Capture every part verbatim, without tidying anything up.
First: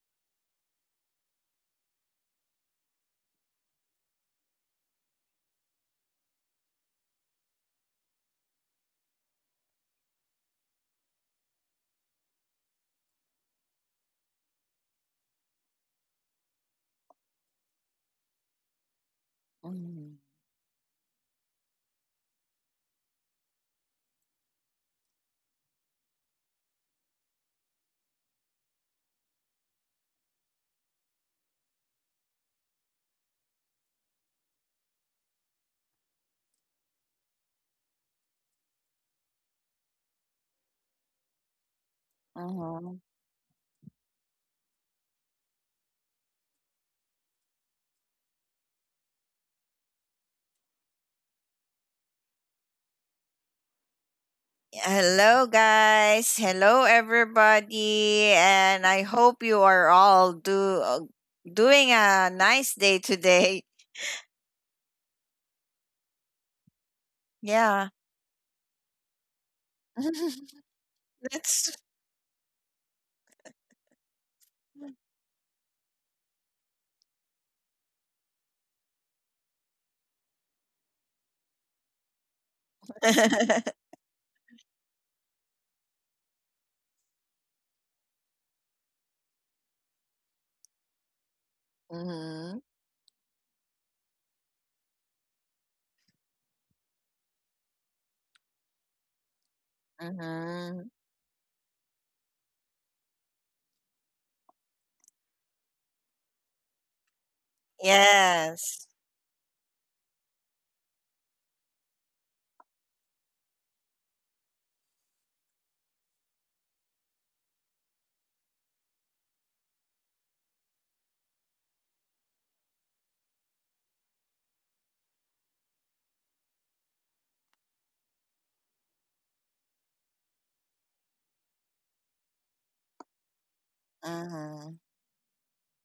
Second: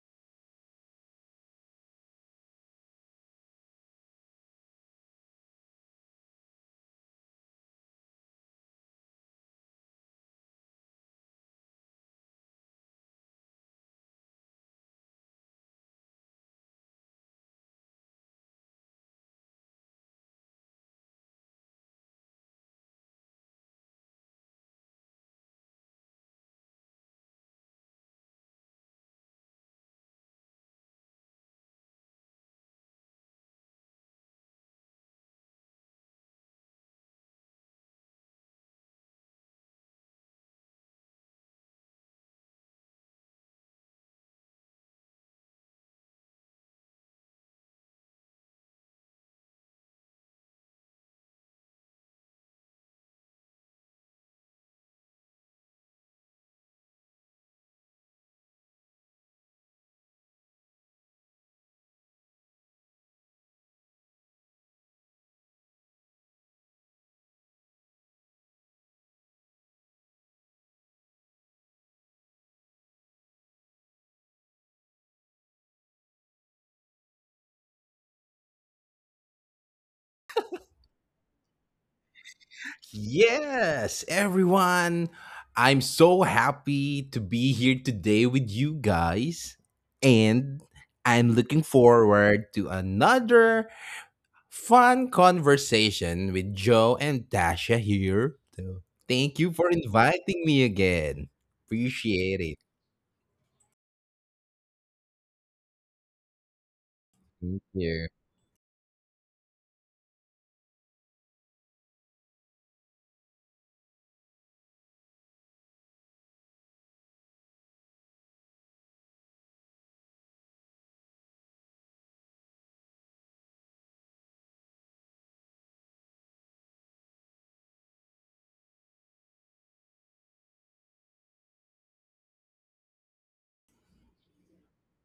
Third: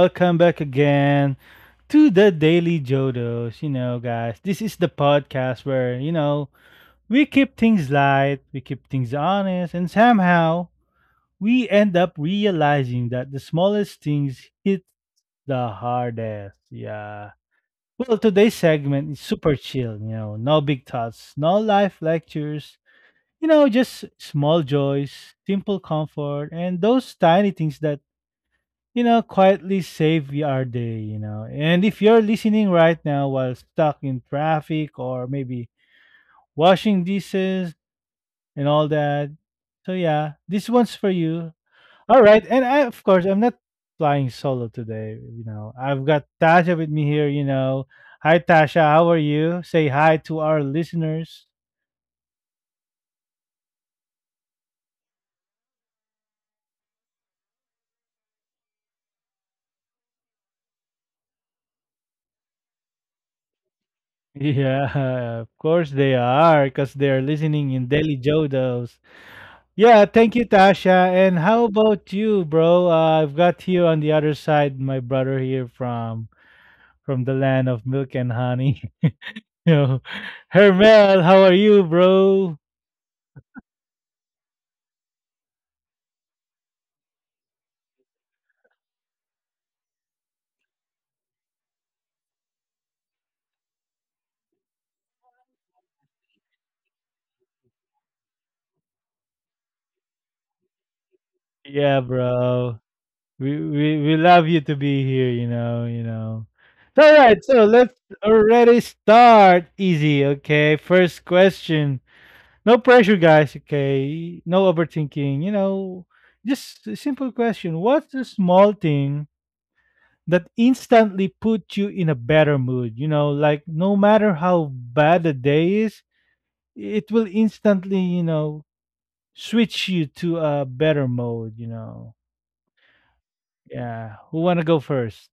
Welcome back again to the Daily Jodos. You know, guys, this is the podcast where, you know, we keep things light, we keep things honest, and somehow we end up realizing that the smallest things hit the hardest. Yeah. Well, today's segment is super chill, you Mhm. know, no big thoughts, no life lectures, you know, just small joys, simple comfort, and those tiny things that you know, quietly save your day, you know. And if you're listening right now while stuck in traffic or maybe washing dishes and all that, so yeah, this one's for you. All right, and I, Uh-huh. of course, I'm not flying solo today, you know. I've got Tasha with me here, you know. Hi, Tasha, how are you? Say hi to our listeners. Hello, guys. Hello, everybody. And I hope you are all do uh, doing a nice day today. Yeah, of course they are, because they're listening Yeah. in Daily Jodos. Yeah, thank you, Tasha. And Let's. how about you, bro? Uh, I've got here on the other side my brother here from from the land of milk and honey. you know, Hermel, how are you, bro? Yes, everyone. I'm so happy to be here today with you guys. And I'm looking Mhm. forward to another fun conversation with Joe and Tasha here. So thank you for Mhm. inviting me again. Yeah, Appreciate bro. it. We we we love you to be here. You know, you know. So, all right, so Thank let's you. Yes. already start easy. Okay, first question. No pressure, guys. Okay, no overthinking. You know, just a simple question. What's the small thing that instantly put you in a better mood, you know like no matter how bad the day is, it will instantly, you know switch you to a better mode you know Yeah, Uh-huh. who want to go first?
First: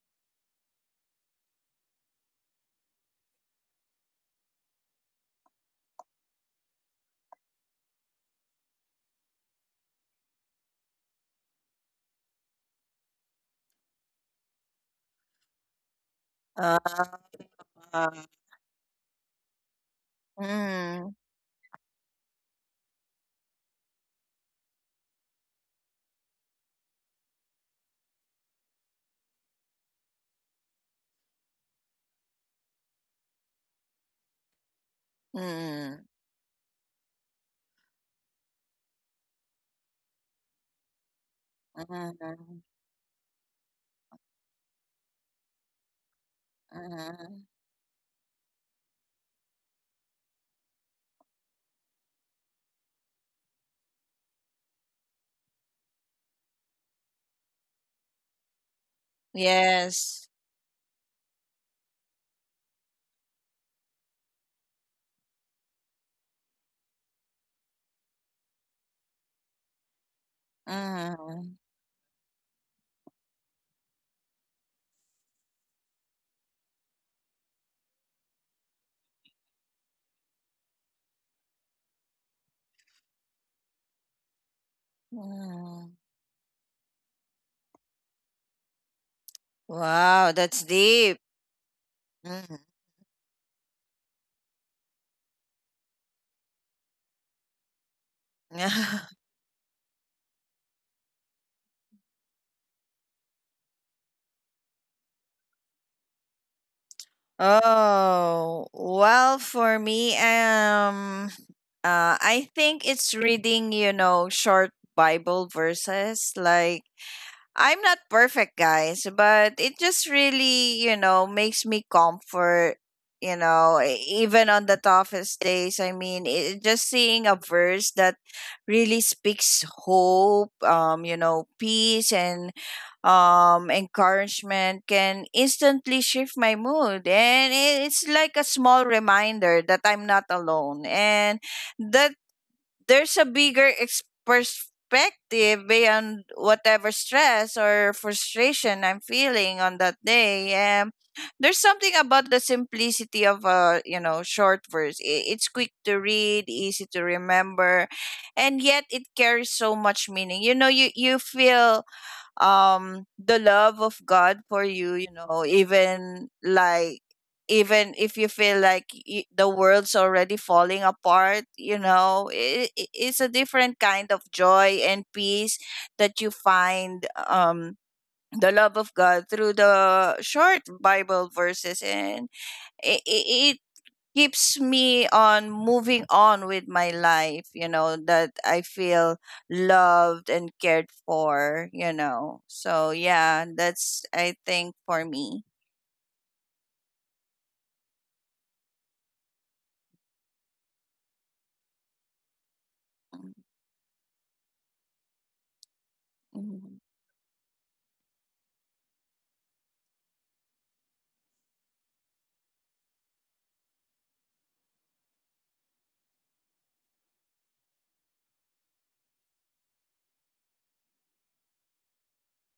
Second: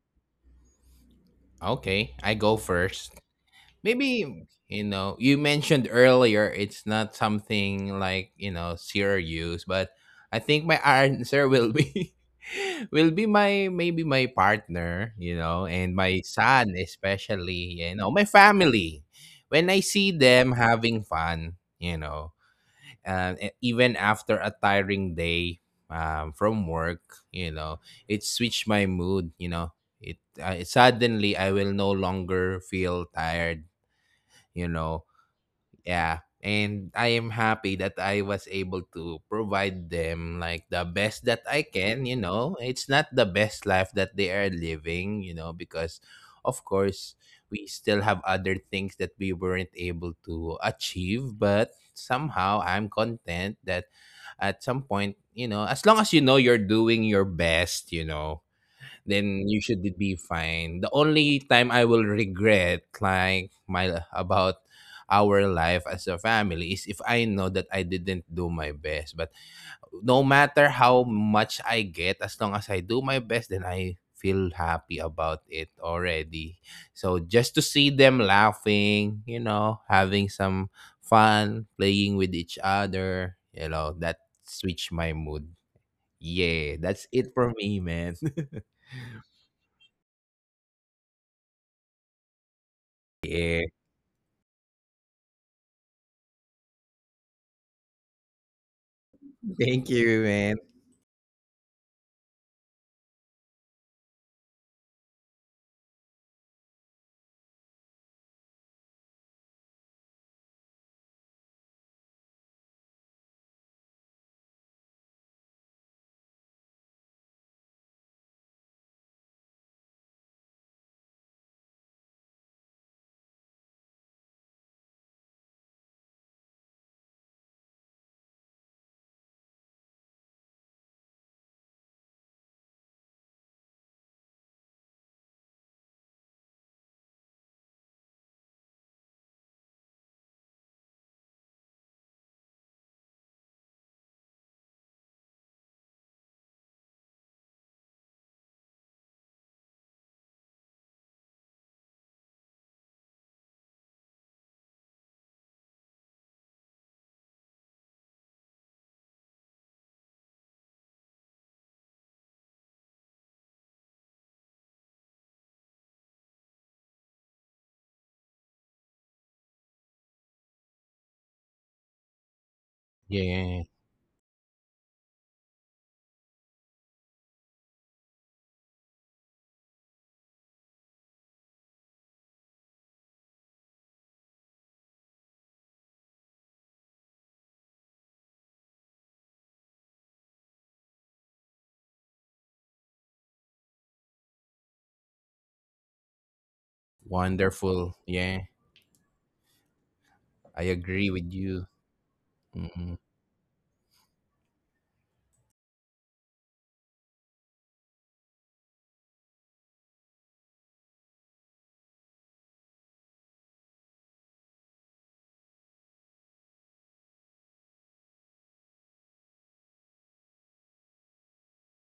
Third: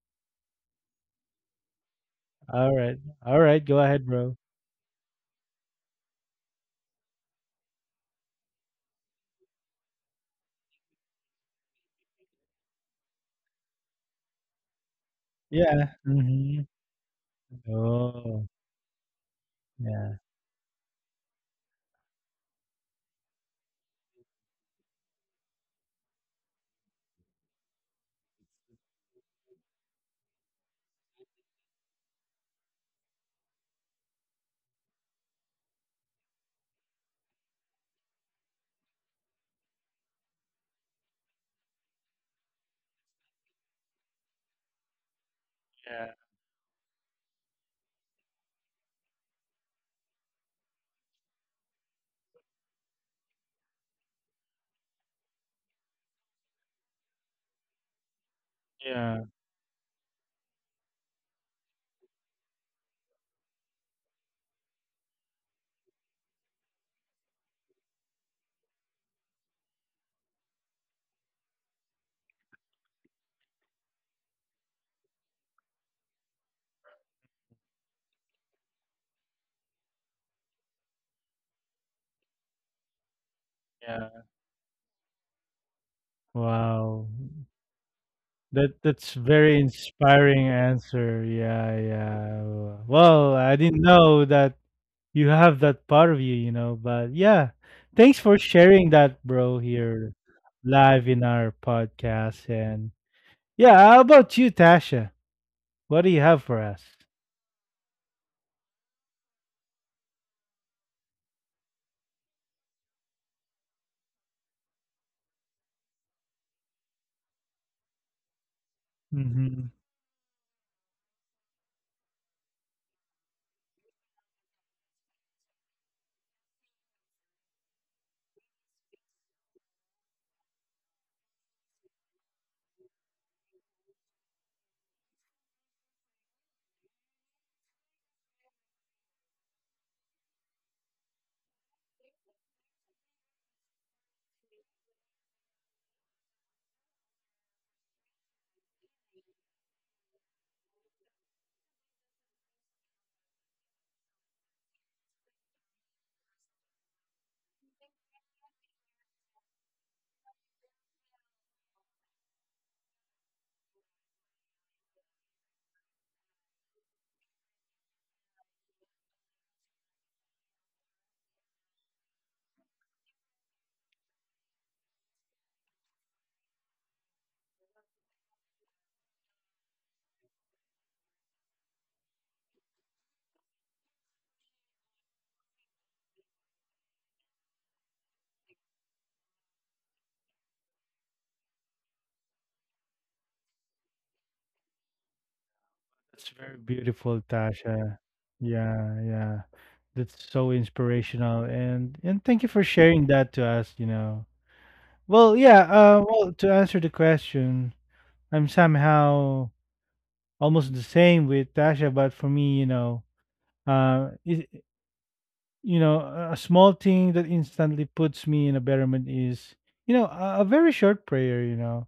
Okay, I go All right, first. all right, go ahead, Maybe mm, bro. you know, you mentioned earlier it's not something like, you know, serious, but I think my answer will be will be my, maybe my partner, you know, Yeah. and my Hmm. Uh, son, especially, you know, my Oh. family. When I see Yeah. them having mm. fun, you know, and even after a tiring day, um, from work, you know, it switched my mood, you know. It uh, suddenly, I will no longer feel tired, you know. Mhm. Yeah, and I am happy that I was able to provide them like the best that I can, you Mhm. know. It's not the best life that they are living, you know, because Yeah. of course Mhm. we still have other things that we weren't able to achieve, but somehow I'm content that at some point, you know, as long as, you know, you're doing your best, you know, Yeah. then you should Yes. be fine. The only time I will regret like my about our life as a family is if I know that I didn't do my best. But no matter how Mhm. much I get, as long as I do my best, then I feel happy about it already. So just to see them laughing, you know, having some fun, playing with each other, you know, Yeah. that switch my Mhm. mood. Yeah, Wow, that's it for me, man. that that's very Wow, that's inspiring deep. answer. Yeah, Mm-hmm. yeah. Well, I Yeah. didn't know that. You have that part of you, you know. But yeah, thanks for sharing that, bro, Thank here you, man. live in our podcast. And yeah, how about you, Tasha? What do you have for us? Oh, well, for me, um, uh, I think it's reading, you know, short Bible verses, like I'm not perfect, guys, but it just Mm-hmm. really, you know, makes me comfort, you know, e- even on the toughest days. I mean, it, just seeing a verse that really speaks hope, um, you know, peace and um encouragement can instantly shift my mood, and it- it's like a small reminder that I'm not alone and that there's a bigger ex- perspective beyond whatever stress or frustration I'm feeling on that day. Um, there's something about the simplicity of a, you know, short verse. I- It's quick to read, easy to remember, and yet it carries so much meaning. You know, you you feel um the love of God for you, you know, even like, even if you feel like y- the world's already falling apart, you know, it, it's a different kind of Yeah, joy and peace that you find, um the love of God through the short Bible verses, and it, keeps me on moving on with my life, you know, that I feel loved and cared for, you know. So yeah, that's, I think, for me. That's very beautiful, wonderful. Tasha. Yeah, Yeah, yeah. That's so I agree with inspirational. you. And and thank you for Mm-mm. sharing that to us, you know. Well, yeah, uh, Mm-hmm. well, to answer the question, I'm somehow almost the same with Tasha, but for me, you know, uh, it, you know, a a small thing that instantly puts me in a betterment is, you know, a, a very short prayer, you know,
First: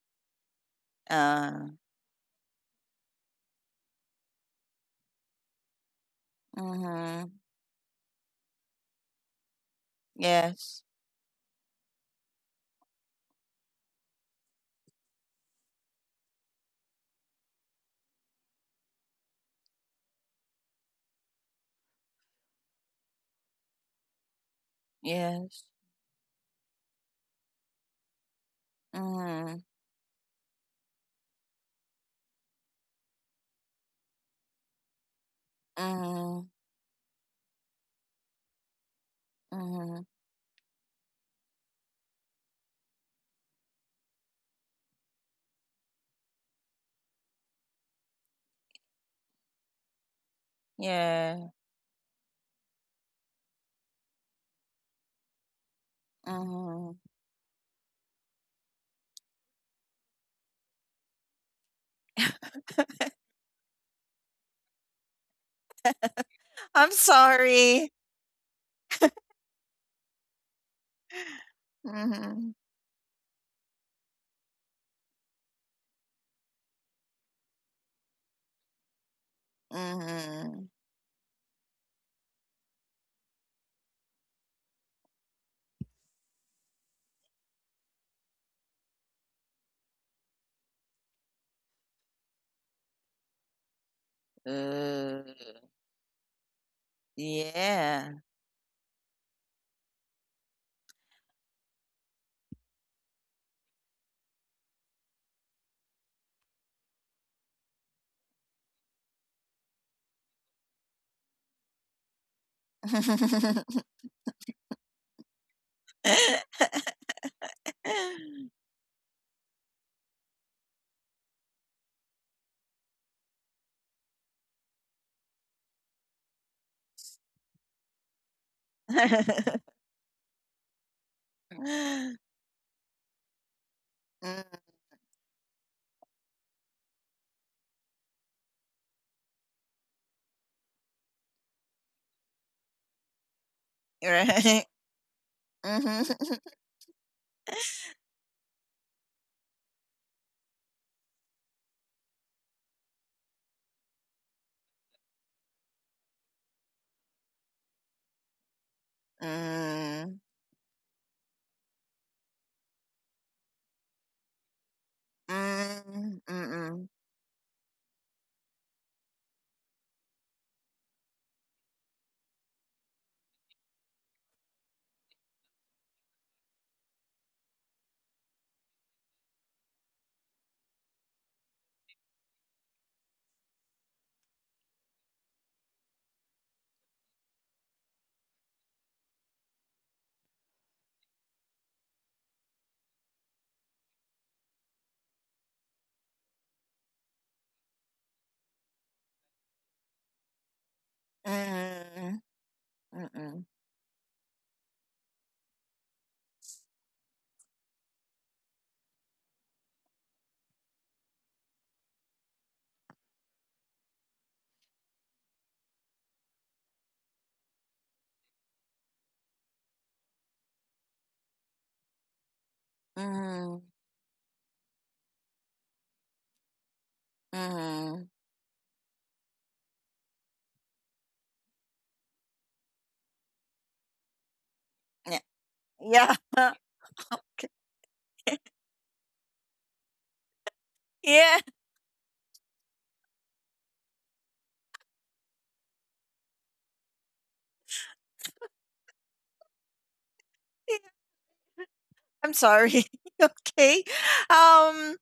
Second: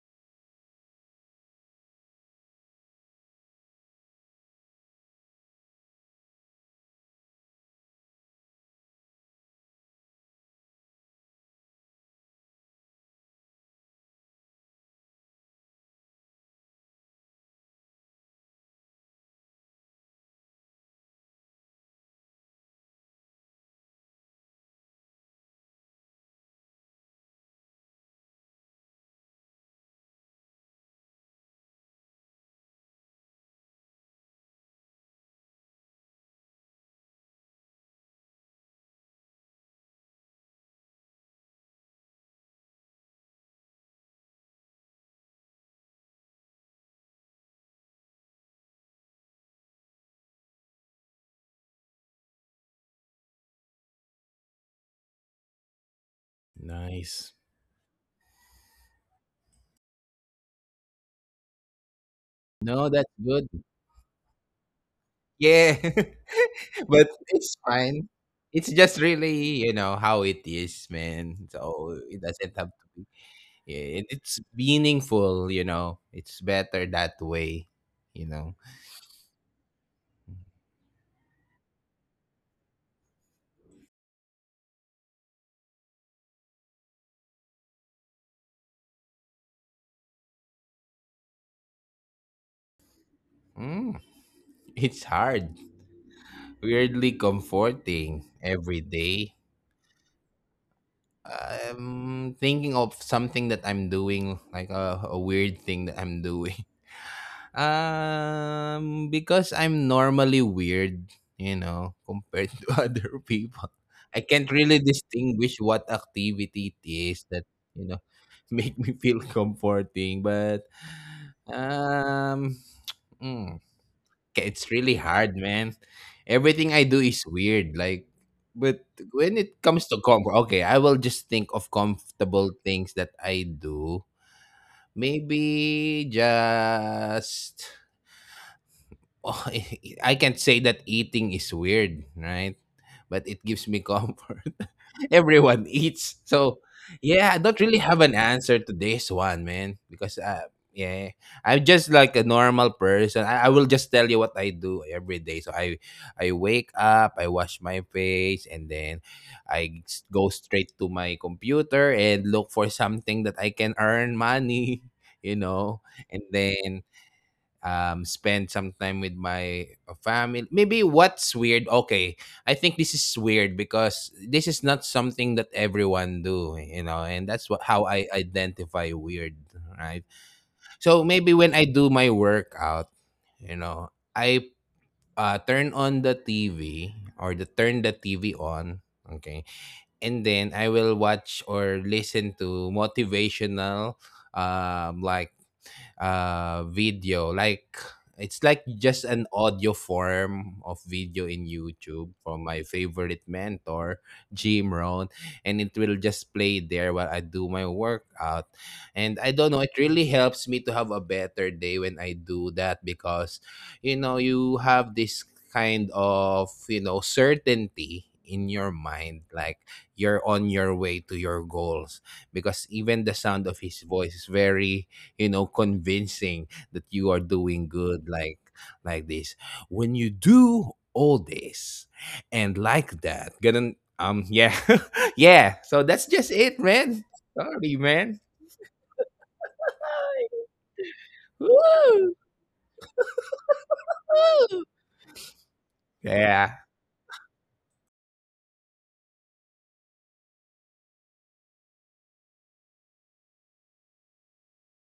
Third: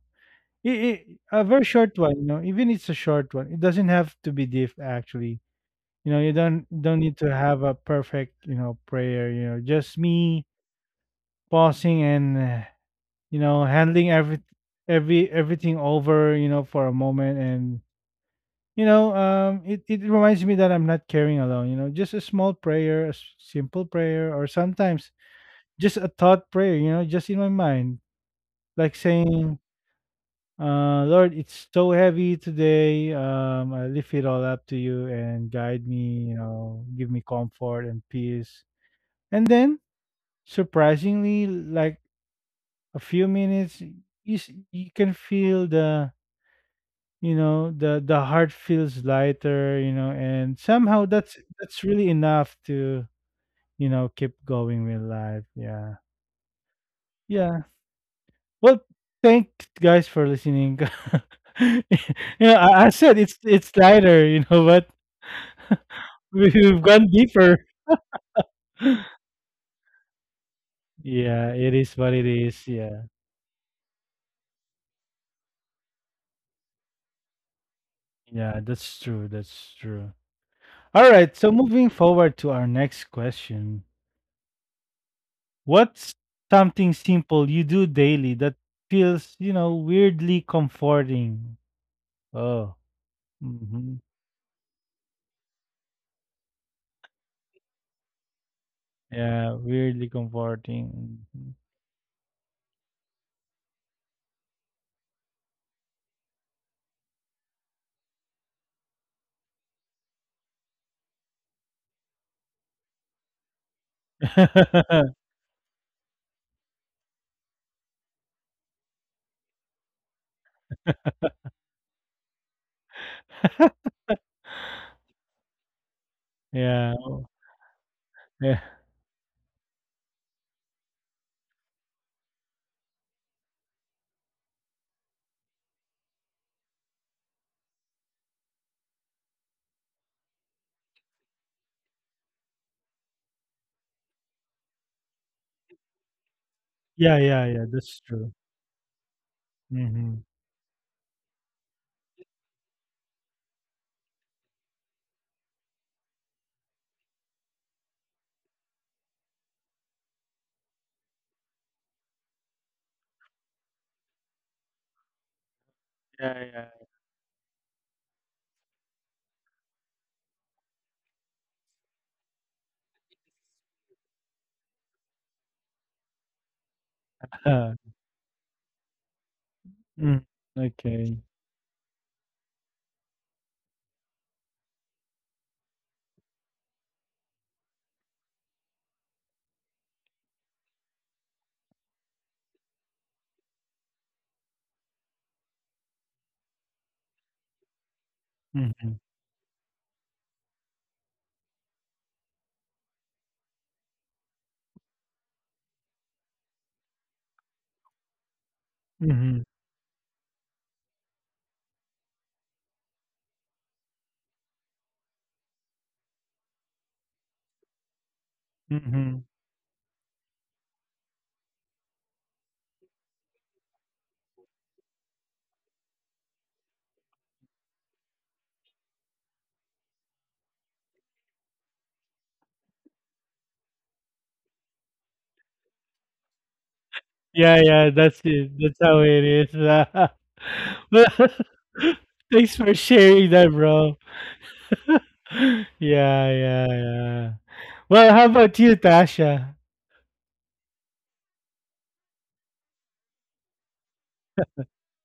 it it a uh very short one, you know, even it's a short one. It doesn't have to be deep, actually. You know, you don't don't need to mm-hmm. have a perfect, you know, prayer. You know, just me Yes, pausing and uh, you know handling every every everything over, you know, for a moment, and you know, um, it it reminds me that I'm not carrying alone. You know, just a small prayer, a s- simple prayer, or sometimes yes. just a thought prayer, you know, just in my mind, like saying, Mm-hmm. uh, Lord, it's so heavy today. Um, I lift it all up to you and guide me, you Mm-hmm. know, give me comfort and peace. And then, Mm-hmm. surprisingly, like a few minutes, you, s- you can feel the you know the the heart feels lighter, you know and somehow that's Yeah. that's really enough to you know keep going with life. Yeah, Mm-hmm. Nice. yeah. Well, thank guys for listening. you know, I, I No, that's said it's good. it's lighter, you know, but Yeah, we- we've I'm gone but it's deeper. sorry. fine. It's just really, you know, how it is, man. Yeah, it is So what it it doesn't Mm-hmm. is. have. Yeah, Yeah, it- it's meaningful, you know. It's better that way, you know. yeah, that's true. That's true. Mm-hmm. All right. So moving forward to our next question, what's something simple you do daily that feels, you know, weirdly comforting? Oh. Hmm. Mm, it's Uh, hard, weirdly yeah. comforting every day. Yeah, weirdly comforting. I'm thinking of something that I'm doing, like a, a weird thing that I'm doing. Um, because I'm normally weird, you know, compared to other people. I can't really Yeah. distinguish what activity it is that, you know, make me feel comforting. But um, mm, it's really hard, man. Everything I Yeah. do is weird. Like, but when it comes to comfort, okay, I will just think of comfortable things that I do. Mm, Maybe just. I can't say that eating is weird, right? But it gives me comfort. right. Everyone eats. Mhm. So, Yeah, yeah, yeah, I yeah, don't really that's have an true. answer to this one, man, Mhm. because uh, yeah, I'm just like a normal person. I, I will just tell you what I do every day. So I I wake up, I wash my face, and then I s- Mm, go straight to my computer and look for something that I can earn money, you know. mm, And Yeah, yeah. mm-mm, then, um, spend some time with my uh, family. Maybe what's weird? Okay, I think this is weird because this is not something that everyone do, you know, and that's what uh how I identify weird, right? Mm, So okay. maybe when I do my workout, you know, I uh, turn on the TV, or the turn the TV on. Okay, and then I will watch or listen to motivational, um, like uh video. Like, it's like Mhm, just an audio form of video in YouTube mm, from my favorite mm-mm, mentor, Jim Rohn, and it will just play there while I do my workout. And I mhm, don't know, it really helps me to have a better day when I do that because, you know, you have this kind of, you know, certainty in your mhm. mind, like you're on your way to your goals. Because even the sound mm, of his voice is very, you know, convincing that you are doing mm. good, like like this, when you do all this, and like that gonna, um yeah. Yeah. Yeah, so Yeah. that's just it, man. Yeah, yeah, Sorry, that's man. it. That's how it is. But Yeah. Woo! thanks for sharing that, bro. Woo! Yeah, yeah, Yeah, yeah. Well, how about you, Tasha? I'm sorry. Okay. Um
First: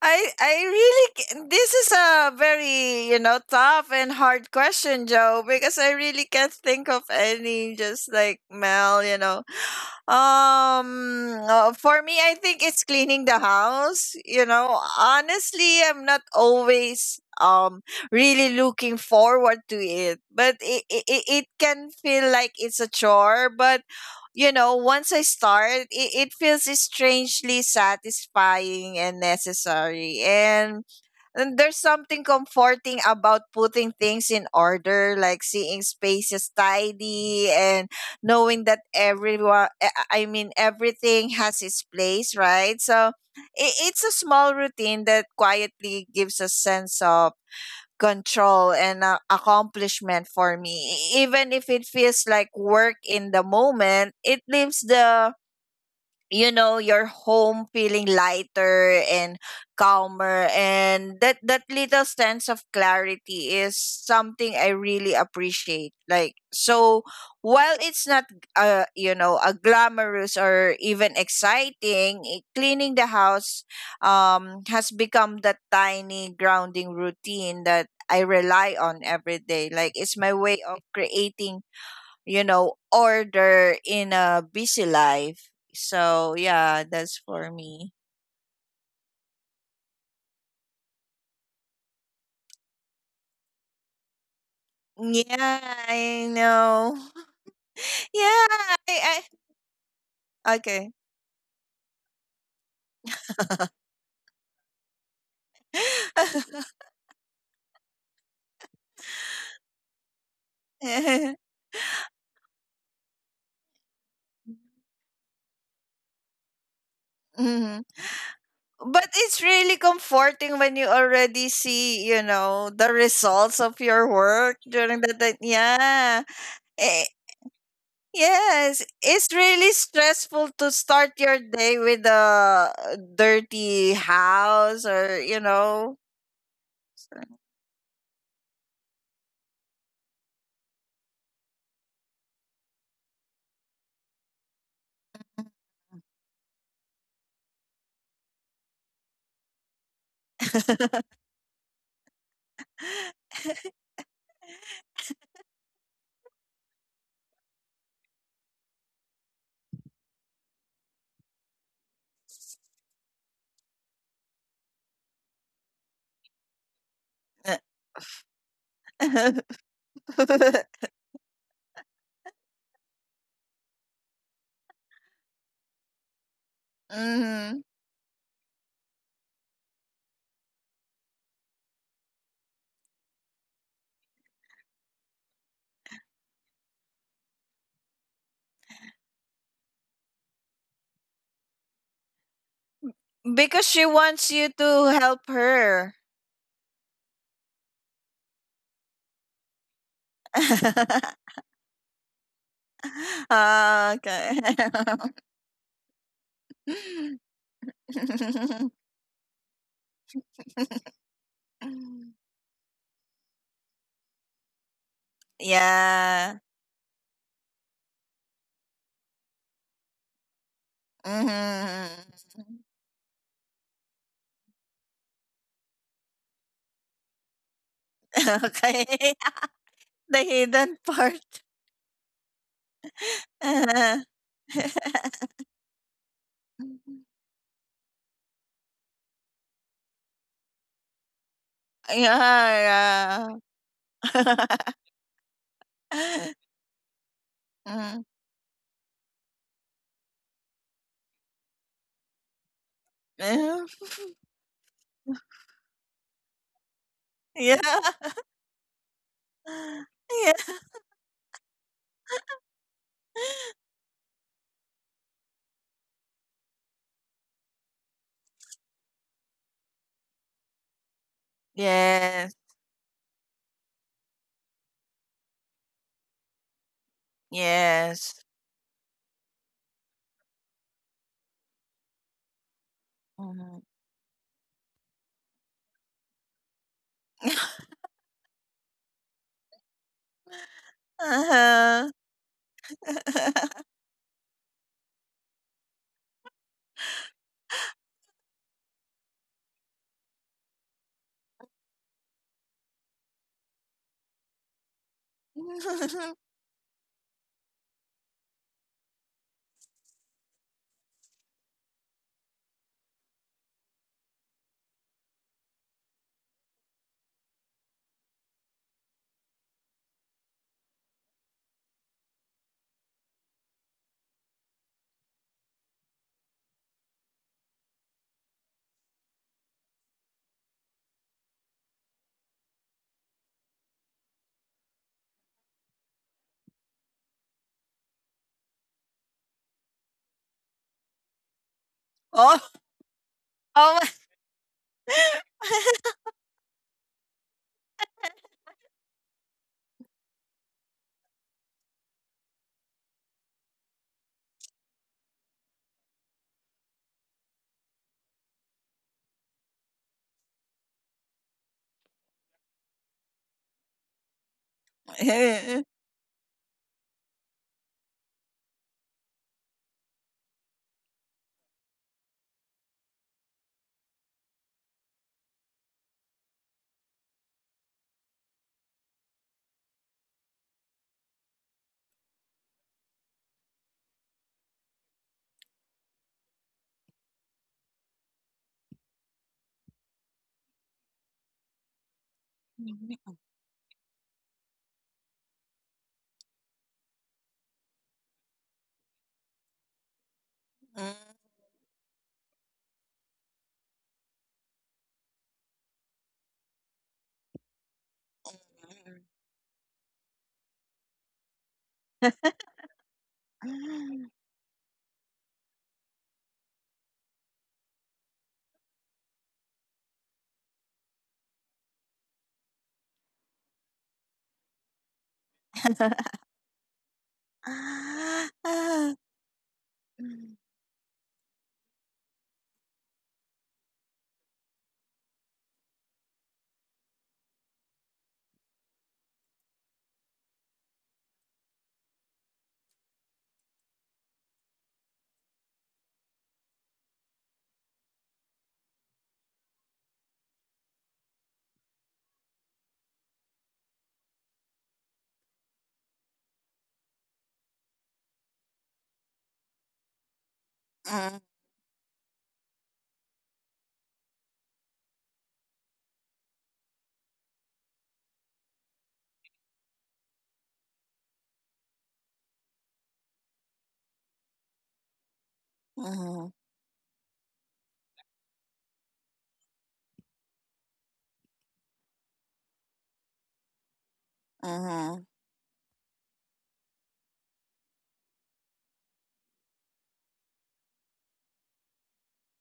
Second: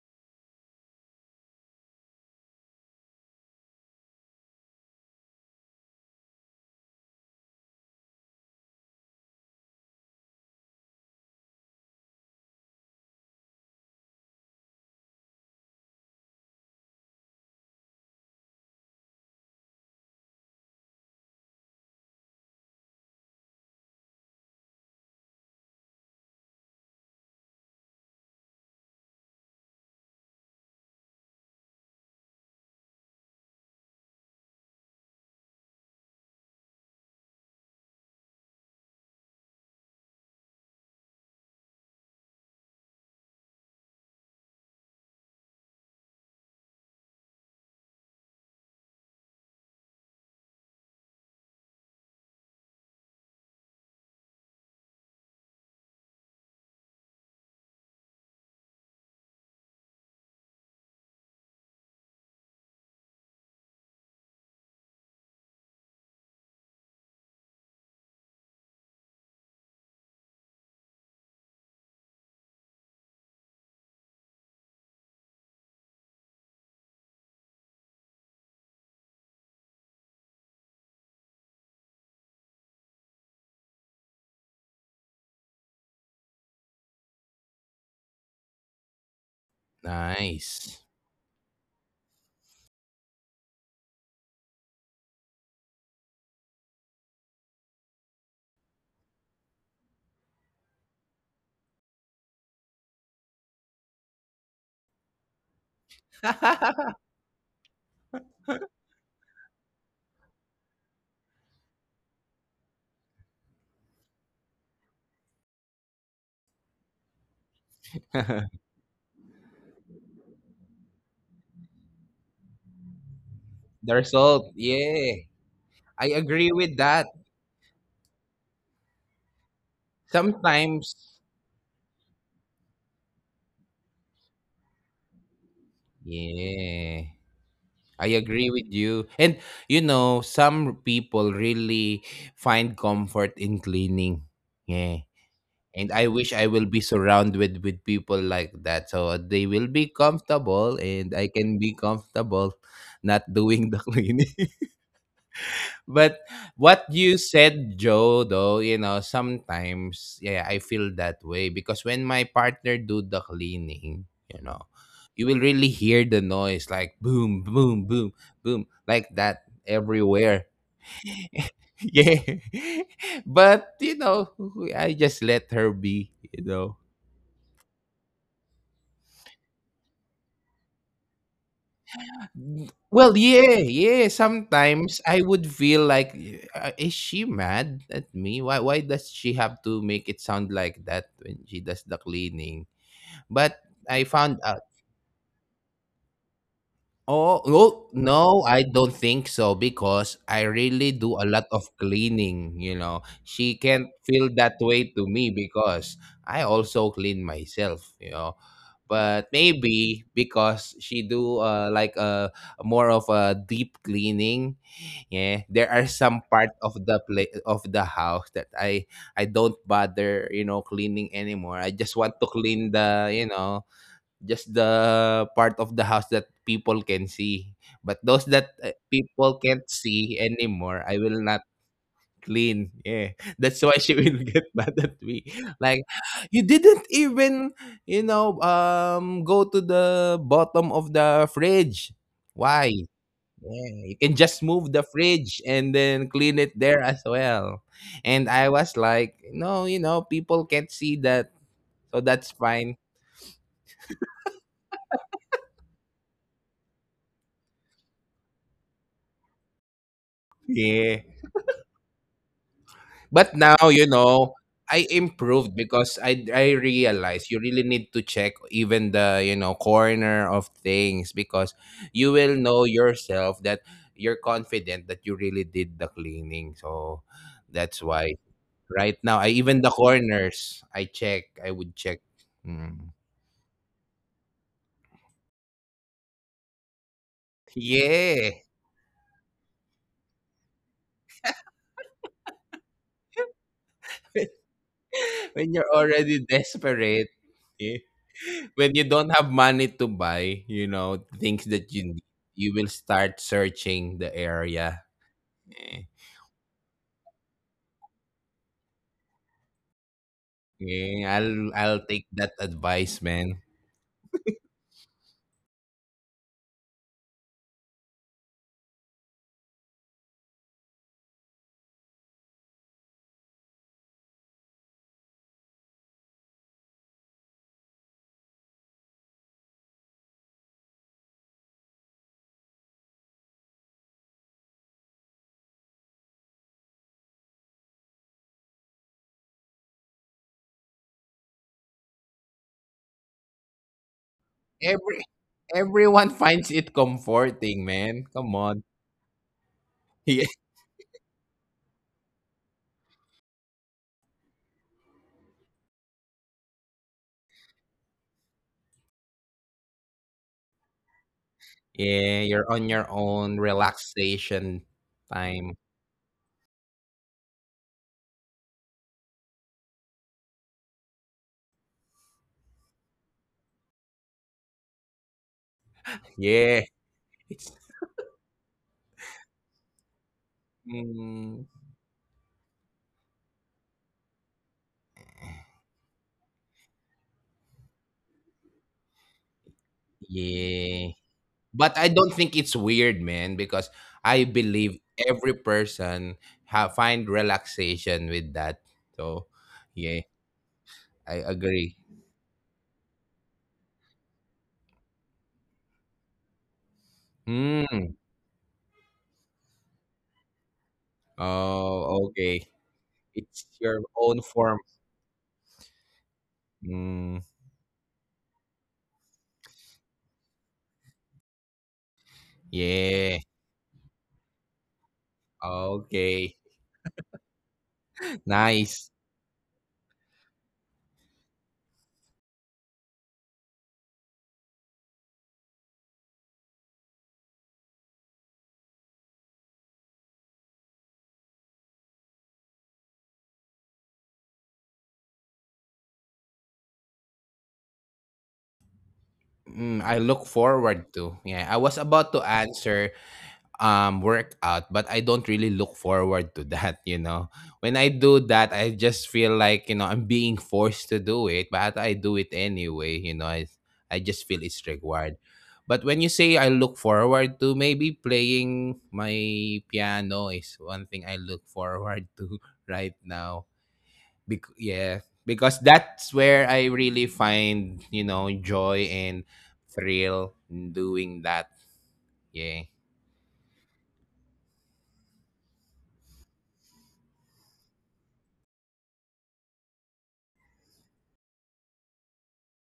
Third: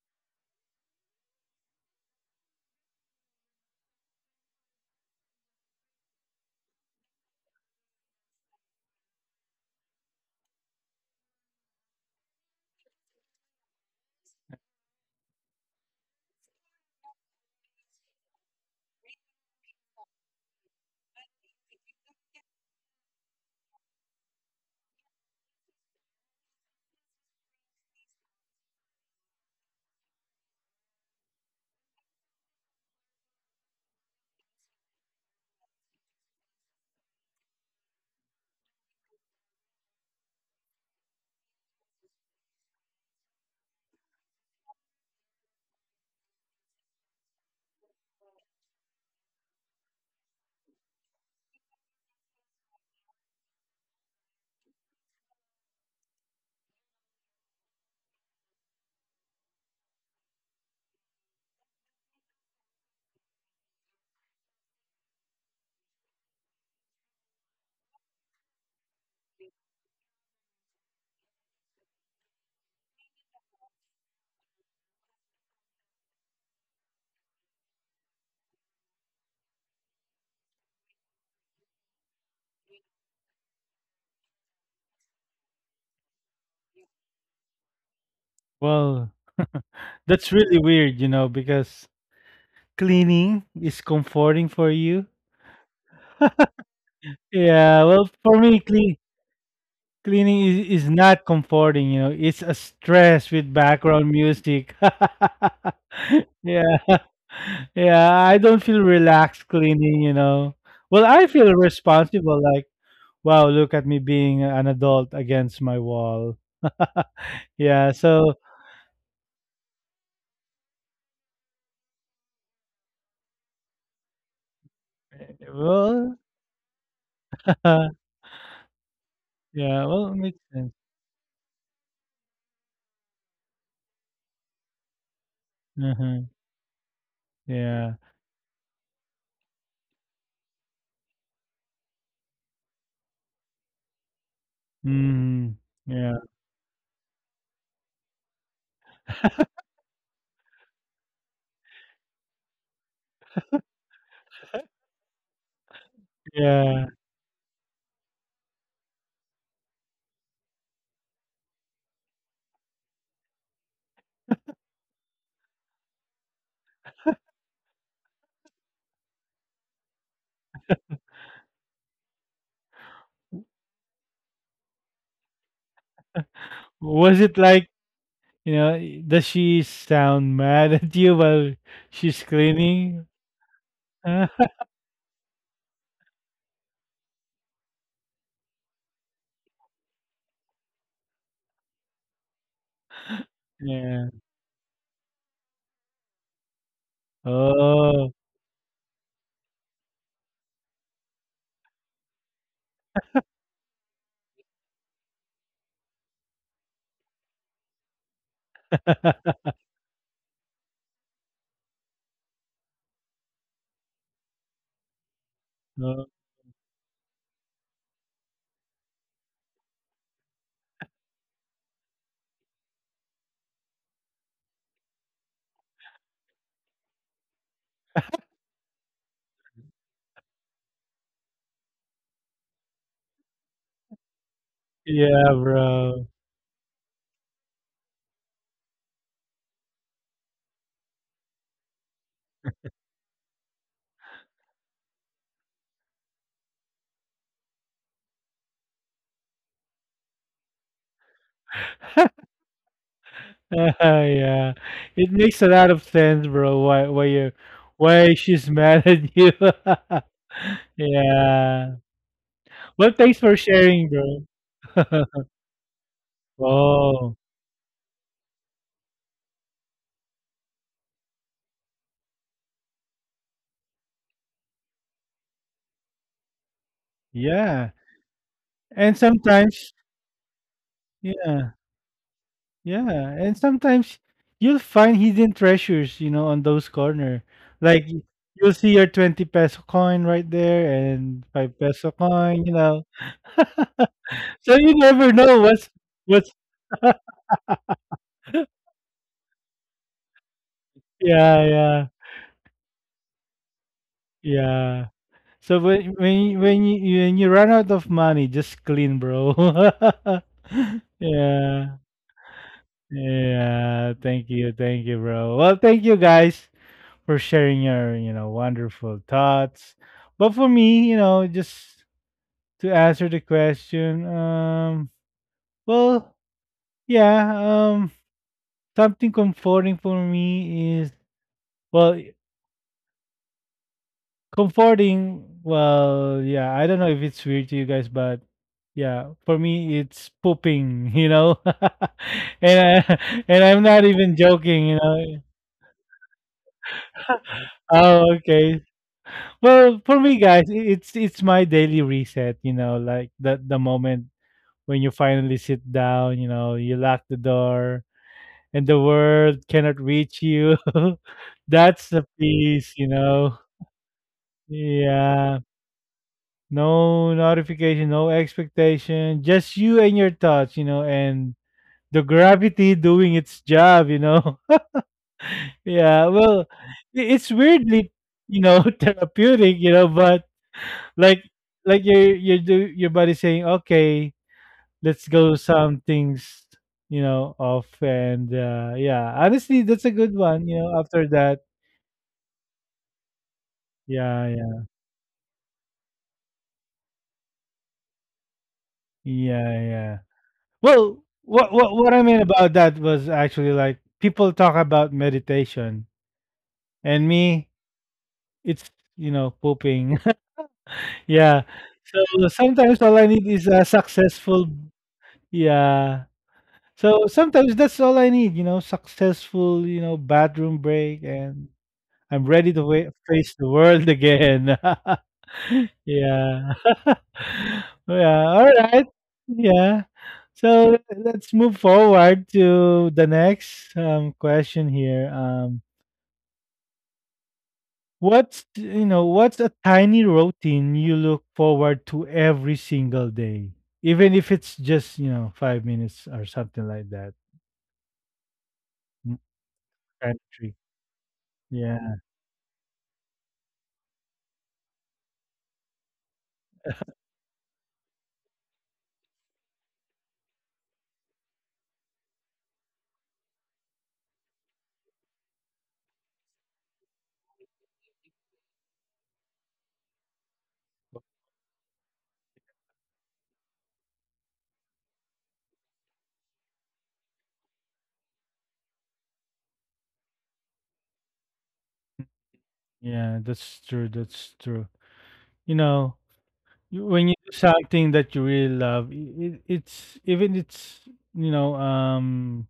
I I really ca- this is a very, you know, tough and hard question, Joe, because I really can't think of any, just like Mel, you know. Um, uh, for me, I think it's cleaning the house. You know, honestly, I'm not always um really looking forward to it, but it it, it it can feel like it's a chore. But, you know, once I start, it, it feels strangely satisfying and necessary. And and there's something comforting about putting things in order, like seeing spaces tidy and knowing that everyone eh, I I mean, everything has its place, right? So i- it's a small routine that quietly gives a sense of control and uh, accomplishment for me. E- even if it feels like work in the moment, it leaves the, you know, your home feeling lighter and calmer, and that that little sense of clarity is something I really appreciate, like. So while it's not uh you know, a glamorous or even exciting, i- cleaning the house um has become that tiny grounding routine that I rely on every day, like it's my way of creating, you know, order in a busy life. So yeah, that's for me. Well, that's really nice. weird, you know, because cleaning is comforting for you. Yeah, I know. Yeah, well, for Yeah, me, clean I, cleaning I is, is okay. not comforting, you know. It's a stress with background music. Yeah. Yeah, I don't feel relaxed cleaning, you know. Well, I feel responsible like, wow, look at me being an adult against my wall. Mhm. Yeah, The so But it's really comforting when you already see, you know, the results of your result, work yeah. during the day. I well, Yeah. agree with that. Eh, yes. It's really yeah, well, it makes stressful sense. Sometimes, to start your day with a dirty house, or, you know. Uh-huh. yeah, Yeah. I agree with you. And you know, some people really find comfort in cleaning. Yeah. Mm, And I wish yeah. I will be surrounded with with people like that. So they will be comfortable and I can be comfortable not doing the cleaning. But what Yeah. you said, Joe, though, you know, sometimes, yeah, I feel that way because when my partner do the cleaning, you know, you will really hear the noise like boom, So. boom, boom, boom, like that everywhere. Yeah. But, you know, I just let her be, you know. Was it Hmm. like You know, does she sound mad at you while she's Well, cleaning? yeah, yeah. Sometimes I would feel like, uh, is she mad at me? Why, why does she have to make it sound like that when she does the cleaning? But Because she I Yeah. found wants out. you to help her. Oh, no, Oh. no, I don't think so because I really do a lot of cleaning. You know, she can't Ah, feel okay. that way to me because I also clean myself. You know, but maybe because she do uh, like a more of a deep cleaning. Yeah, there are Oh, some part Yeah. of the play of the house that I I don't bother, you know, cleaning anymore. I just Hmm. want to clean the, you know, just the part of the house that people can see. But those that, uh, Okay. people can't see The anymore, hidden I will not part. clean. Yeah. That's why she will get mad at me. yeah, Like, bro. you didn't even, you know, um, go to the bottom of the fridge. Why? Yeah. Yeah. Yeah, you can just move the fridge and then clean it there as well. Mm. And I was like, no, you know, people can't see that, so that's fine. Yeah. It makes a lot of sense, bro, why why you Yeah. why Yeah. she's mad at you. Yeah. Yeah. Yeah. Well, thanks But for now, you sharing, know, I bro. improved because I I Oh, realized you really need to check even the, you know, corner of things because you will Yes. know yourself that you're confident that you really did the cleaning. So yeah. that's why Yes. And right now I even sometimes the corners I check, yeah. I would check. Yeah, Mm. and Mhm. sometimes you'll find hidden treasures, you know, on those corner. Like y- Yeah. you'll see your twenty peso coin right there and five peso Uh-huh. coin, you know. So you never know When you're what's already what's desperate, yeah, when you don't have money to buy, you know, things Yeah, that you yeah, need, you will start searching the area. yeah. So Eh, when when you- when you when you run out of money, just clean, bro. eh, I'll I'll Yeah. take that advice, man. Yeah. Thank you. Thank you, bro. Well, thank you guys for sharing your, you know, wonderful thoughts. But for me, you know, just to answer the question, um, well, yeah, um, something comforting for me is, well, comforting, well, yeah, I don't know if it's weird to you guys, but yeah, for me, it's pooping, you know, Oh, and I, and I'm oh. not even joking, you Every know. everyone finds it comforting, man. Oh, Come on. okay. Well, for me, Yeah. guys, i- it's it's my daily reset. You know, like the the moment when you finally sit down, you know, you lock the door and the world cannot reach you. That's the Yeah, you're on peace, your you own know. relaxation Yeah. time. No notification, no expectation, just you and your thoughts, you know, and the gravity doing its job, you know. Yeah, well, Yeah. i- it's It's weirdly, you know, therapeutic, you know, but like mm, like your your do your body saying, "Okay, let's go some things you know off, and uh yeah, honestly that's a good one you know yeah. after that." But I don't think it's Mhm, weird, mhm, man, because I Yeah. Yeah. believe every person have find relaxation with that. So, Yeah. yeah, Yeah. Well, I what agree. what what I mean about that was actually like people talk about meditation, and me Mm. it's you know pooping. Yeah, Oh, so okay. sometimes all I need It's is a your own form. successful, yeah, so Mm. sometimes that's all I need, you know successful, you know bathroom break, and I'm ready to wa- Yeah. face the world again. mhm. Okay. Yeah. Yeah, Nice. alright. Yeah. So let's move forward to the next, um, question here. Um, what's, you know, what's a tiny routine you look forward to every single day? Even if it's just, you know, five minutes or something like that. Mm, Mm, I look kind of treat. forward to. Yeah, I was Yeah. about to answer, um workout, but I don't really look forward to that, you know. When I do that, I just feel like, you know, I'm being forced to do it, but I do it anyway, you know. i, I just feel it's required. But when you say I look forward to, maybe playing my piano is one thing I look forward to right now. Bec- yeah, because that's where I really find, you know, joy and thrill in doing that, yeah. Yeah, that's true. That's true. You know, you- when you do something that you really love, it, it's even it's you know um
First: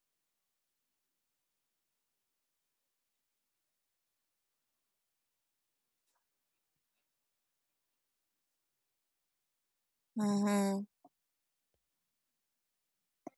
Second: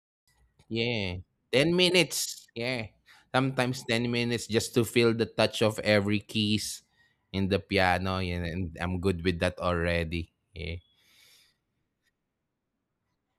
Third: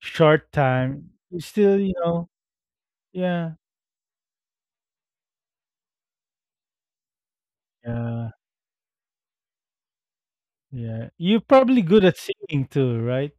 short time. Yeah. You ten still you know minutes. Yeah. yeah, Sometimes ten minutes just to feel the touch of every keys in the piano. yeah, Yeah, and I'm good with that already. Yeah. yeah. You're probably good at singing too, right?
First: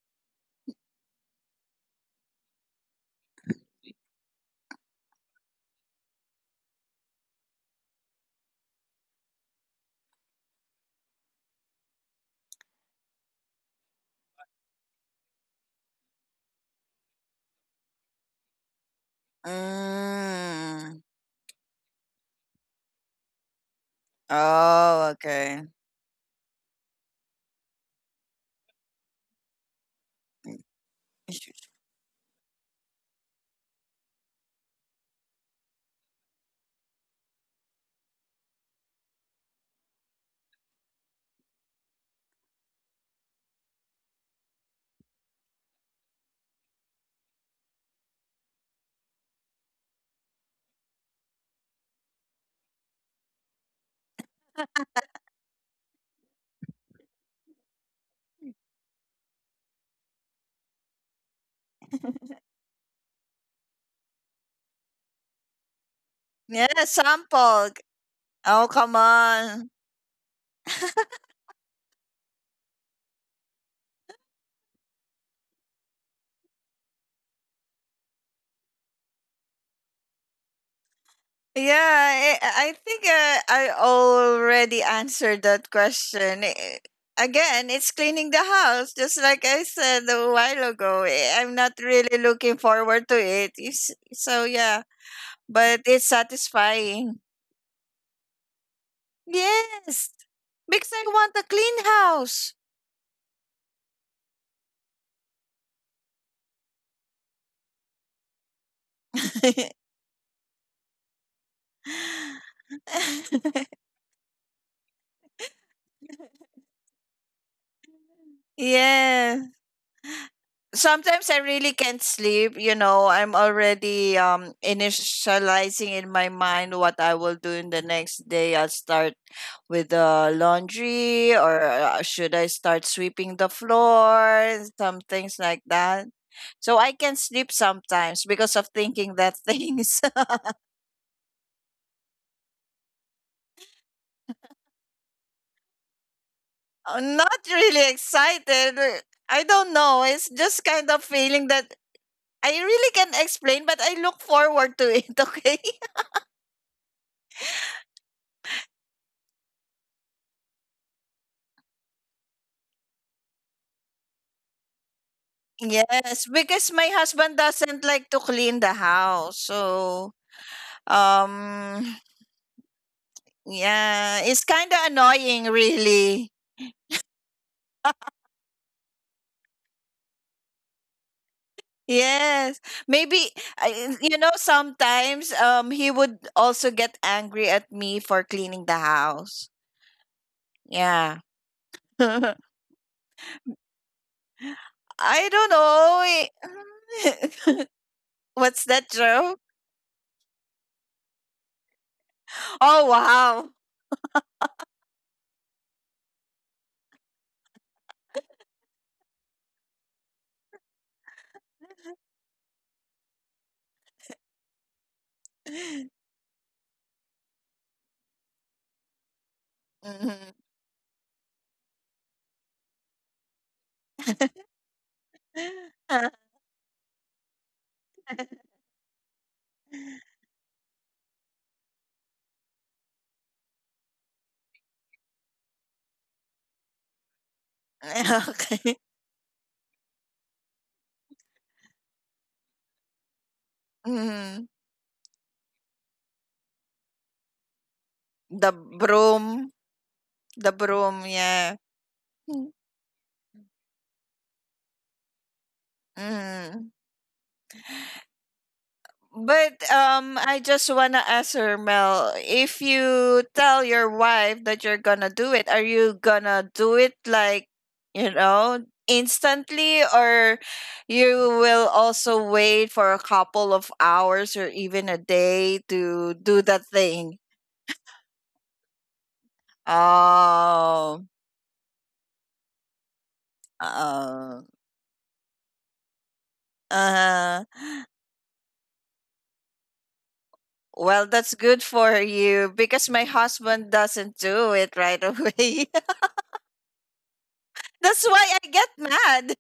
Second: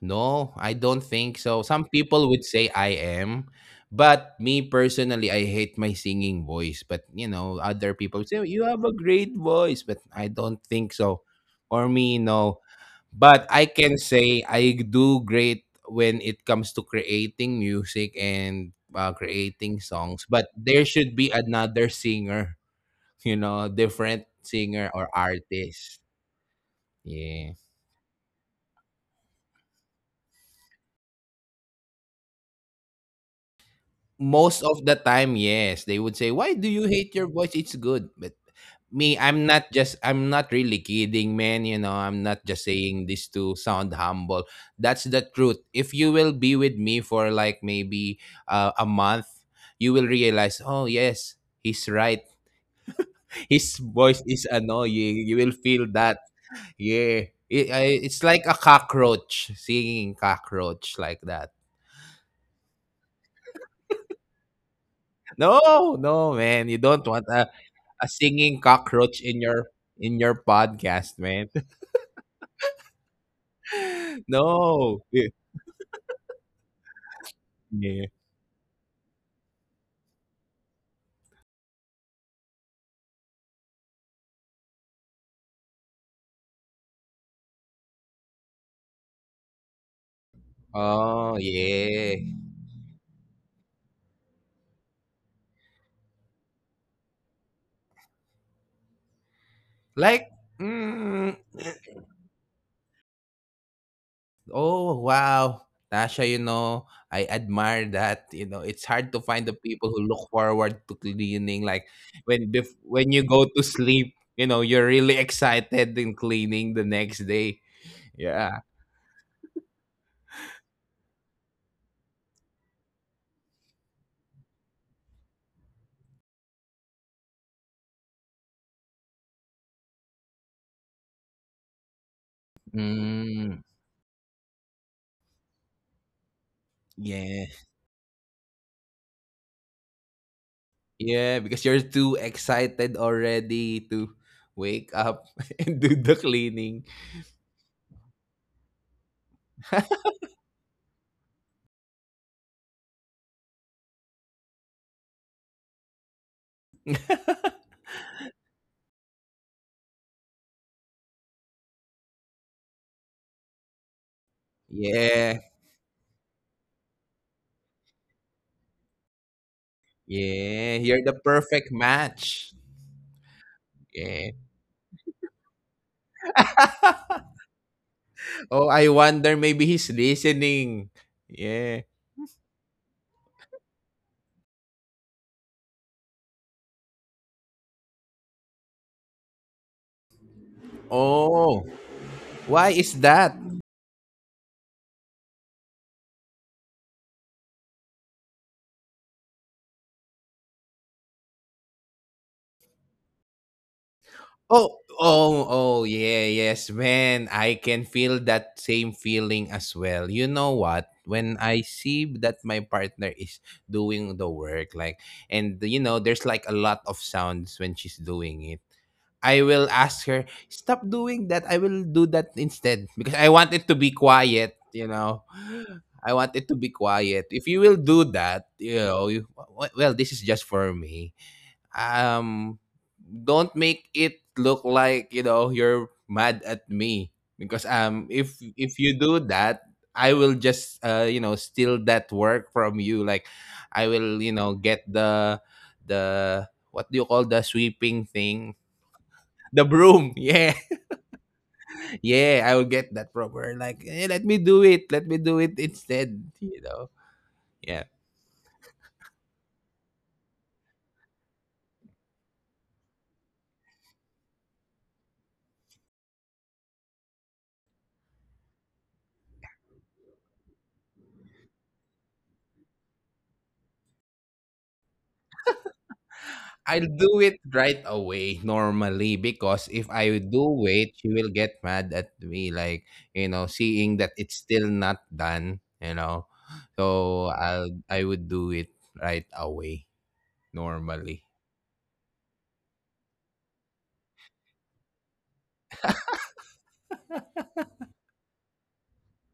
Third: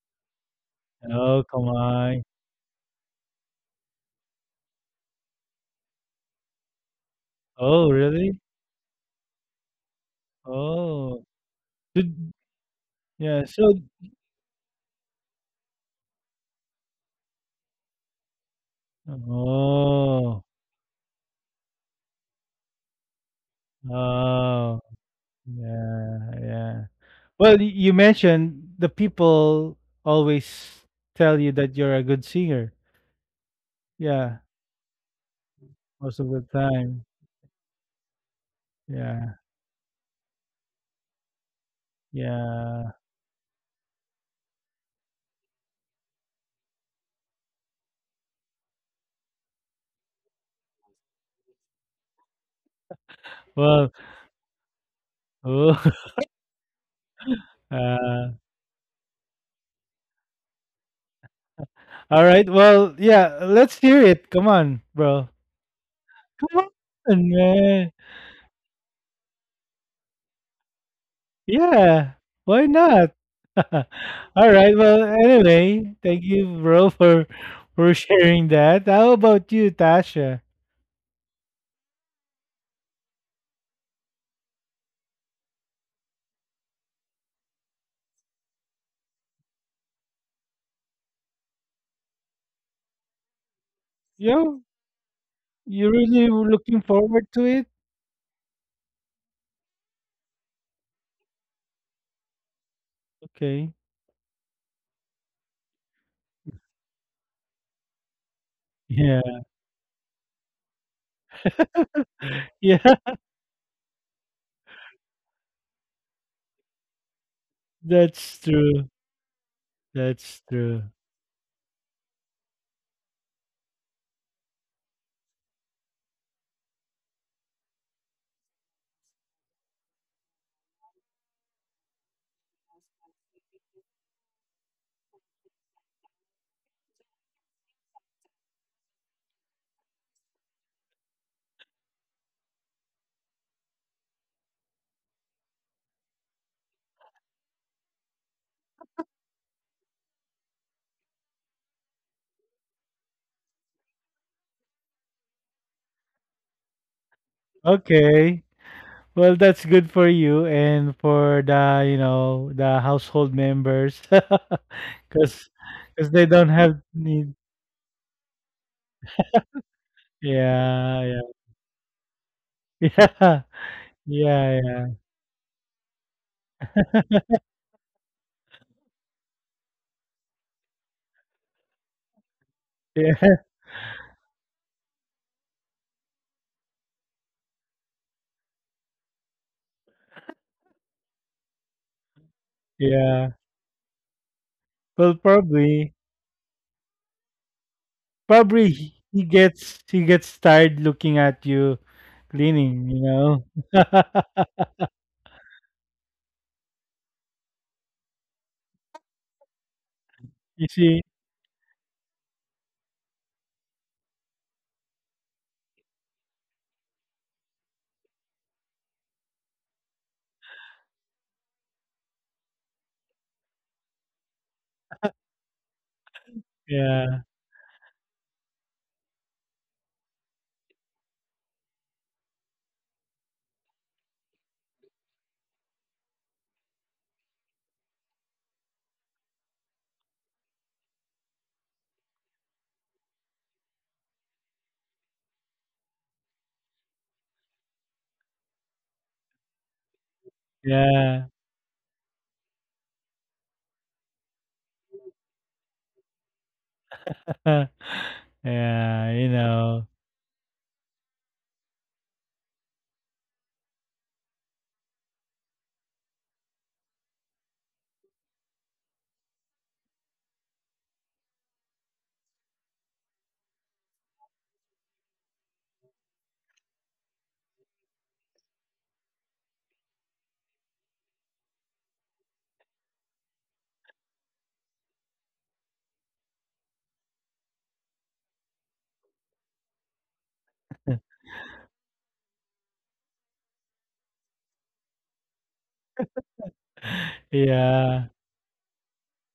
No, I don't think Oh, so. come Some on! people would say I am, but me personally, I hate my singing voice. But you know, Oh, other people really? say you have a great voice, but I don't think Oh so. For me, did, no. yeah. But So, I can say I do great when it comes to creating music and, uh, creating songs. oh, But there Mm. should be another singer, you know, different oh, singer or Oh, okay. artist. yeah, yeah. Yeah. Well, y- you mentioned the people always Mm. tell you that you're a good singer. Yeah, Most of the time, yes, they would most say, of the "Why do you time. hate your voice? It's good." But me, Yeah, i'm not just i'm not really kidding, man. You know, I'm not just yeah. saying this to sound humble. That's the truth. If you will be with me for like maybe uh, a month, you will realize, oh yes, he's right. His Well, voice is annoying. You will feel oh, that, yeah. It, uh, I, it's like a cockroach singing, cockroach like that. all right. Well, yeah, let's hear it. Come on, bro. No no Come man, you Yeah, don't on, want a, sample. man. a singing Oh, come cockroach in on. your in your podcast, man. Yeah, why not? All right. Well, No. anyway, thank you, bro, for for Yeah. sharing that. How about you, Tasha? Yeah, I, I think uh, I already answered that question. Eh, Again, it's cleaning the house, just like I said a while ago. Eh, Oh, I'm not really yeah. looking forward to it. It's, Yeah, So, yeah, you but it's really were looking forward satisfying. to it? Yes, Like, because I mm, want a clean house. Okay. oh, wow. Tasha, you know, I admire that. You know, it's hard to Yeah. find the people who look forward to cleaning. Like, when Yeah, bef- when you go to sleep, you know, you're really excited in cleaning the next day. that's Yeah. true. Yeah. That's true. Sometimes I really can't sleep. You know, I'm already um initializing in my mind what I will do in the next day. I'll start with the laundry, or uh, should I start sweeping the Mm, floor? Some things like that. So I can sleep yeah. sometimes because of thinking that things. Yeah, because you're too excited already to wake up and do the cleaning. I'm not really excited. uh, I don't know. It's just kind of feeling that I really can't explain, but I look forward to it. Okay. Okay. Well, that's good for you and for the, you know, the household members. Because Yeah. cause Yes, they don't because have my husband need. doesn't like to clean the house. So, Yeah. You're Yeah, the perfect um, match. yeah. yeah, Yeah. it's Yeah. Yeah, kind of yeah. annoying, really. Oh, I wonder maybe he's listening. Yeah. Yes. Yeah, Maybe, I- you know, sometimes um, he would also get angry at me for cleaning the house. Yeah. Oh, why is yeah. that? Well, I don't probably know. What's probably that he he joke? gets he gets tired looking at you Oh, cleaning, you know. wow. Oh, oh, oh, yeah, yes, man. I can feel that same feeling as well. You know You what? see? When I see that my partner is doing the work, like, and you know, there's like a lot of sounds when she's doing it. I will ask Mhm. her, "Stop doing that. I will do that instead." Because I want it to be quiet, you know. I want it to be Yeah. quiet. If you will do that, you know, you, w- well, this is just for me. Um don't make it look like, you know, you're mad at me because um if Okay. if you do that, I will just uh you know, steal that work from you like I will, you know, get the the what do you call the sweeping The thing, broom. the broom. The Yeah. broom, Yeah. yeah. Yeah, I will get that from her. Like, eh, let me do it. Let me do it instead. You Mm. know? Yeah. yeah, you But know. um, I just wanna ask her, Mel, if you tell your wife that you're gonna do it, are you gonna do it like, you know, instantly, or you will also wait for a couple of hours or even a day to do that I'll thing? do it right away normally because if I do wait, Oh, she will get mad at me. Like, you know, seeing that uh, it's still not done, you know? So uh-huh. I'll, I would do it right away Well, normally. that's good for you because my husband doesn't do it right away. That's Yeah, why I get mad.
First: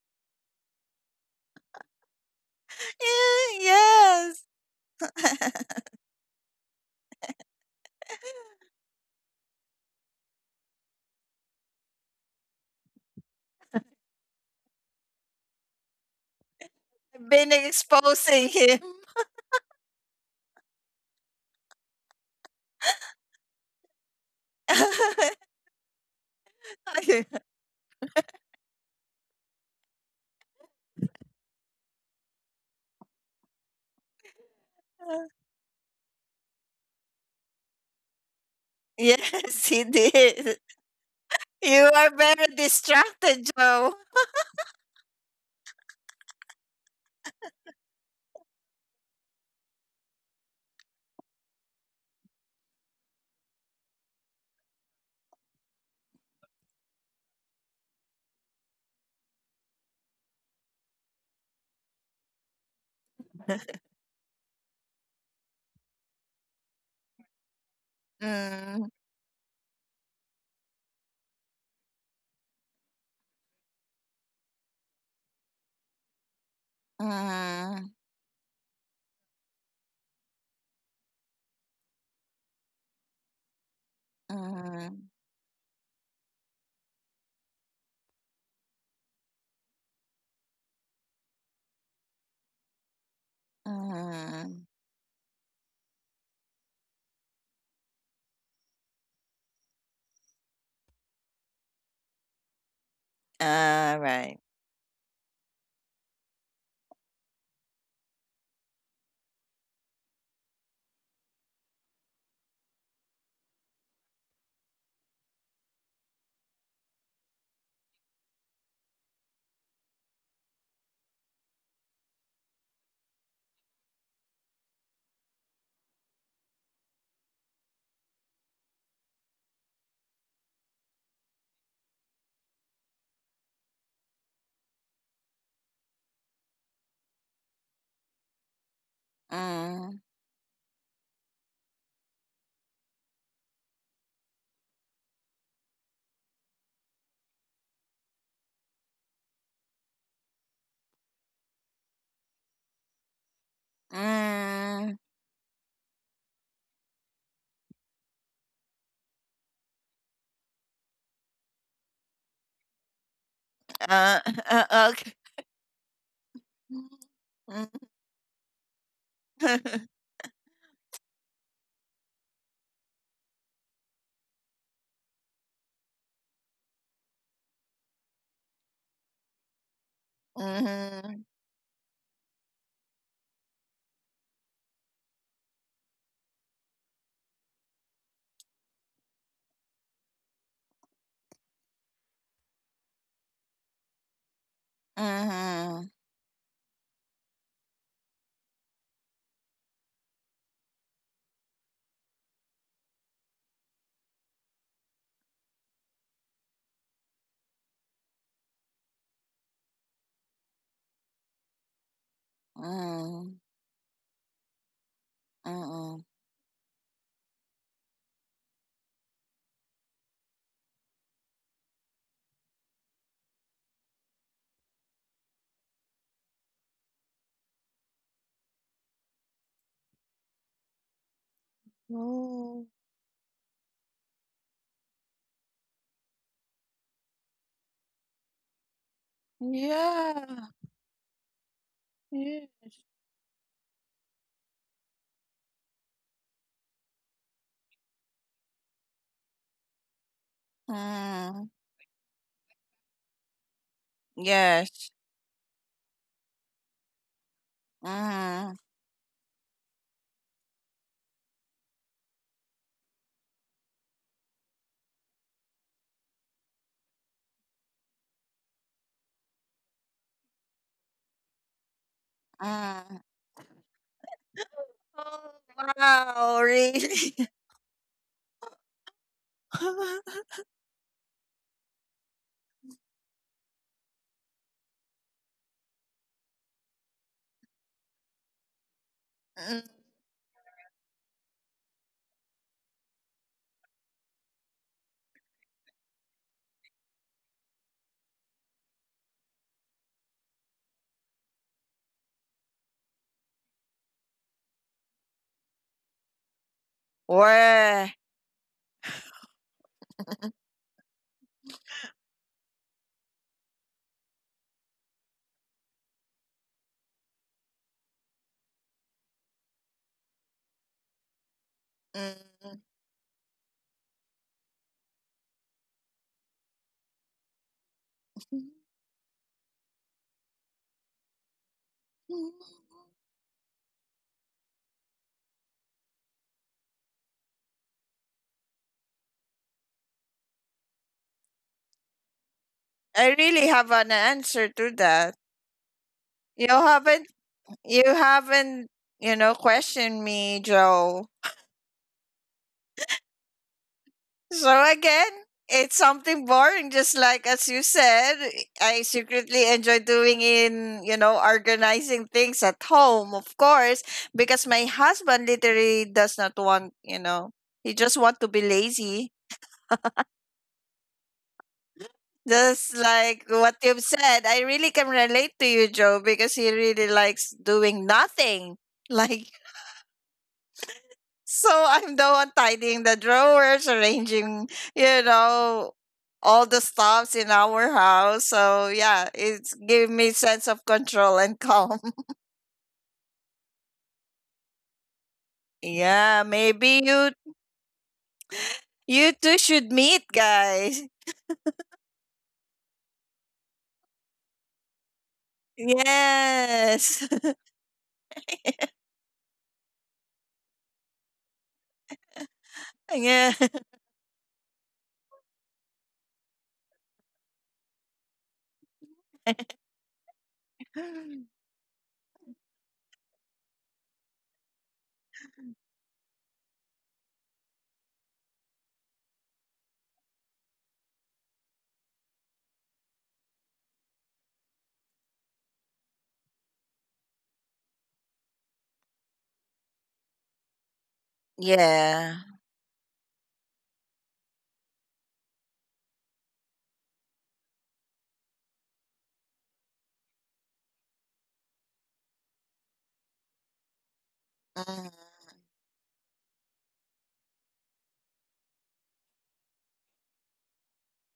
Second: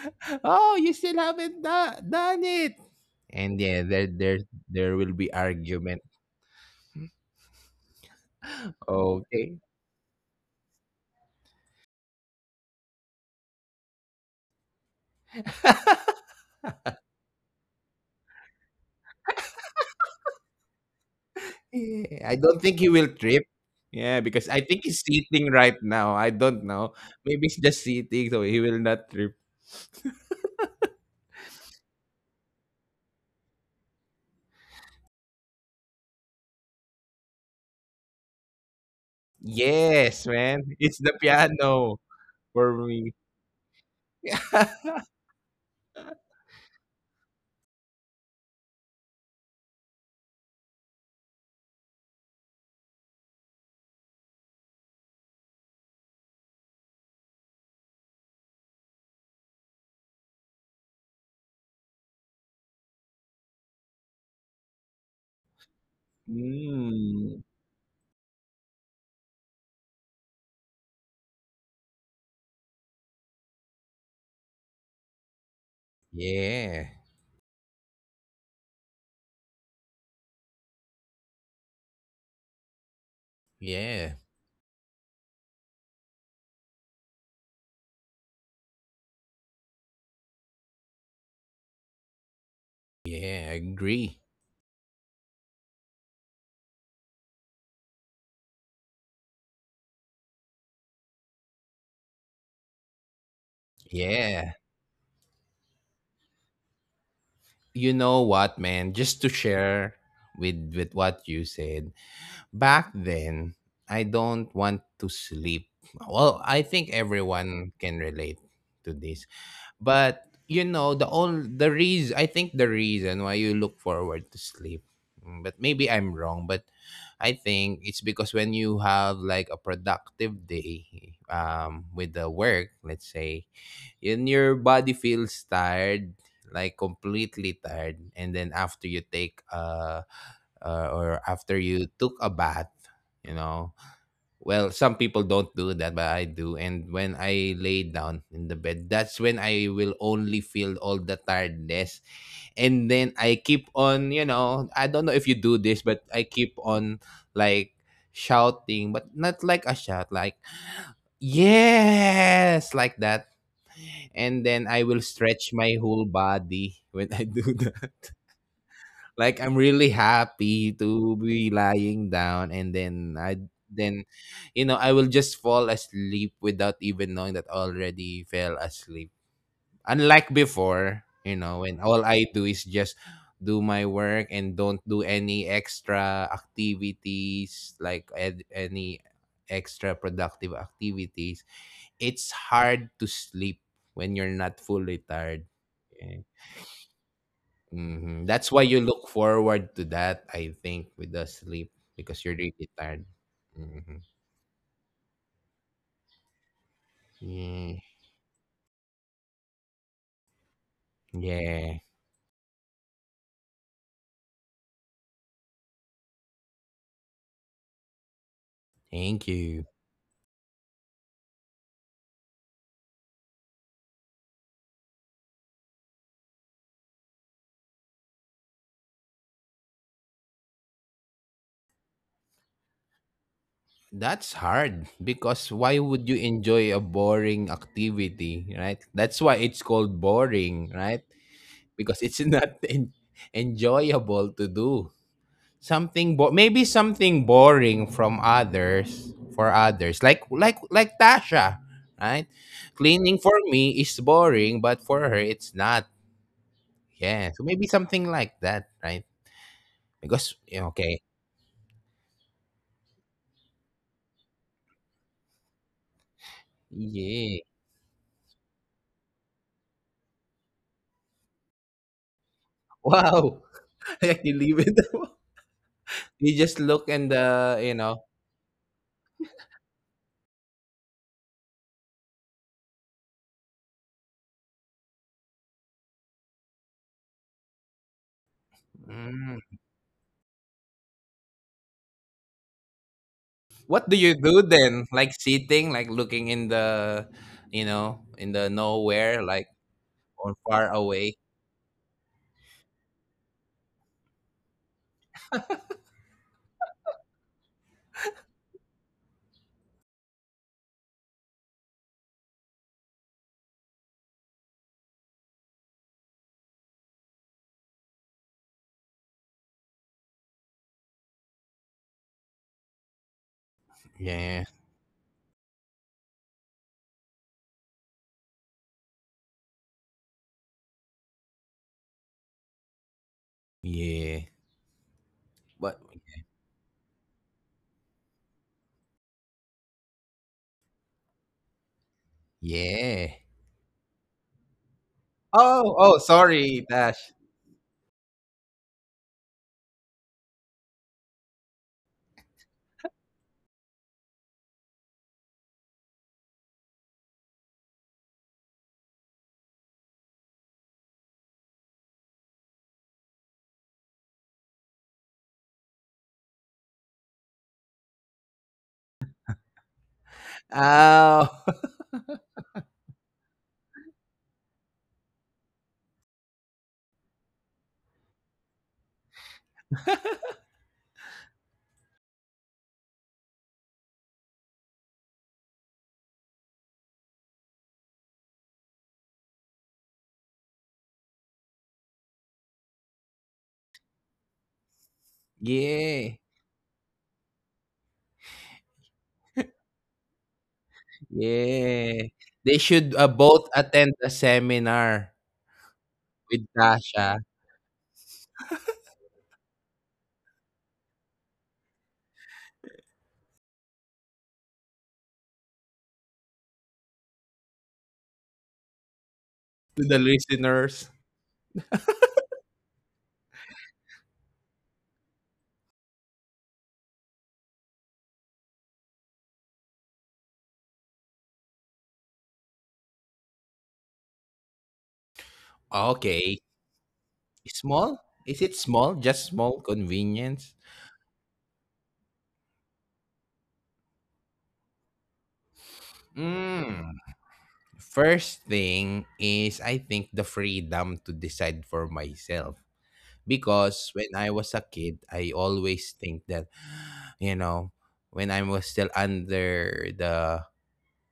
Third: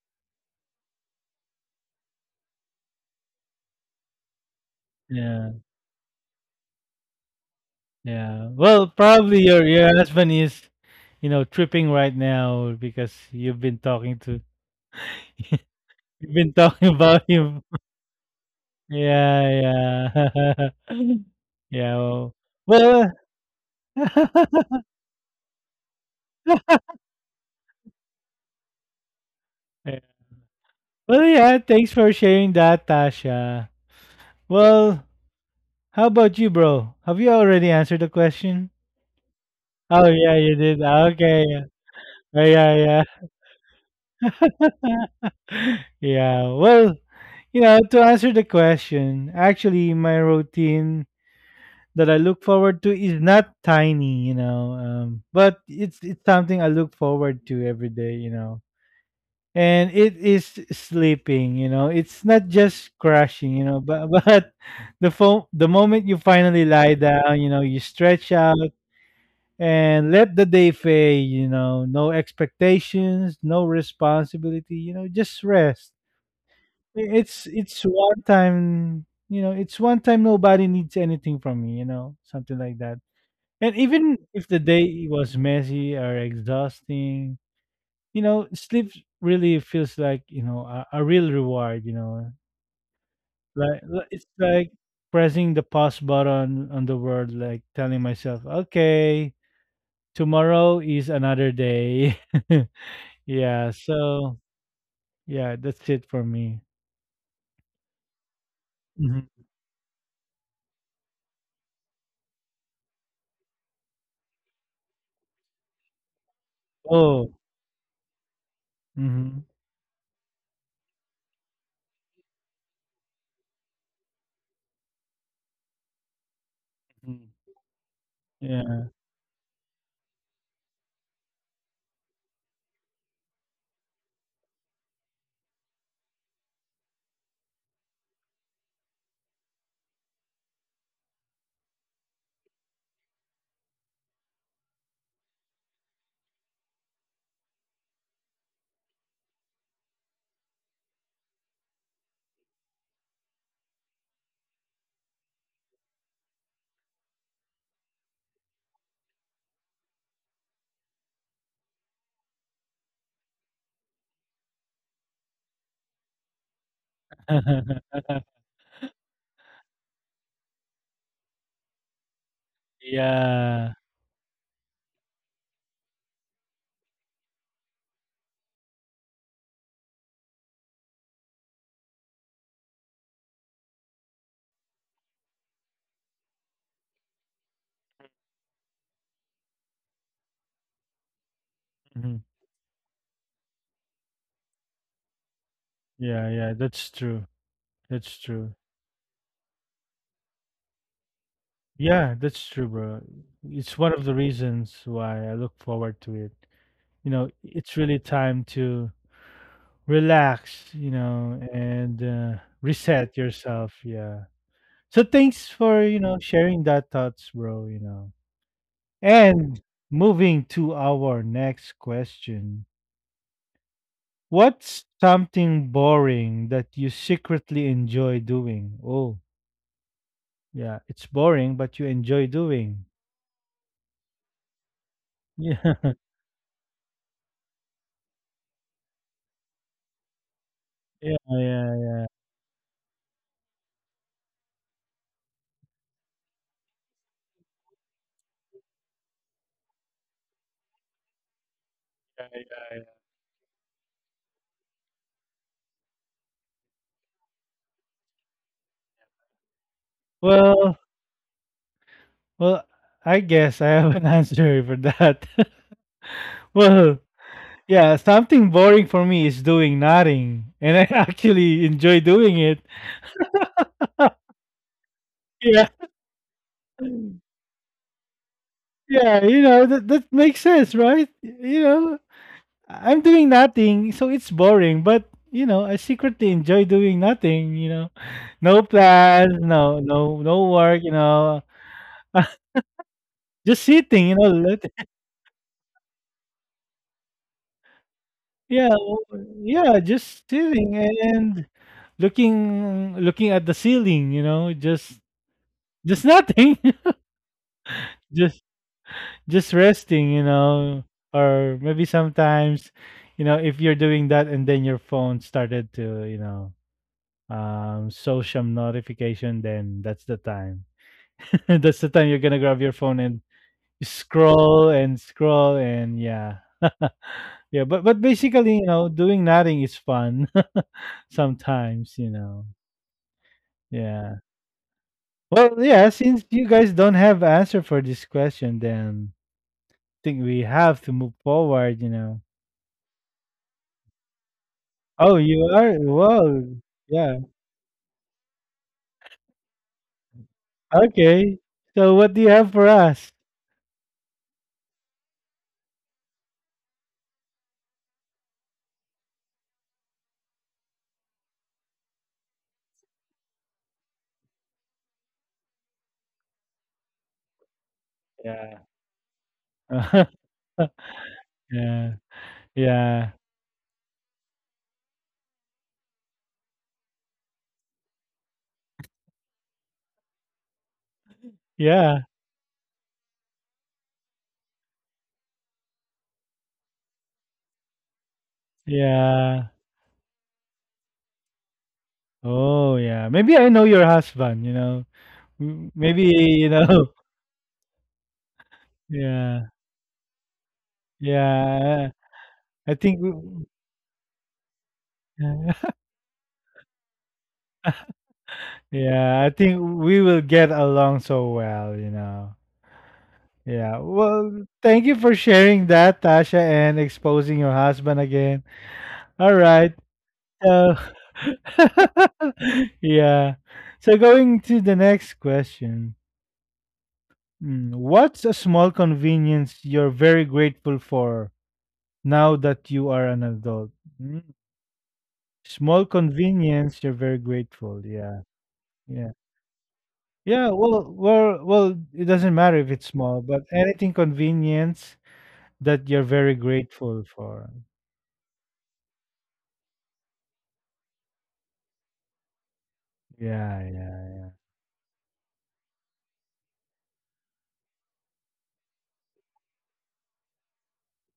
Oh, you still haven't do- done it. And yeah, there, there, Yes. there will be yeah, argument. yeah. Well, probably Okay. your your husband is, you know, tripping right now because you've been talking to you've been talking I've about been him. exposing him. Yeah, yeah. Yeah. Yeah, I Well, don't think he will trip. well, Yeah, because I think he's sitting right now. I don't know. Maybe he's just sitting, so he will not trip. yeah. Well, yeah, thanks for sharing that, Tasha. Well, how about you, bro? Have you already answered the question? Yes, he Oh, Yes, yeah, you did. man. did. It's the Okay. You piano are very for Yeah, yeah. me. distracted, Joe. Yeah. Yeah. Well, yeah, to answer the question, actually, my routine that I look forward to is not tiny, you know, um, but it's it's something I look forward to every day, you know, and it is sleeping, you know. It's not just crashing, you know, but but the fo- the moment you finally lie Mm. down, you know, you stretch out Mm. and let the day fade, you know, no expectations, no responsibility, you know, just rest. Yeah. it's Uh-huh, it's one time, you know, it's one time nobody needs anything from me, you know, something like that. And Yeah. even if the uh-huh, day was messy or exhausting, you know, sleep really feels like, you know, a, a real reward, you know. Yeah, I Like li- agree. it's uh-huh. like pressing the pause button on the world, like telling myself, okay, tomorrow is another day. Yeah, so Right. Yeah. yeah, that's it for me. You know what, man? Just to Mhm. share with with what you said. Back then, I don't want to sleep. Well, I think Oh, everyone can relate to this. mm-hmm. But you know, the only the reason I think the reason why you look forward to sleep, mm, but maybe I'm wrong, but I Mm-hmm. think it's because when you Yeah. have like a productive day um with the work, let's say, and your body feels tired, like completely tired, and then after you take uh, Uh, uh or after you took a bath, you know, well, some people don't do that, but I do. And when I lay down in the bed, that's when I will only feel all the tiredness. And then I keep on, you know, I don't uh, know if you do this, but I keep on like shouting, but not like a shout, like, yes, like that. Uh, And then I will uh, okay. stretch my whole body when I do Mm, that. Like I'm really happy to be lying down and then I Yeah. then you know I will just fall asleep without even knowing that I already fell asleep. Unlike before, you mhm, know, when all I do is just do my work and don't do any extra activities like ed- any extra productive activities. Mhm. It's hard to sleep when you're not fully tired. uh-huh. Yeah. Yeah, yeah, that's true. That's Hmm. That's true. why you look forward to that, I think, with the sleep Yeah, because you're that's really true, bro. tired. It's one Hmm. of the reasons why I look forward to it. You know, Yeah. it's really time to relax, you know, Yeah. and uh, Hmm. reset Huh. Hmm. yourself. Yeah. So thanks uh for, you know, uh sharing that thoughts, bro, you know. Thank And you. moving to our next question. What's something boring that you secretly enjoy doing? Oh. Yeah, it's boring, but you enjoy doing. Oh, That's hard because why would you enjoy a boring activity, right? That's why it's called yeah. boring, right? Yeah, yeah, Because yeah, it's not Yeah. en- enjoyable to do. Something bo- maybe something boring from others, for others, like like like Tasha, Uh, right? yeah, yeah, yeah. Cleaning for me is boring but for her Yes. it's not. Yeah. So maybe something like that, uh, right? Because yeah, Well, okay. well, I guess I have an answer for that. Well, Yeah. yeah, something boring for me is doing nothing, and I actually enjoy doing it. uh, Wow. I can leave it. Oh, Yeah, You wow. just look in Really? the, you know yeah, you know that that makes sense, right? You know, I'm doing nothing, so it's boring, but you know, I secretly enjoy doing nothing. You know, no plans, mm. Mm. no, no, no work. You know. Just what do sitting, you you know, do let then, like sitting, like looking in the you know in the yeah, nowhere, like, yeah, just or far sitting away? and looking looking at the ceiling, you know, just just nothing. Wow. Just just resting, you know, or maybe sometimes, you know, if you're doing that and then your phone started to, you know, um social notification, then that's the time. That's the time you're gonna grab your phone and Yeah, scroll and scroll and yeah. Yeah, but but basically, you know, doing nothing is fun sometimes, you Mm. know. Yeah. yeah, Well, but yeah, since you guys don't have answer for this question, then I think we have to move forward, you know. yeah. I really have an answer to Oh, that. you are? Oh, oh, Well, You sorry, Dash. haven't yeah. you haven't, you know, questioned me, Joe. Okay. So what do you have for us? So again, it's something boring, just like as you said, I secretly enjoy doing in, you know, organizing things at home, of course, because my husband literally does not want, you know, he just want to be Yeah. lazy. Oh, Yeah. Just Yeah. like what you've said, I really can relate to you, Joe, because he really likes doing nothing. Like. So Yeah. I'm the one tidying the drawers, arranging, you know, all the stuffs in our house. So yeah, Yeah. it's give me sense of control and calm. Oh, yeah. Maybe I know your husband, you know. M maybe, Yeah, yeah, you maybe know, you you two yeah, should meet, guys. yeah, yeah. They I think should, we uh, both attend a seminar with Yes. Dasha. yeah, I think we will get along so well, you know. Yeah. Yeah, well, thank you for sharing that, Tasha, and exposing your husband again. All right, To the so listeners. yeah. So going to the next question. Mm, what's a small convenience you're very grateful for now that you are an adult? Hmm, small Okay. convenience, you're very grateful. Small? Yeah. Is it small? Yeah. Just small Yeah. convenience? Well, well, well, it Yeah. doesn't matter if it's small, but anything convenience that you're very Mm. grateful for. First thing is, I think, the freedom to decide for myself. Yeah. Because when Yeah. I was a Mm, kid, I always think that, you know, when I was still under the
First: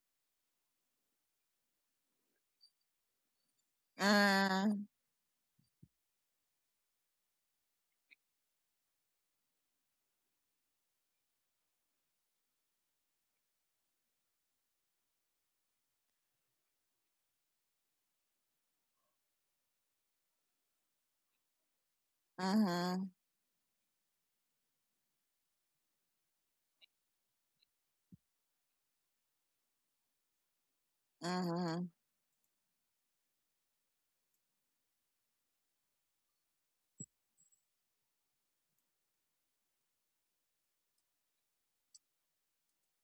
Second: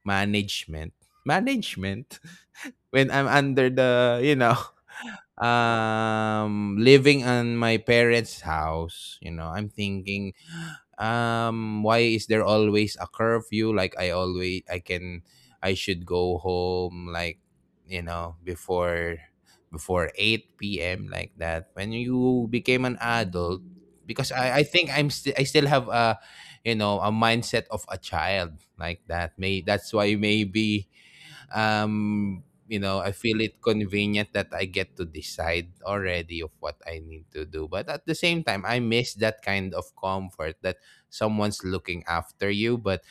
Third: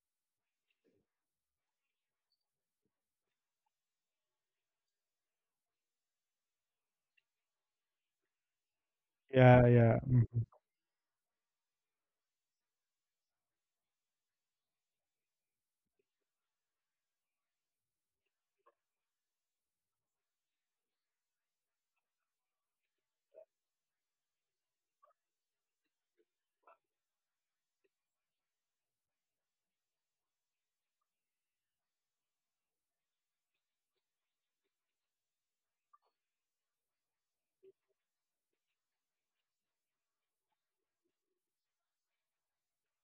management, management, when I'm under the, you know, mm, um, living on my parents' house, you know, I'm Yeah. Yeah. Yeah. thinking, Mhm. um why is there always a curfew? Like, I always I can I should go home, like, you know, before before eight p m p.m, like that. When you became an mhm, adult, because i i think i'm still I still have a, you know a mindset of a child, like that. May That's why, maybe, mhm, um you know I feel it convenient that I get to decide already of what I need to do, but at the same time I miss that kind of comfort that someone's looking after you. But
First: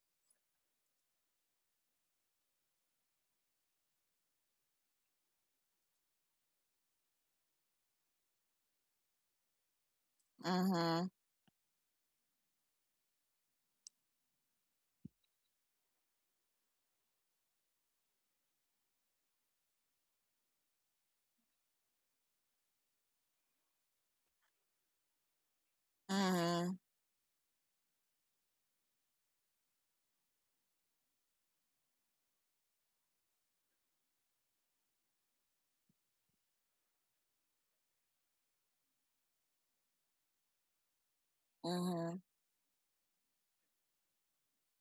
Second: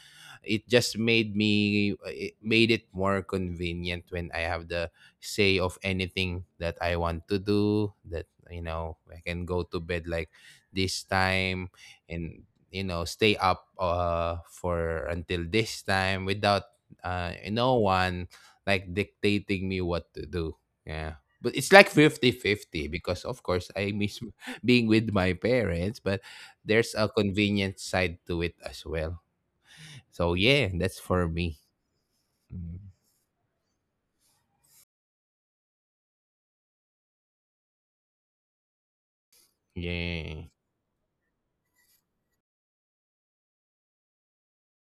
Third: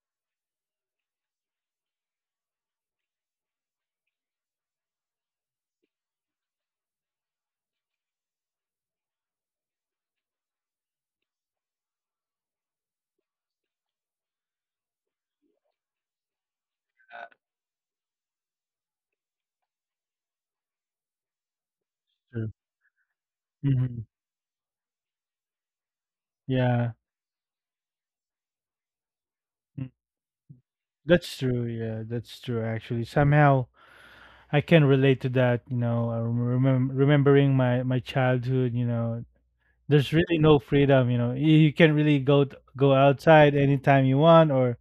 it just made me it made it more convenient when I have the say of anything that I want to do. That, you know, I can go to bed like this mhm, time and, you know, stay up, uh for until this time without, uh no one like dictating me what to do. Yeah. But it's like That's true. fifty-fifty because of course I Hmm. miss being with my parents, but mhm, there's Yeah. a convenient side to it as well. Mm, So yeah, that's for that's me. true. Yeah. That's true. Mm. Actually, somehow I can relate to that. You know, I remem- remembering my, my childhood, you know, there's really Yeah. no freedom. You know, you, you can really mhm, go, t- go outside anytime you want or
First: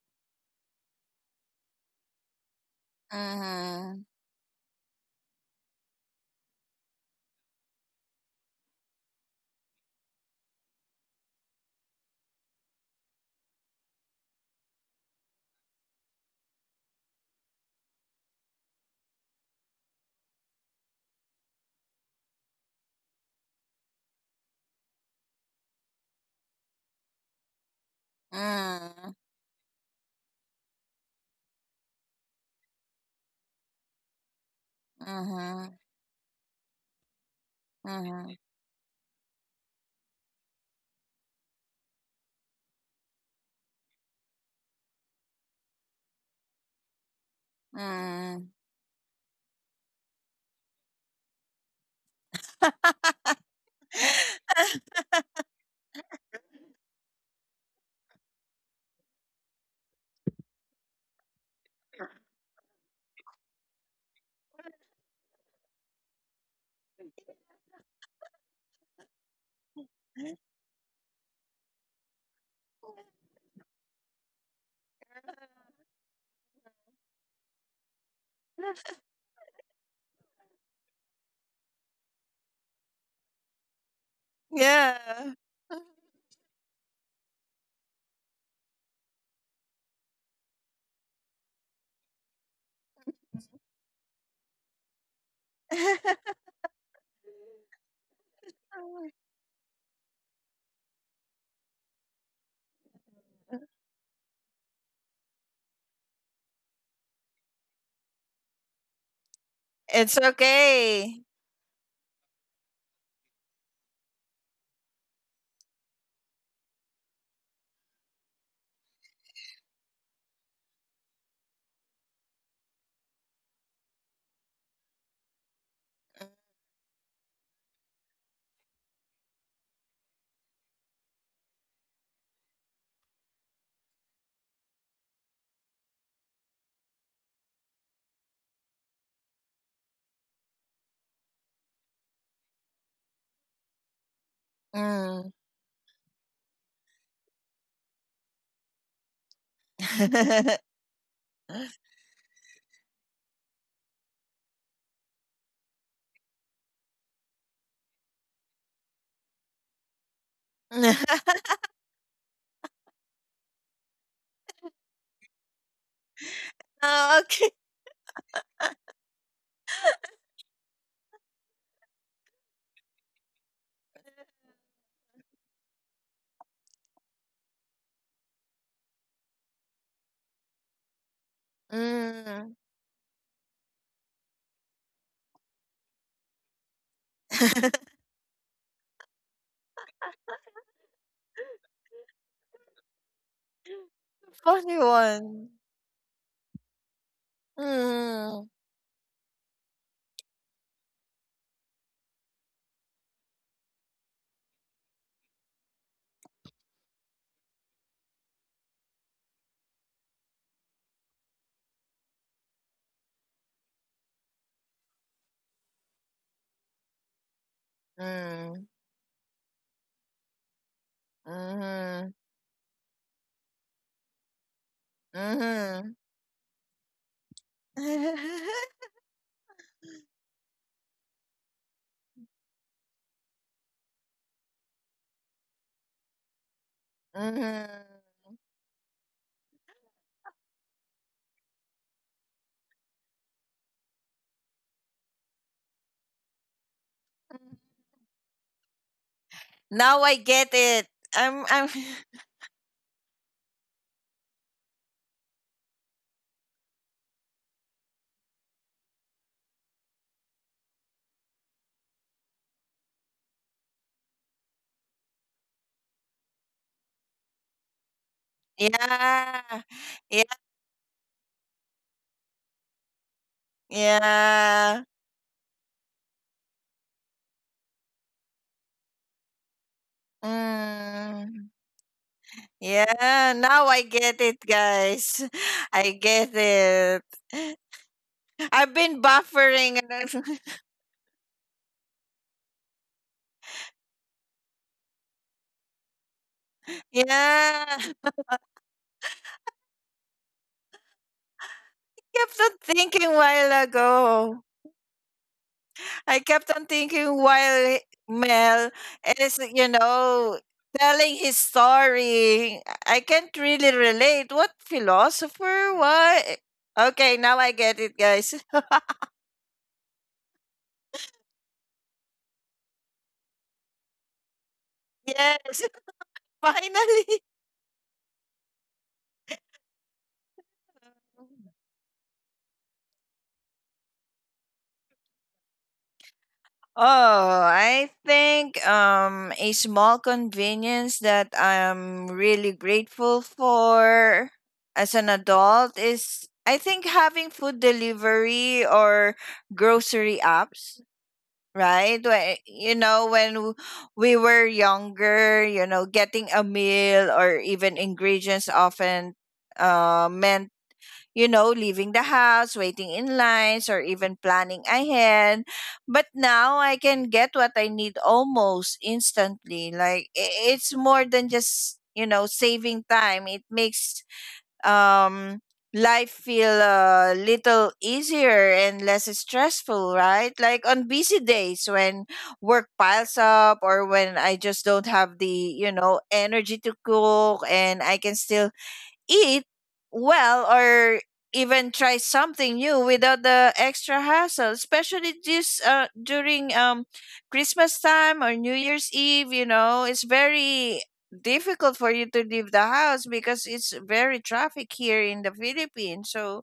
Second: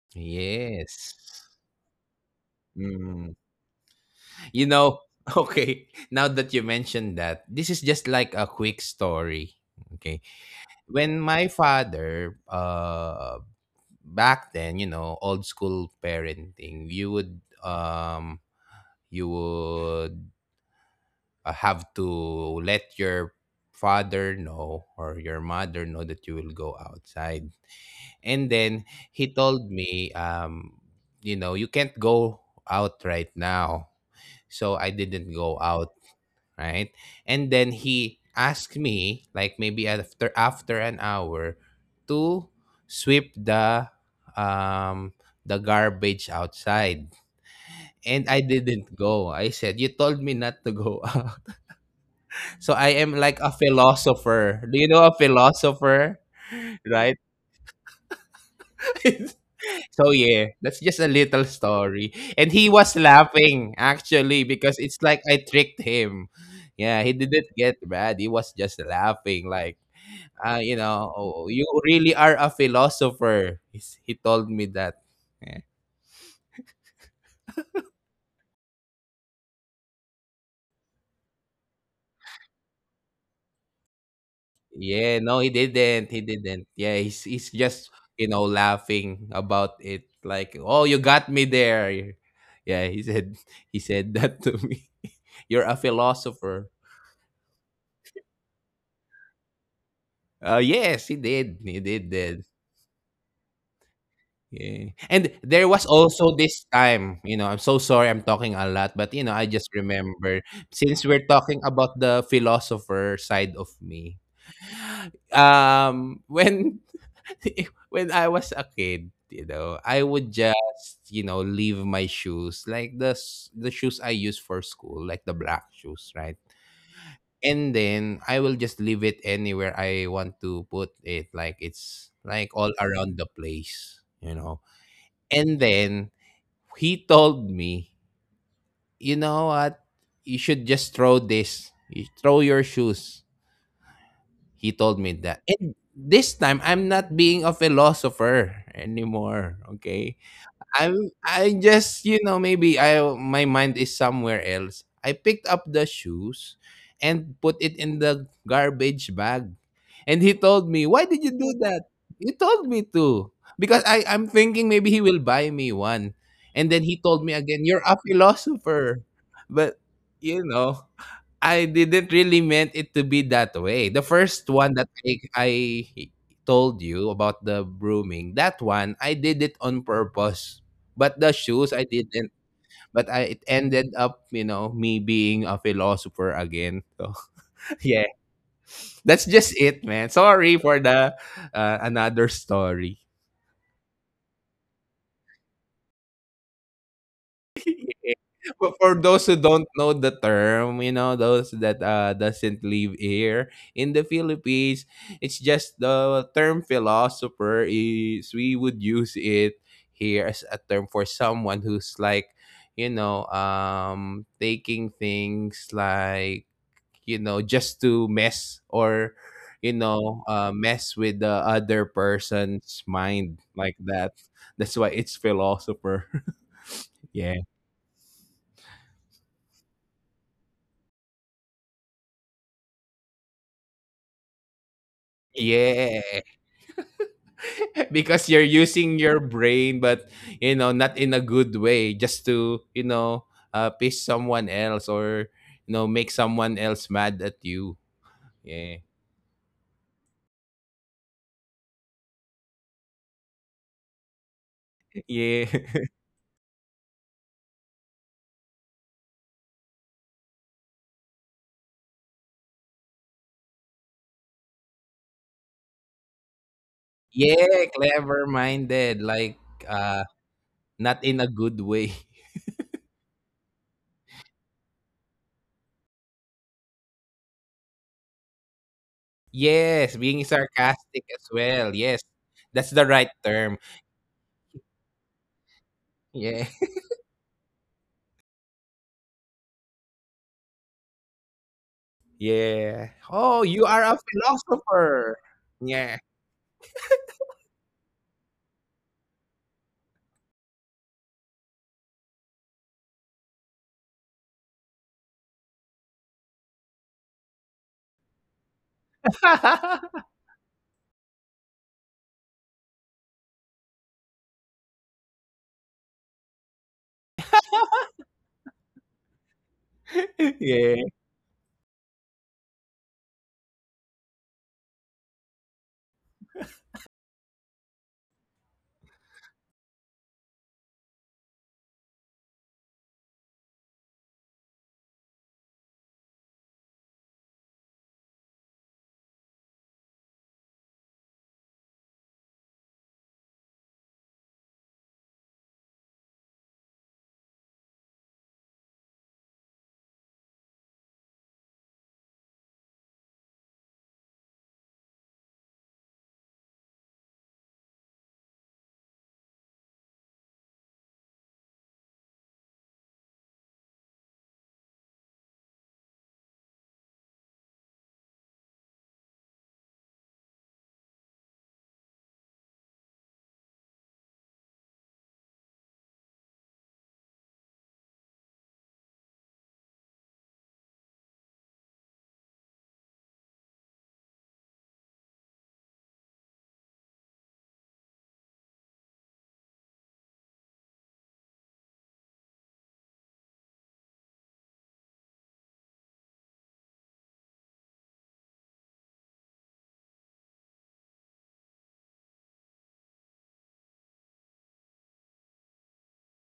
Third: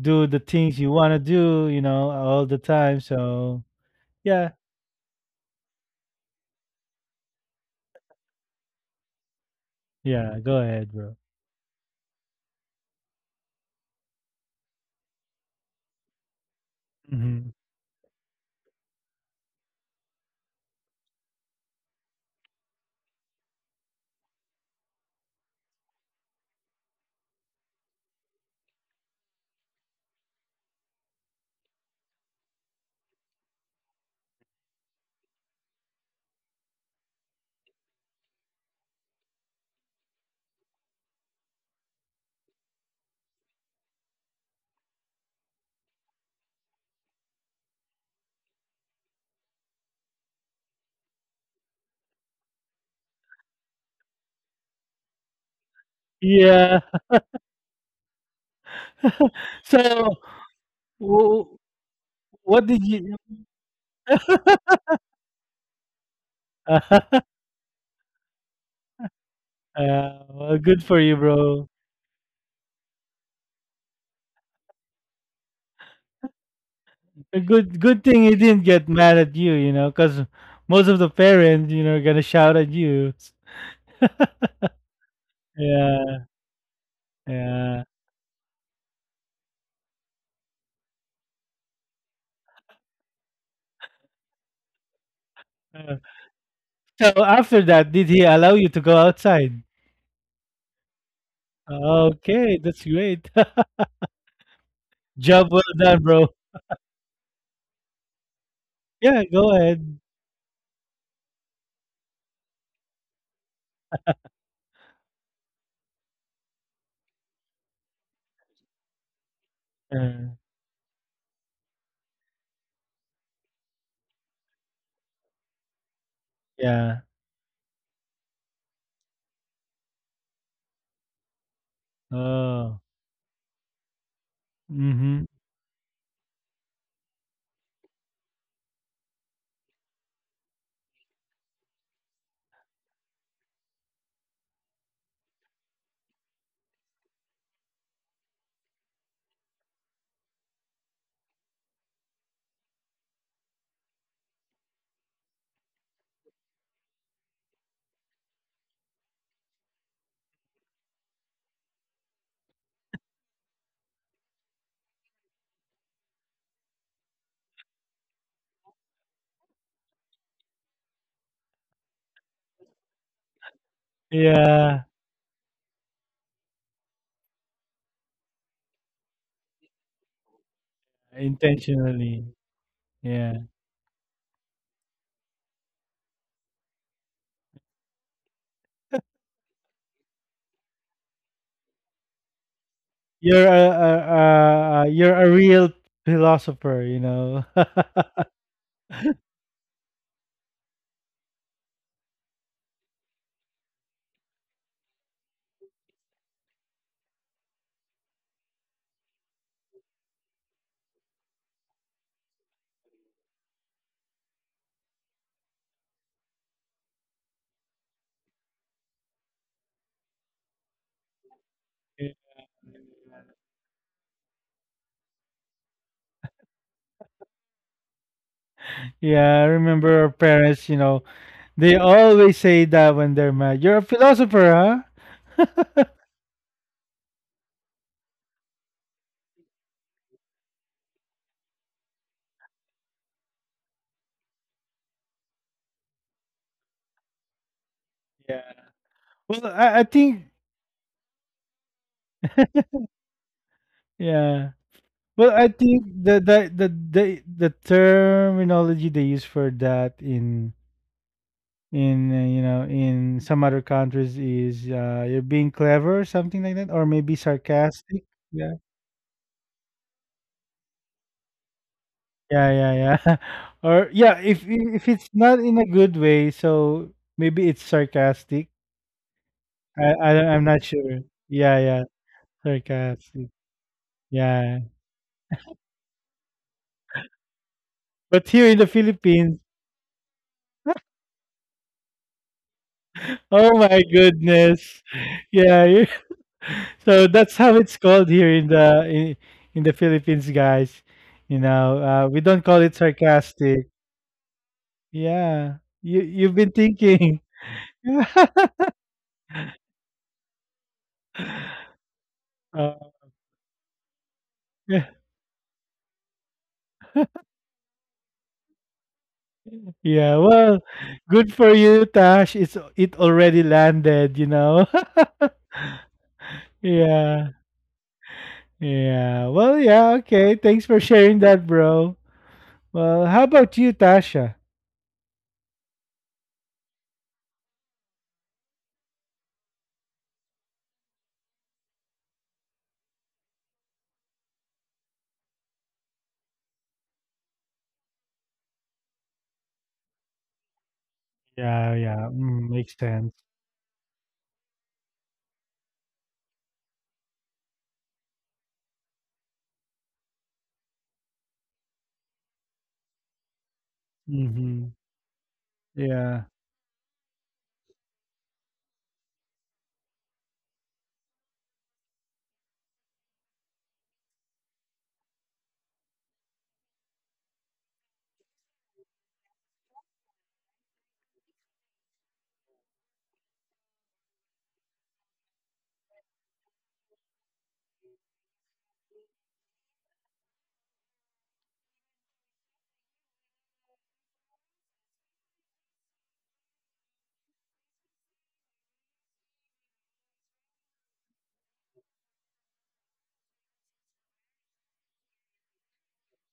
do the things you Yes. wanna do, you know, all the time, Mm. so yeah, You know, okay, now that you mentioned that, this is just like a quick story. Okay. yeah, go ahead, bro. When my father, uh, back then, you know, old school parenting, you Mhm. would, um, you would, uh, have to let your father know or your mother know that you will go outside, mhm, and then mhm, he told me, um you know, you can't go out right now. So I didn't go mhm, out, right? And then he mhm, asked me, like, maybe after after an hour, to sweep the, um the garbage outside. And I mhm. didn't go. I said, you told me not to go. So I am like a philosopher. Do you know a philosopher? Yeah. Right? So, So yeah, that's just a little w story. And what he did was you laughing actually, because it's like I tricked him. Yeah, he didn't get mad. He was just laughing, like, yeah, well, good for uh, you, you know, bro. "Oh, you really are a philosopher." He's- He told me that. Yeah. A good good thing he didn't get mad at you, you know, because most of the parents, you know, are gonna shout at you. Yeah. Yeah, no, he Yeah, didn't. He didn't. Yeah, he's he's yeah. just, you know, laughing about it, like, "Oh, you got me there." Yeah, he said he said that to me. You're a Uh, philosopher. so after that, did he allow you to go outside? Uh, yes, he did. He did did. Okay, that's great. Yeah. And Job well there was done, bro. also this time, you know, I'm so sorry I'm talking a lot, Yeah, but you know, go I just ahead. It's remember, okay. since we're talking about the philosopher side of me. Um when when I was a kid, you know, I Uh. would just, you know, leave my shoes, like the s- the shoes I use for school, like the black shoes, right? Yeah. And then I will just leave it anywhere I want to put it, like it's like Oh. all around the place, you know. Mhm. And then he told me, you know what? You should just throw this. You throw your shoes. He told Mm. me that. And this time I'm not being a philosopher anymore, okay? I'm I just, you know, maybe I my mind is somewhere else. I picked up the shoes and put it in the garbage bag. And he told me, "Why did you do that?" He told me to, because I I'm thinking maybe he will buy me one. And then he Oh, told me okay. again, "You're a philosopher." But you know, I didn't really meant it to be that way. The first one Yeah, that I, I told you about, the brooming, that one I did it on purpose, but the shoes I intentionally. didn't. Mm. But Yeah. I, it ended up, you know, me being a philosopher again. So yeah. That's just it, man. Sorry for the, uh, another story. You're a a a Funny a you're a one. real philosopher, you know. Eh, Mm. For for those who don't know the term, you know, those that, uh, doesn't live here in the Philippines, it's just, the term philosopher is, we would use it here as a term for someone who's like, you know, um taking things like, you know, just to mess, Mm. or you know, uh, mess with the other Mhm. person's mind, like that. That's why it's philosopher. Mhm. Yeah. Yeah, I remember our parents, you know, they always say that when they're mad. You're a philosopher, huh? Yeah. Mhm. Because you're using your brain but, you know, not in a good way, just to, you know, uh, piss someone else, or, you know, make someone else mad at you. Yeah. Yeah. Well, I, I think Now I get it. I'm I'm yeah. Well, I Yeah. think the the the the the terminology they use for that in in uh, you know in some other countries is uh, you're being clever something like that or maybe Yeah, sarcastic clever yeah minded, like, uh yeah. Yeah. not in a good way. yeah yeah yeah or yeah if if it's Yeah. not in a good way so maybe it's sarcastic. I, Yes, I don't- being I'm not sure sarcastic as yeah well. yeah Mm. Yes, that's the right sarcastic term. Yeah, now I yeah get it, guys. I Yeah, get it. but here in the I've Philippines. been buffering. And I- yeah. Oh, Oh you my are a goodness. philosopher. Yeah, you- Yeah, so that's how it's Yeah. called here in the in, in the Philippines guys you know uh, we don't call Kept it on thinking sarcastic. while ago. Yeah, you you've I been kept on thinking. thinking while Mel is, you know, telling his story. Oh, I can't really relate. What yeah, philosopher? What? Okay, now I get it, guys. yeah, well, yeah. good for you, Tash. It's it already landed, you know. Yes, Yeah, finally. yeah. Well, yeah, okay. Thanks for sharing that, bro. Well, how about you, Tasha? Oh, I think um a small convenience that I'm really grateful for as an adult is, I think, having food delivery or grocery apps, Yeah, right? yeah. When, Mm, you makes know, sense. when w- we were younger, you know, getting a meal or even ingredients often uh, meant, you know, leaving the house, waiting in lines, or even planning Mm-hmm. ahead. But Yeah. now I can get what I need almost instantly. Like, i- it's more than just, you know, saving time. It makes um life feel a little easier and less stressful, right? Like on busy days when work piles up, or when I just don't have the, you know, energy to cook, and I can still eat well or even try something new without the extra hassle, especially this uh, during um Christmas time or New Year's Eve. You know, it's very difficult for you to leave the house because it's very traffic here in the Philippines. So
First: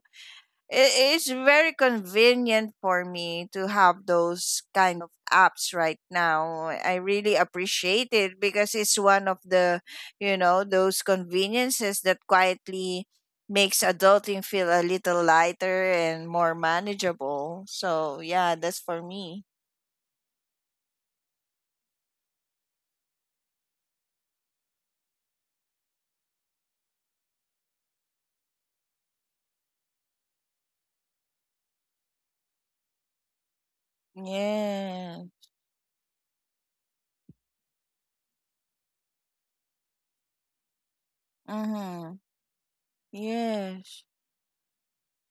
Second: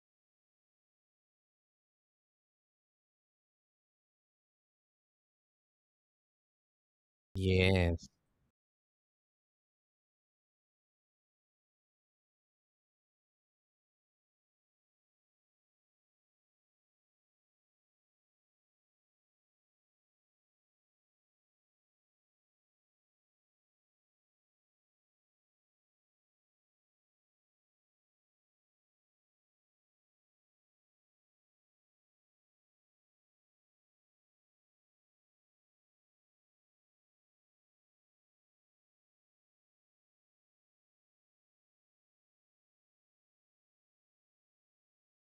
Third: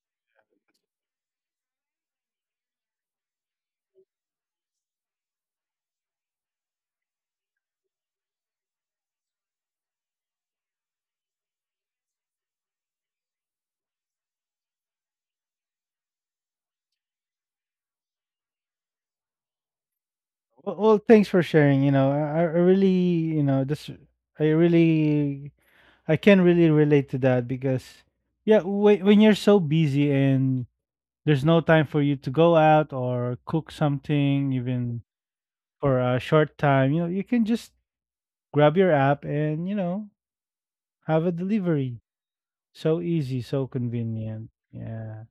it is very convenient for me to have those kind of apps right now. I really Yes, appreciate it because it's one of the, you know, those conveniences that quietly makes adulting feel a little lighter and more manageable. So, yeah, that's for me. Well, well, thanks for sharing. You know, I, I really, you know, this, I really, I can really relate to that because, yeah, when, when you're so busy and there's no time for you to go out or cook something even Yeah. for a short time you know you can just grab your app and you know have a delivery Mm-hmm. so easy so Yes. convenient yeah.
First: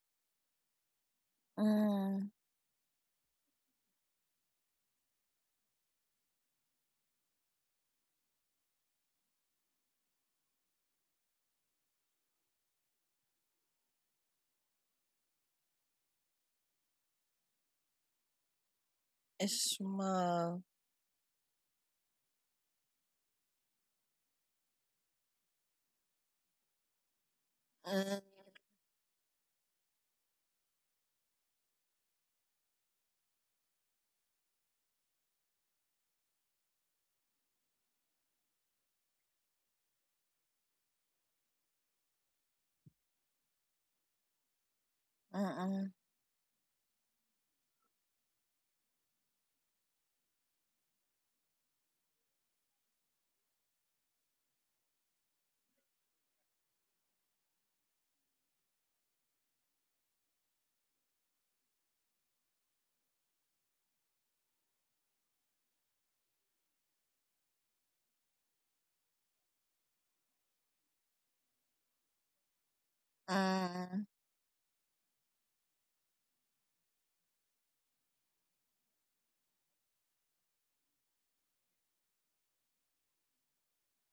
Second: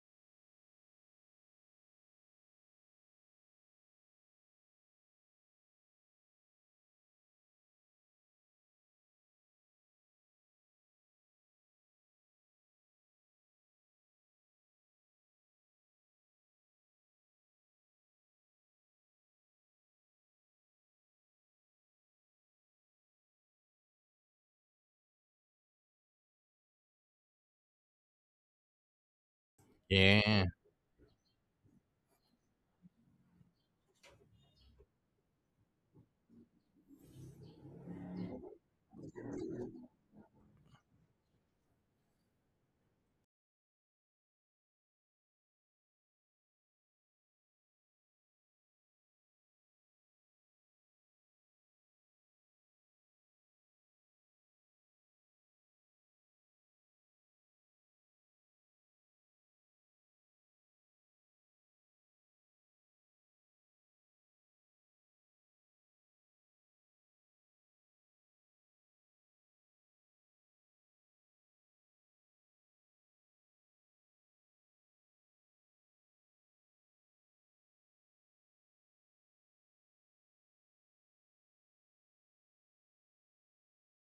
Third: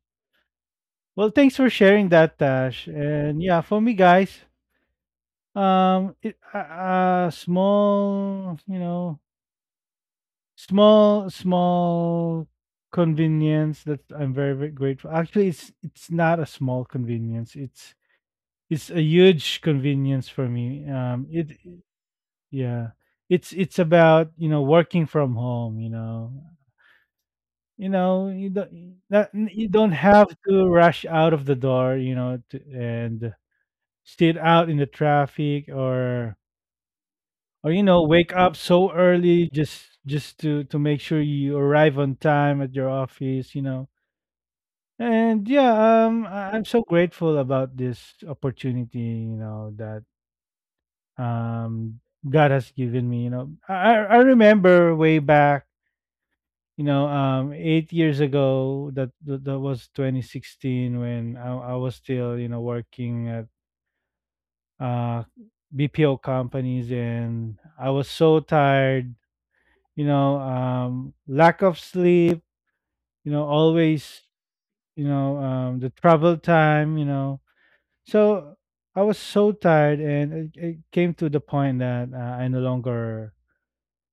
Well thanks for sharing Mm. that, Tash, and yeah, for me guys, um, it, a, a small you know small small convenience that I'm very, very grateful, actually it's it's not a small convenience, it's it's a huge It's convenience for small. me. Um, it, yeah, it's it's about you know working from home. You know, you Mm. know you don't that, you don't have yeah, to rush out of the door. You know, to, and sit out in the traffic or or you know wake up so early just just to to make sure you arrive on time at your office. You know. And Mm-mm. yeah, um, I- I'm so grateful about this opportunity, you know, that um God has given me. You know, I I I remember way back, you know, um, eight years ago. That that that was twenty sixteen when I, I was still, you know, working at uh, B P O companies, and I was so tired. You know, um, lack of sleep. You know, Mm. always. You know, um, the travel time. You know, so I was so tired, and it, it came to the point that uh, I no longer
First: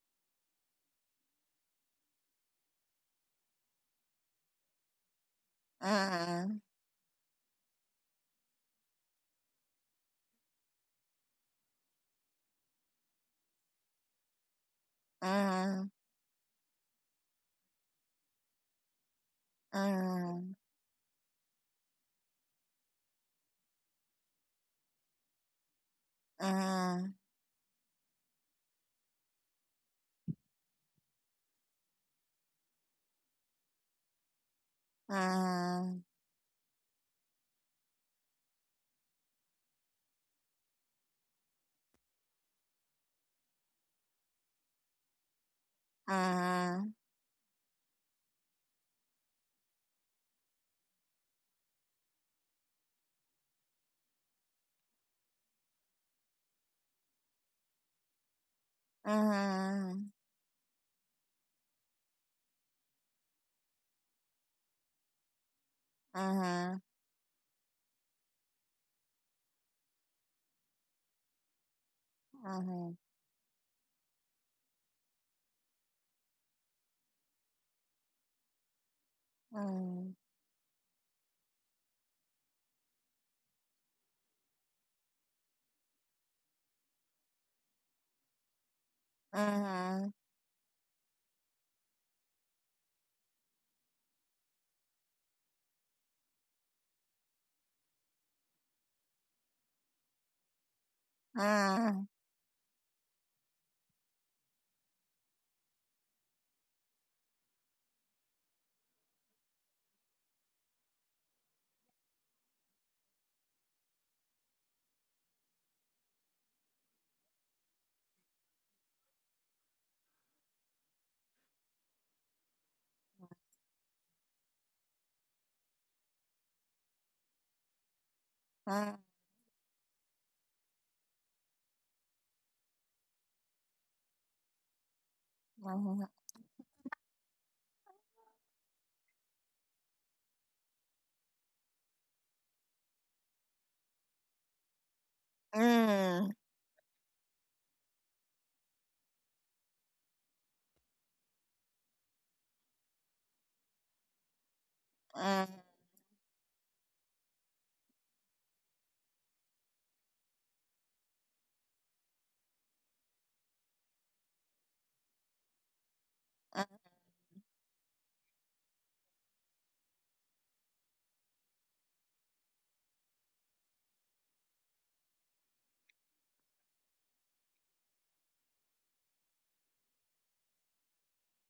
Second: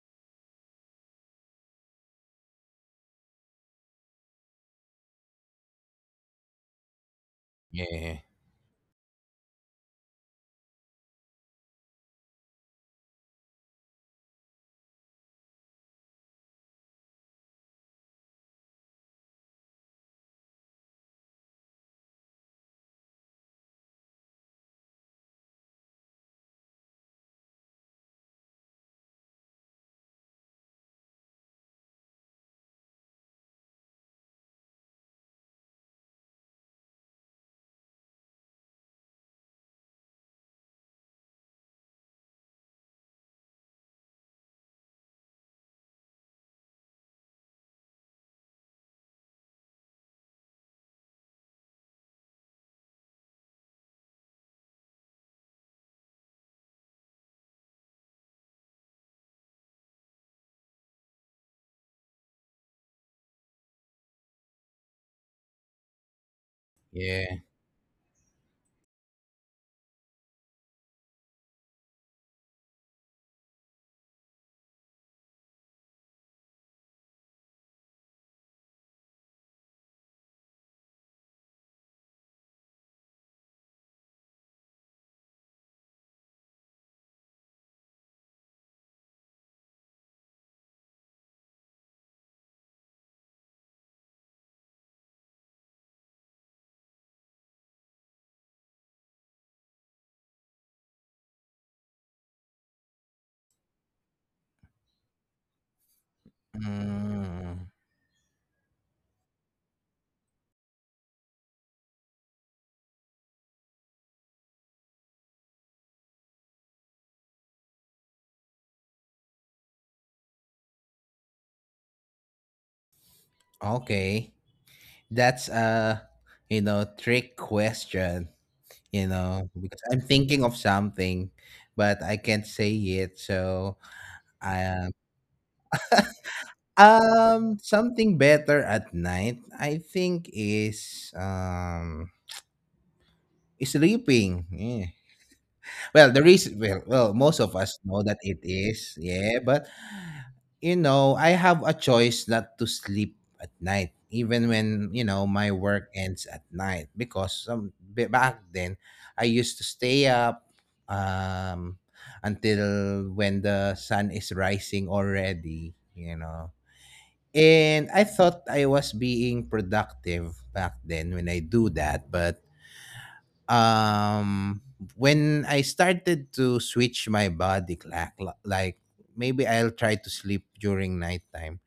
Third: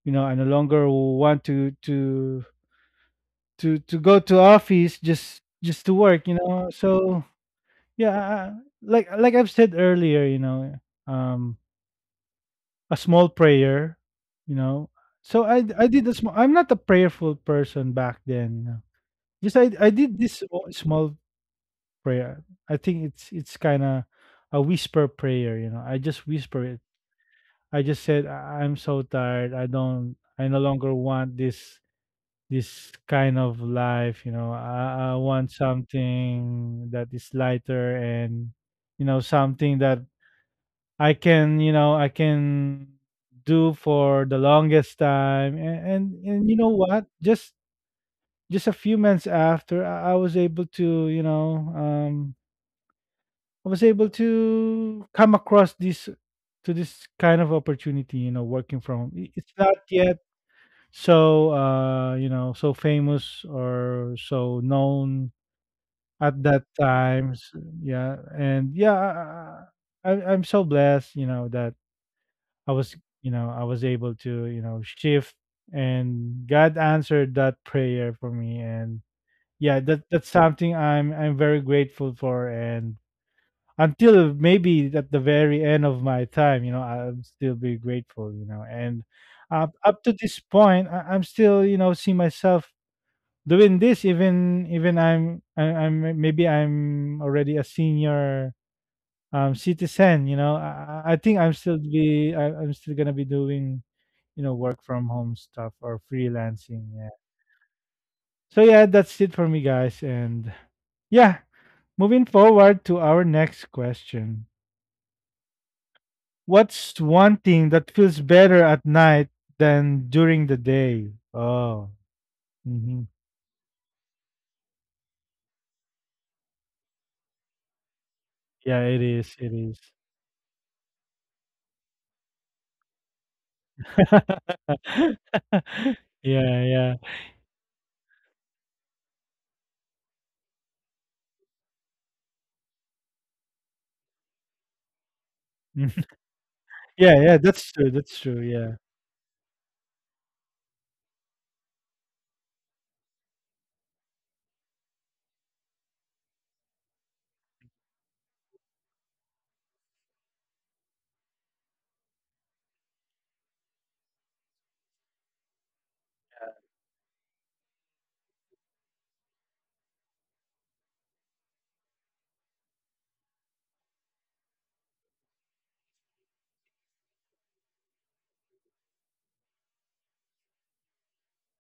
you know I no longer want to to to to go to office just just to work you Mm. know so yeah. yeah, I- I- like like I've said earlier you know um a small prayer you know so I I Mm. did a small, I'm not a prayerful person back then you know just i I did this Mhm, small small prayer, I think it's it's kind of a whisper prayer you know I just whisper it. mhm, I just said "I- I'm so tired, I don't I no longer want this this kind of life you know. I, I want mhm, something that is lighter and you know something that i can you know I can do for the longest time and and, and, you know mhm, what, just just a few months after, I, I was able to you know um I was able to come across this to this kind of opportunity you know working from home. I- it's not mhm, yet so uh you know so famous or so known mhm, at that mhm, yeah. times, yeah. And yeah, I, I- I'm so blessed you know that I was mhm, you know I was able to you know shift and God answered that prayer for me. And yeah, that mhm, that's something i'm I'm very grateful for. And until maybe at the very end of my time you know I'll still be grateful, you know, and mhm, up, up to mhm, this point, I, I'm still you know see myself doing this, even even i'm I, I'm maybe I'm already a senior um citizen, you know, i, I I think i'm still mhm, be I, I'm still gonna be doing you know work from home stuff or freelancing, yeah. Mm, So yeah, that's it for me guys, and yeah, moving forward to our next question: what's one thing that feels better at night than during the day? Oh. Mhm. okay, that's a, you know, trick question. Yeah, it You is, know, it is. because I'm thinking of something, but I can't say it. So I, Yeah yeah. Um, something better at night, I think, is, um is sleeping. Yeah. Well, the mhm, reason, well, well, Yeah, yeah, most of that's us true, know that's that true, it yeah. is. Yeah, but you know, I have a choice not to sleep at night, even when you know my work ends at night, because some b- back then I used to stay up, um until when the sun is rising already. You know, and I thought I was being productive back then when I do that, but, um, when I started to switch my body clock, li like, maybe I'll try to sleep during nighttime,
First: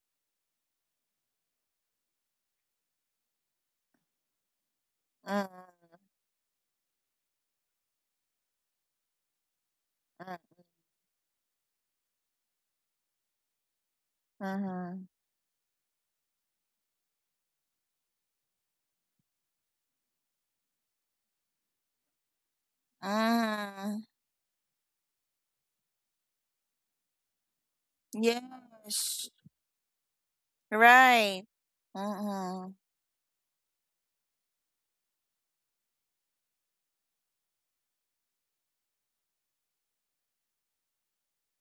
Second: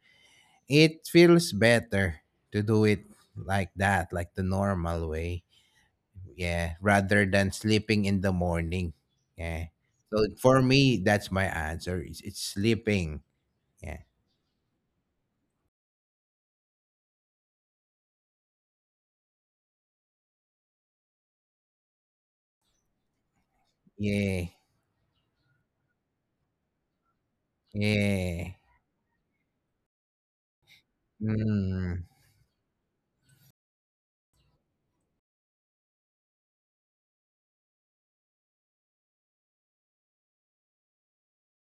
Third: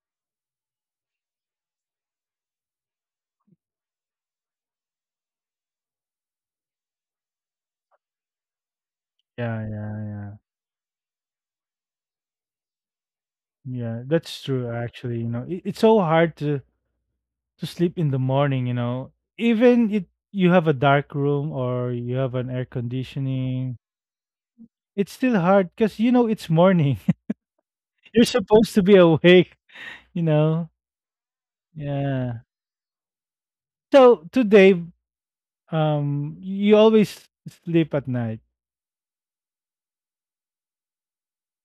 it feels better to do it like that, like the normal way. mhm, Yeah, rather than sleeping in the morning. Yeah, Yeah. yeah, So yeah. for me, that's my answer. It's, it's sleeping. Yeah. Yeah, that's mhm, true mhm. actually, you know. It, it's so hard to to sleep in the morning, you know. Even it you have a dark room or you have an air conditioning, Yeah. it's still hard because you know it's morning. You're Yeah. supposed to be Yes, awake, you know. right. Mm. Yeah. Mm-mm. So today, um, you always sleep at night.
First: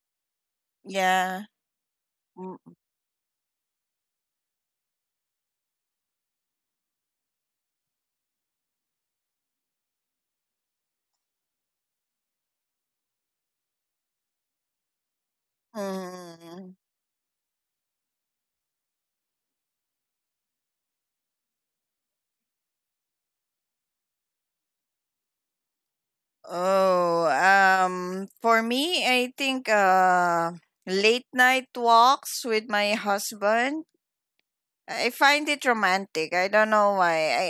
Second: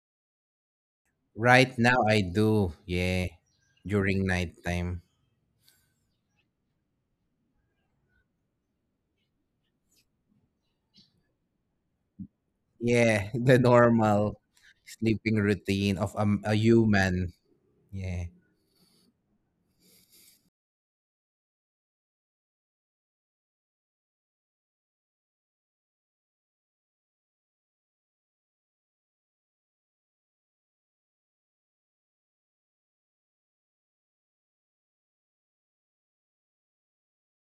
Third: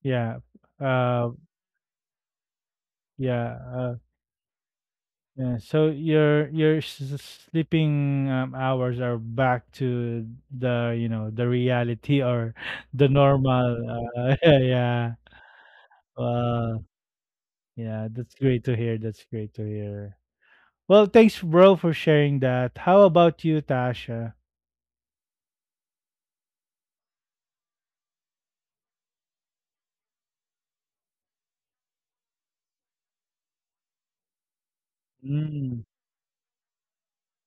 Yeah. Uh, Yeah. Right now I do, yeah. yeah. During nighttime. Yeah, so your your s- s- sleeping um, hours are back to the you know the reality or the Yeah, the normal. Uh, normal yeah, sleeping routine of a, a Mm-mm. well, human. yeah, Yeah. that's great to hear. That's great to hear. Well, thanks, bro, for sharing that. How about you, Tasha? Oh, um, for me, I think uh, late night walks with my husband, I find it Mm, romantic. I don't know why. I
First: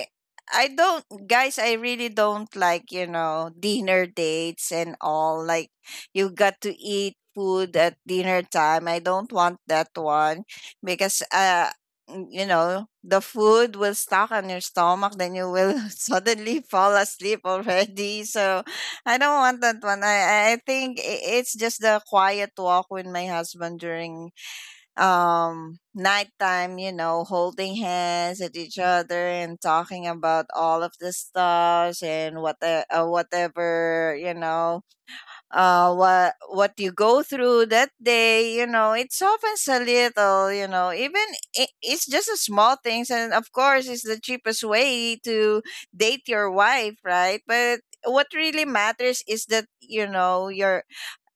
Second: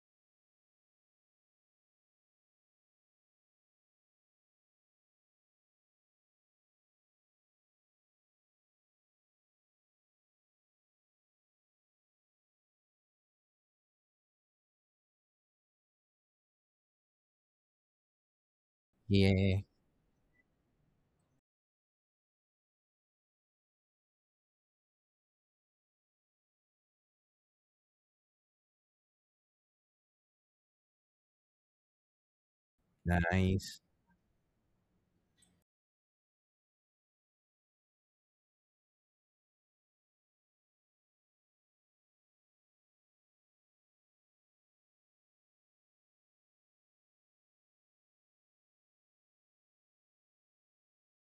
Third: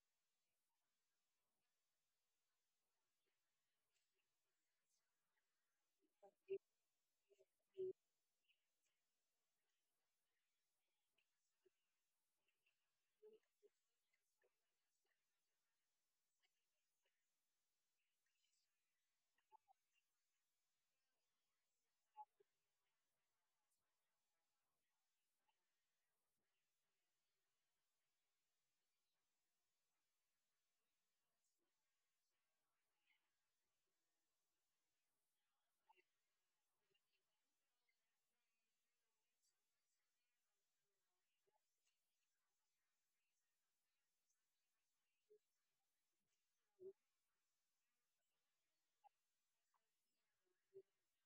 I don't, guys, I really don't like, you know, dinner dates and all. Like you got to eat food at dinner time. I don't want that one because uh n- you know, the food will stuck on your stomach, then you will suddenly fall asleep already. So I don't want Yeah. that one. I I I think i- it's just the quiet walk with my husband during um nighttime, you know, holding hands at each other and talking about all of the stars and what the, uh, Nice. whatever, you know, uh what what you go through that day. You know, it softens a little. You know, even I it's just a small things, and of course it's the cheapest way to date your wife, right? But what really matters is that, you know, your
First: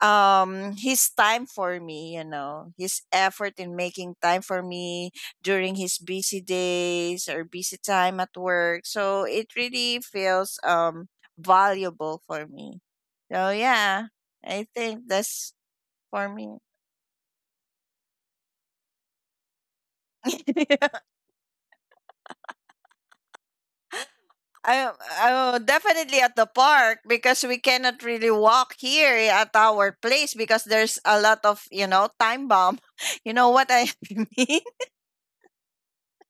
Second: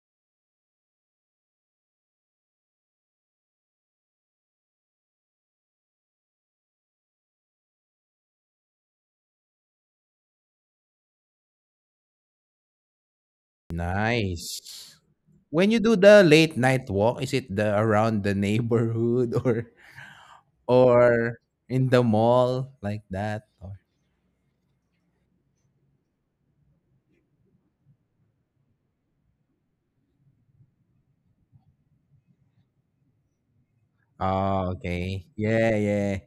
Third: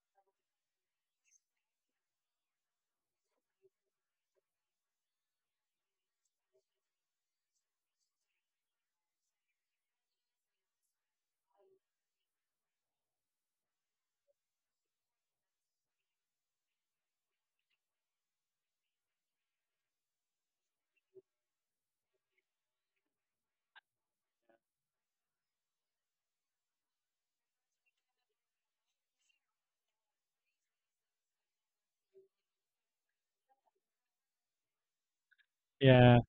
um his time for me, you know, his effort in making time for me during his busy days or busy time at work. So it really feels um valuable for me. So yeah, I Nice. think that's When you do the for late me. night walk, is it the around the neighborhood or or in the mall like that? Or, I, I definitely at the park, because we cannot really walk here at our place because there's a lot of, you know, time bomb. You know what I mean. oh, okay. Yeah, yeah, yeah.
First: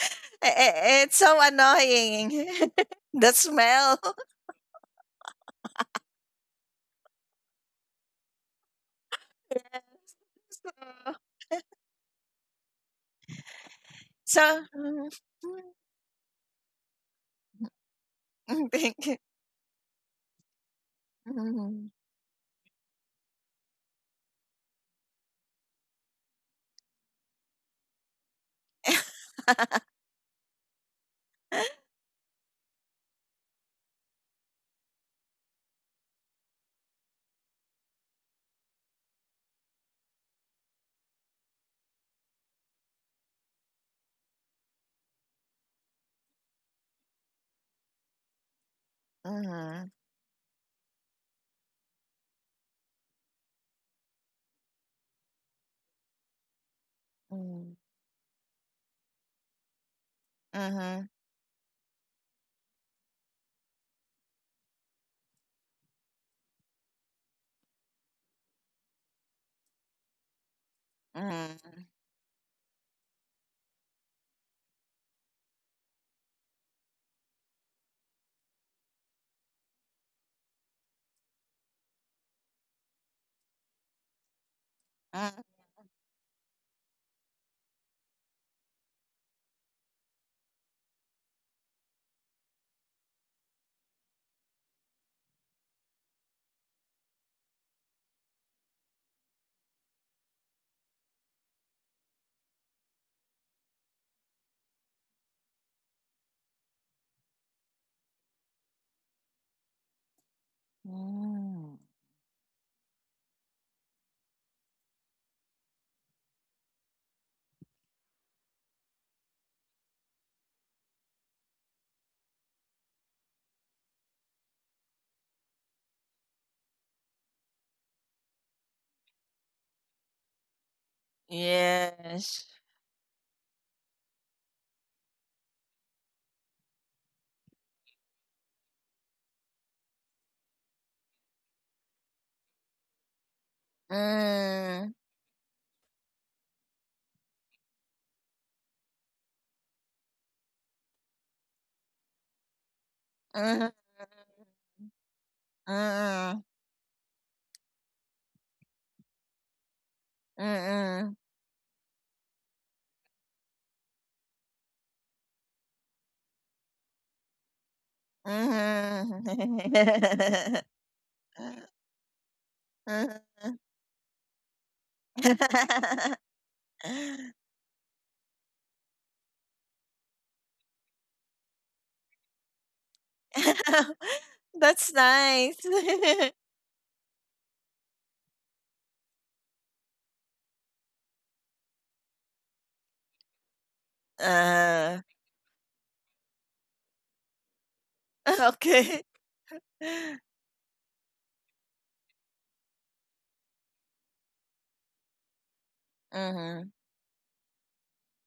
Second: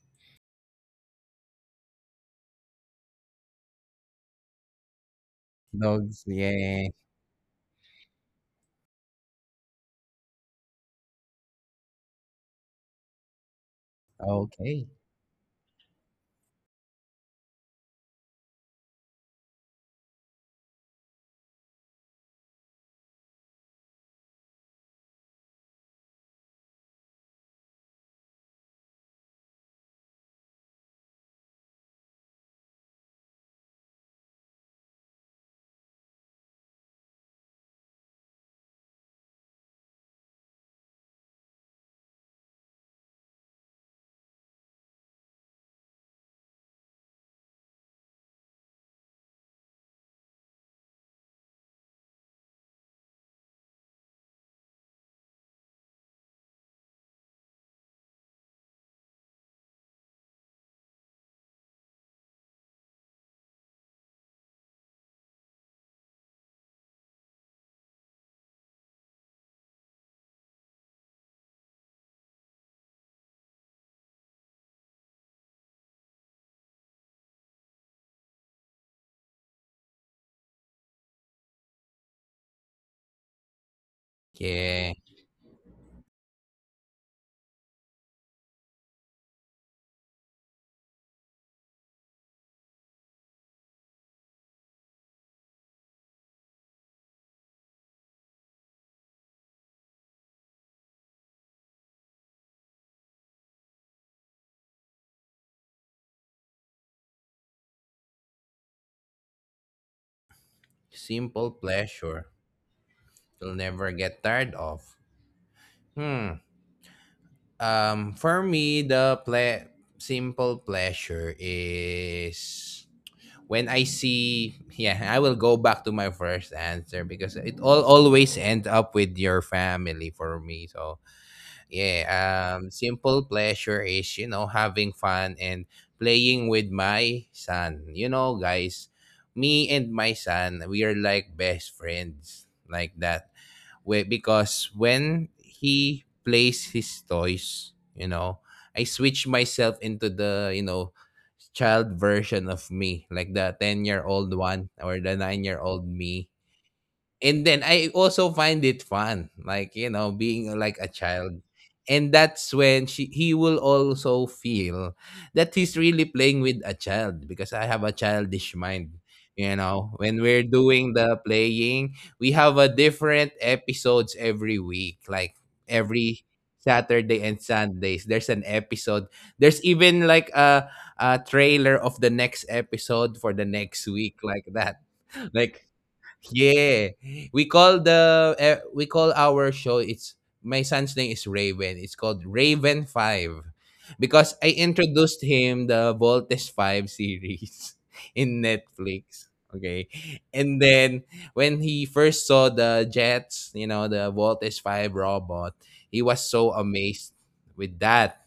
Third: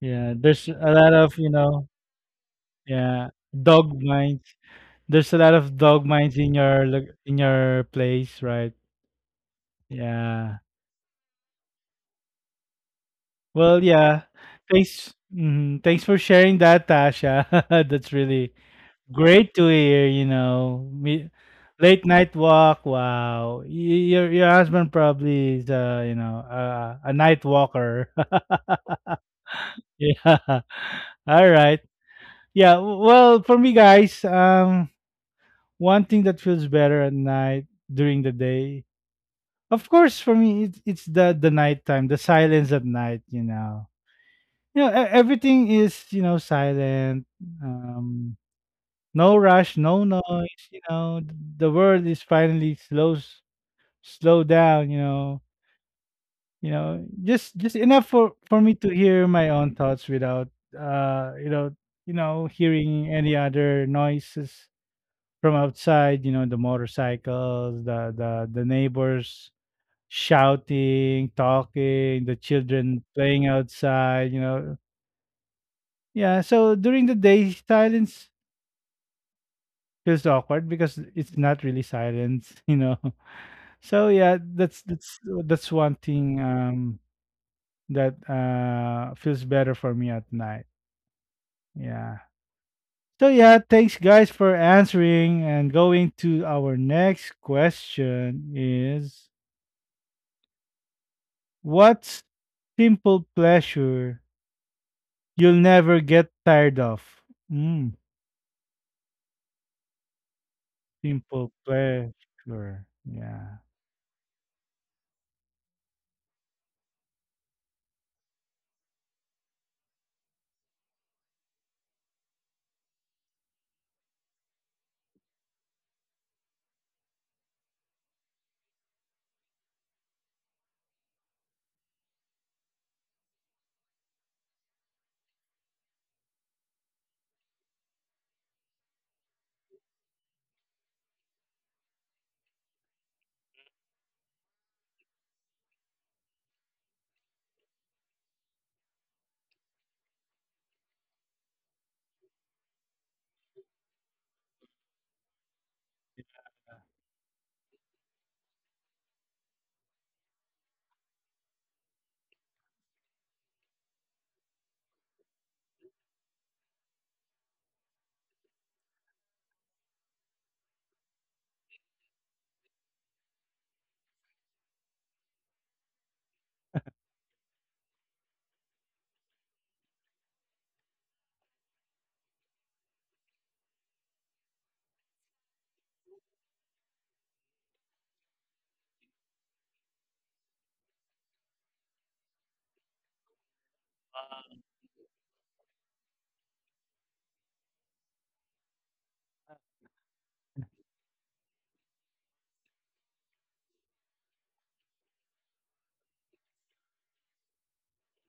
yeah. I- There's I- a lot It's of so you know, annoying. yeah, The smell. dog minds. There's a lot of dog Dogs, minds in your yeah. lo- in your place, right? Yes. Yeah. uh, Well, yeah. So. Okay. Mm. Thanks. Mhm. Thanks for sharing that, Tasha. That's really Mm. Thank you. great to hear. You know, me, Mhm, late night walk. Wow, Y- your your husband probably is, uh, you know, uh, a night walker. Yeah. All right. Yeah. w- Well, for me, guys, um, one thing that feels better at night during the day, of course, for me, it, it's the the nighttime, the silence at night. You know, yeah, e- everything is you know silent. Um, no rush, mhm, no noise. You know, th- the world is finally slows slow down. You know, you know, just mhm, just enough for for me to hear my own thoughts without mhm, mhm, uh you know you know hearing any other noises from outside. You know, the motorcycles, the the the neighbors shouting, mhm, talking, the children playing outside. You know, yeah, so during the day, silence feels awkward because it's not really silence, you know. So yeah, that's Yeah. that's mhm. that's one thing um that uh feels better for me at night. Yeah. So yeah, thanks guys for answering and going to our next question is, what's simple pleasure you'll never get tired of? Mm, simple Simple pleasure. pleasure. Yeah. You'll never get tired of. Hmm. Um, for me, the ple- simple pleasure is when I see. Yeah, I will go back to my first answer because it all always end up with your family for me. So yeah, Yes. um, simple pleasure is you know having fun and playing with my son. You know, guys, me and my son, we are like best friends like that where, because Mm, when he plays his toys, you know, I switch myself into the, you know, child version of me, like the mhm, ten year old one or the nine year old me, mhm, and then I also find it fun, like you know, mhm, being uh, like a mhm. child. And that's when she he will also feel that he's really playing with a child because I have a childish mind. You know, when we're doing the playing, we have a different episodes every week, like Mhm. every Saturday and Sundays. There's an episode. There's even like a a trailer of the next episode for the next week, like that. That's nice. Like yeah, we call the eh, we call our show. It's my son's name is Raven. It's called Raven Five, because I uh, introduced him the Voltes Five series in okay. Netflix. Okay, Mhm. and then when he first saw the jets, you know, the Voltes Five robot, he was so Mhm. amazed with that.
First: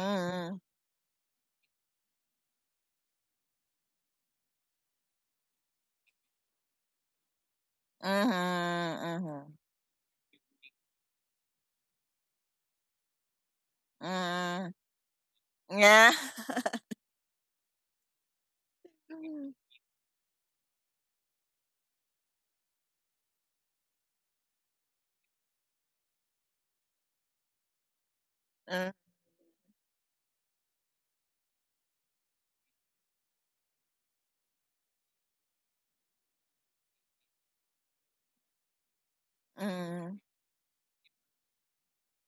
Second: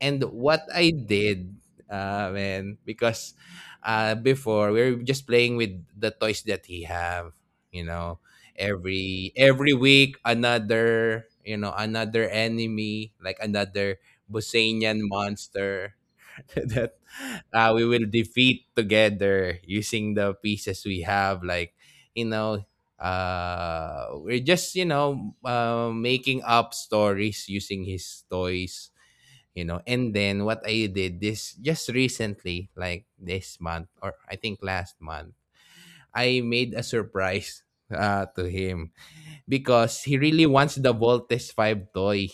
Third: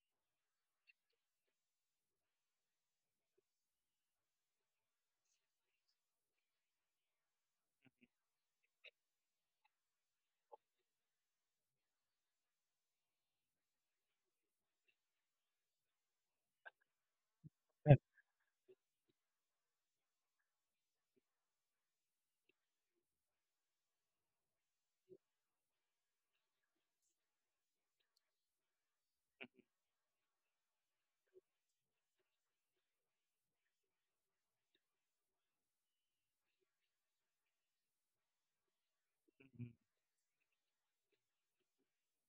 And what I did, uh, man, because uh, before we were just playing with the toys that he have, you know, every Mhm. every week another, you know, another enemy, like another Mhm. Bosanian monster Yeah. that uh, we will defeat Mm, together using the pieces we have, like you know. Uh, we're just you know uh, making up stories using his toys, you know. And then what I did this just recently, like this month or I think last month, I made a surprise uh, to him because he mhm. really wants the Voltes five toy,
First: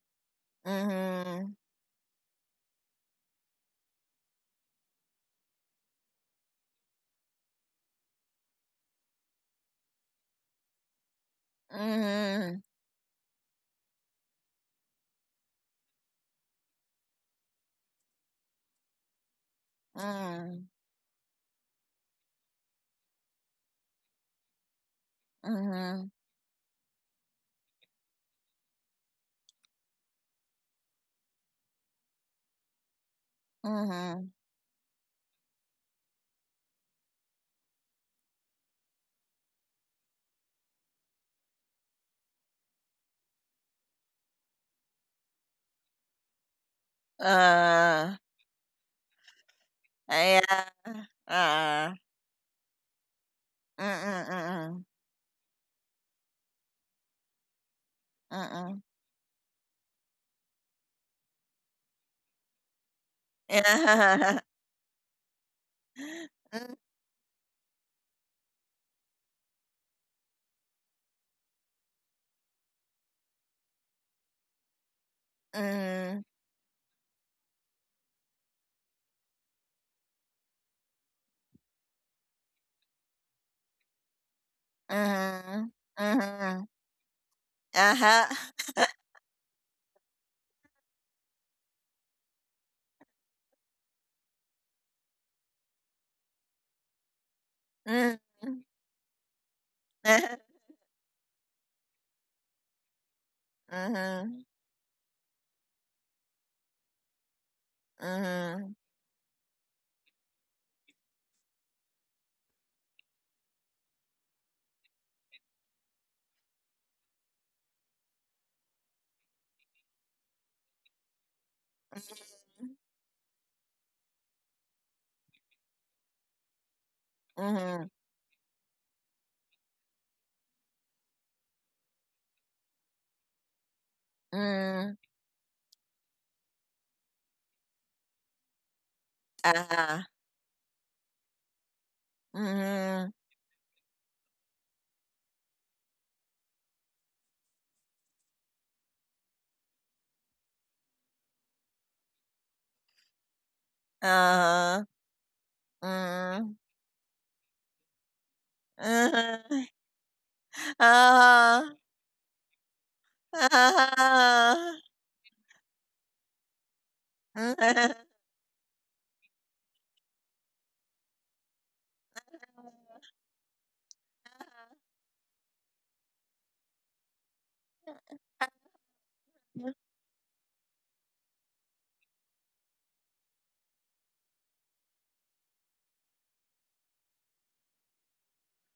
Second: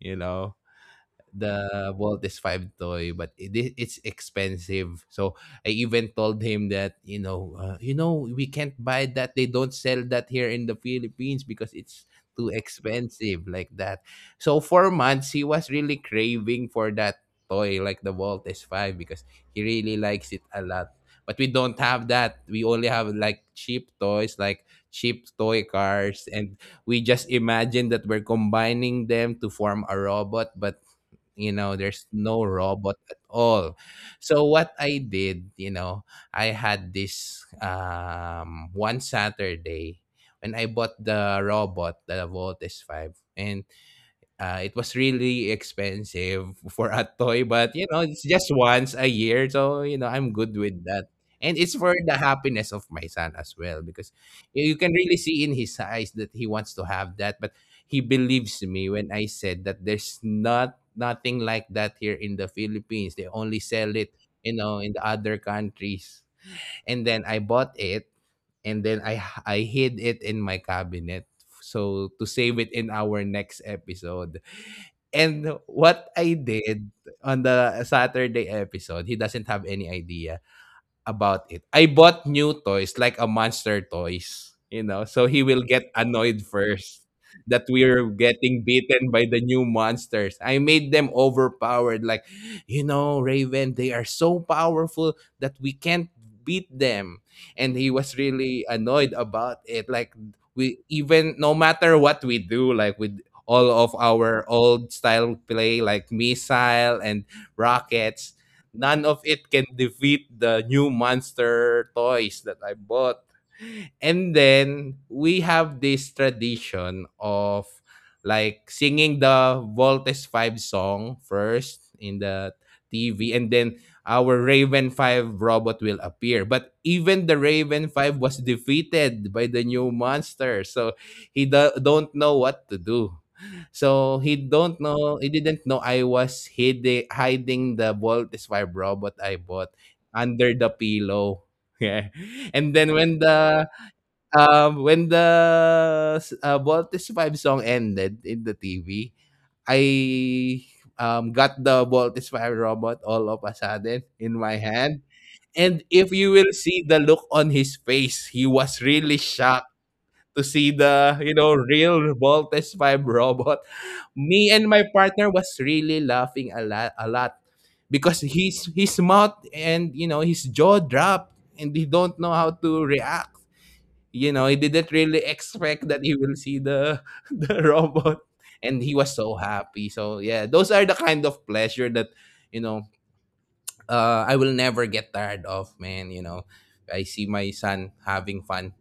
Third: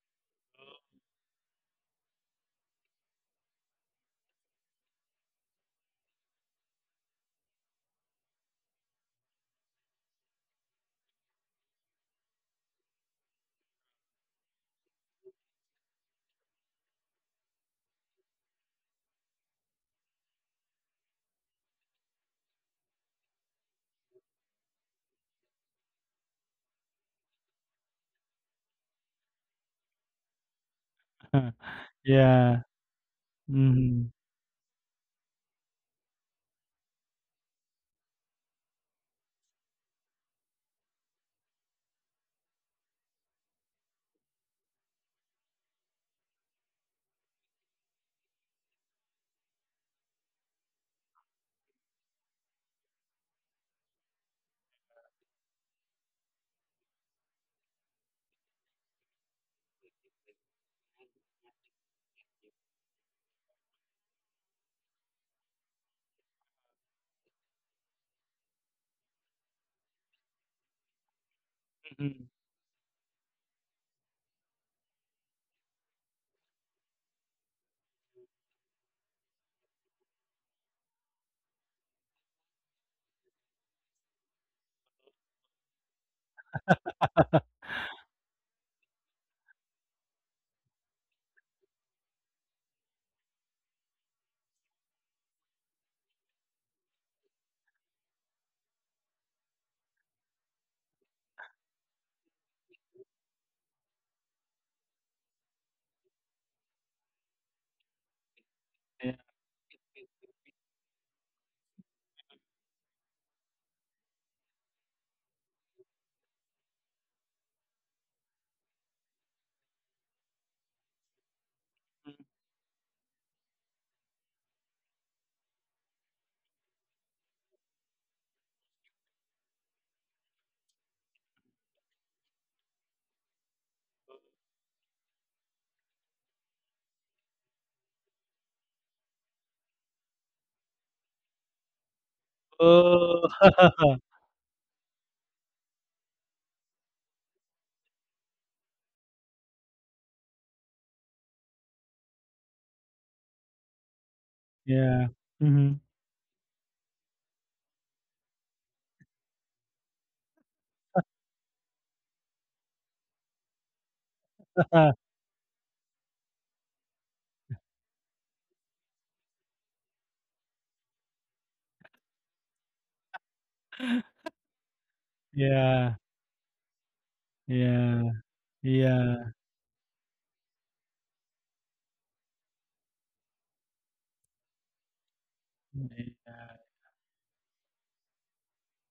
you know, Mhm. the Walt is five toy, but it, i- it's expensive. So I even told him that, you know, uh, you know, we can't buy that. They don't sell that here in the Philippines because it's too Mhm. expensive like that. So for months, he was really craving for that toy like the Walt S five because he really likes it a Mhm. lot. But we don't have that. We only have like cheap toys, like cheap toy Mhm. cars, and we just imagine that we're combining them to form a robot. But you know there's no Yeah. robot at all. Mhm, Mhm. So what I did, you know, I had this um one Saturday when I bought the robot, the Voltes five, and uh, it was really expensive for a toy, but you know, Uh, it's just once a year, so you know, I'm good yeah. with that. And it's Uh, for the happiness of my son as well, because you you Mm-mm-mm. can really see in his eyes that he wants to have that. But he believes Mm-mm. me when I said that there's not nothing like that here in the Philippines. They only sell it, Yeah. you know, in the other countries. And then I bought it, and then I I hid it in my cabinet so to mhm, save it in our next episode. And Mm-mm. what I did on the Saturday episode, he doesn't have any idea about it. I bought new toys, like a monster toys, you know, so he will Mhm. get annoyed Mhm. first that we're Uh-huh. getting beaten by the new monsters. I made them overpowered, like, you know, Raven, they are so powerful that we can't beat them. And he Mm. was really annoyed about it. Like, Mhm. we even no matter what we do, like with all of our old style play, like missile and rockets, Mhm. none yeah. of it can defeat the new monster toys that I bought. And then we have this tradition of like singing the Voltes five song first in the T V and then our Raven five robot will appear. But even the Raven Mhm. five was defeated by the new monster. So he do- don't know what to do. So he don't know he didn't know I was hiding hiding the Voltes five robot I bought Uh-huh. under the pillow. Yeah. And then Mhm. Oh. when the um, when the s- uh, Voltes five song ended in the T V, I um, got the Voltes five robot all of a sudden in my Uh-huh. hand. Yeah. Mhm. And if you will Mhm. see the look on his face, he was really shocked Uh-huh. to see the, you know, real Voltes five robot. Me and my Uh-huh. partner was really laughing a lot, a lot Uh-huh. because his his mouth and you know his jaw dropped and he don't know how to react. You know, he didn't really expect Yeah, that he will see the the yeah, robot, and he was yeah, so Mhm. happy. So yeah, those are the kind of pleasure that you know uh, I will never get tired of, man. You know, yeah, I see my son having fun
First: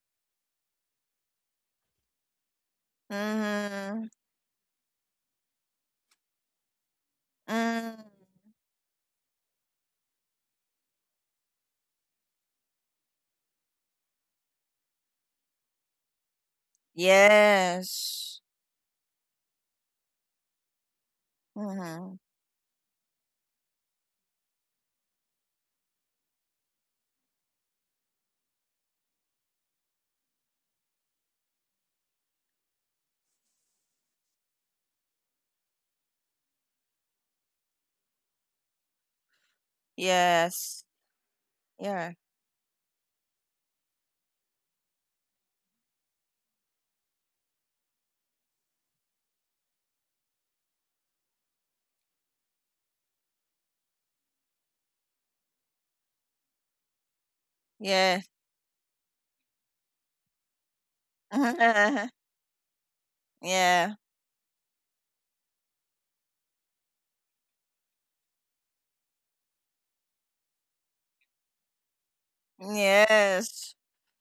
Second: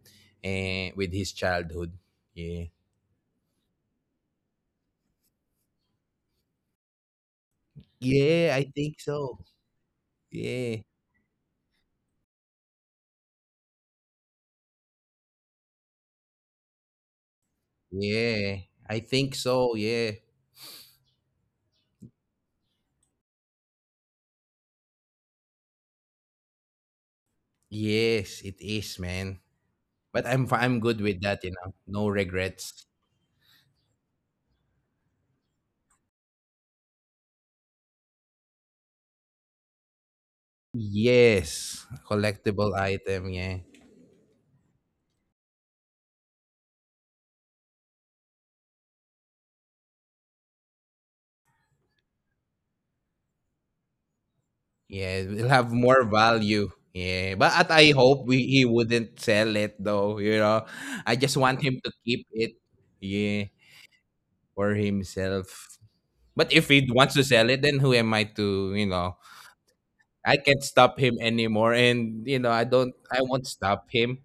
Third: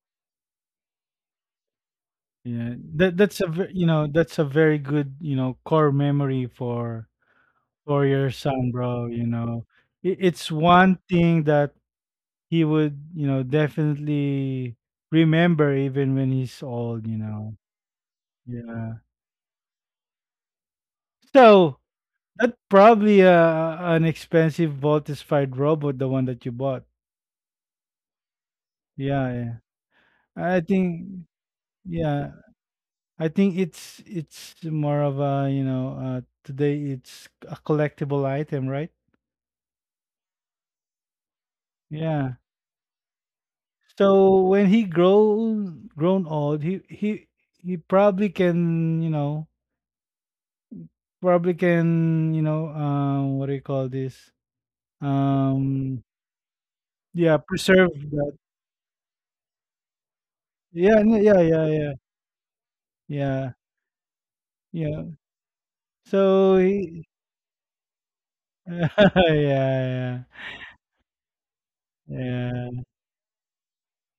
eh, with his childhood. Yeah, yeah. That that's a ve you know, Mhm. that's a very good, you know, core memory for Mm. for your yeah, I son, think bro, you so. know. It it's Yeah, one thing that he would, you know, definitely remember even when he's old, you know. Yes. yeah, Yeah. I think so. Yeah, So, Mhm. that's probably a an expensive Voltus-fired robot, the one that you bought. yes, it is, Yeah, man. yeah. But I'm I fi- I'm good think, with that, you know. No yeah, regrets. I think it's it's more of a, you know, uh, today it's a collectible item, right? Yes. Yes, Yeah. Yeah. collectible item. Yeah. So when he grown grown old, he he he probably can, you know, probably can, you know, um, what do you call this? Yeah, it'll have more Um, value. Yeah, yeah, but at I preserve Yeah. hope that. we, he wouldn't sell it though. You know, Yeah, I n- just yeah, want yeah, him to yeah. keep it. Yeah, Yeah. Yeah. for Yeah. himself. But So if he he wants to sell it, then who am I to you know? yeah, yeah. I can't stop him anymore, and you know I Yeah. don't. I won't Yes. stop him.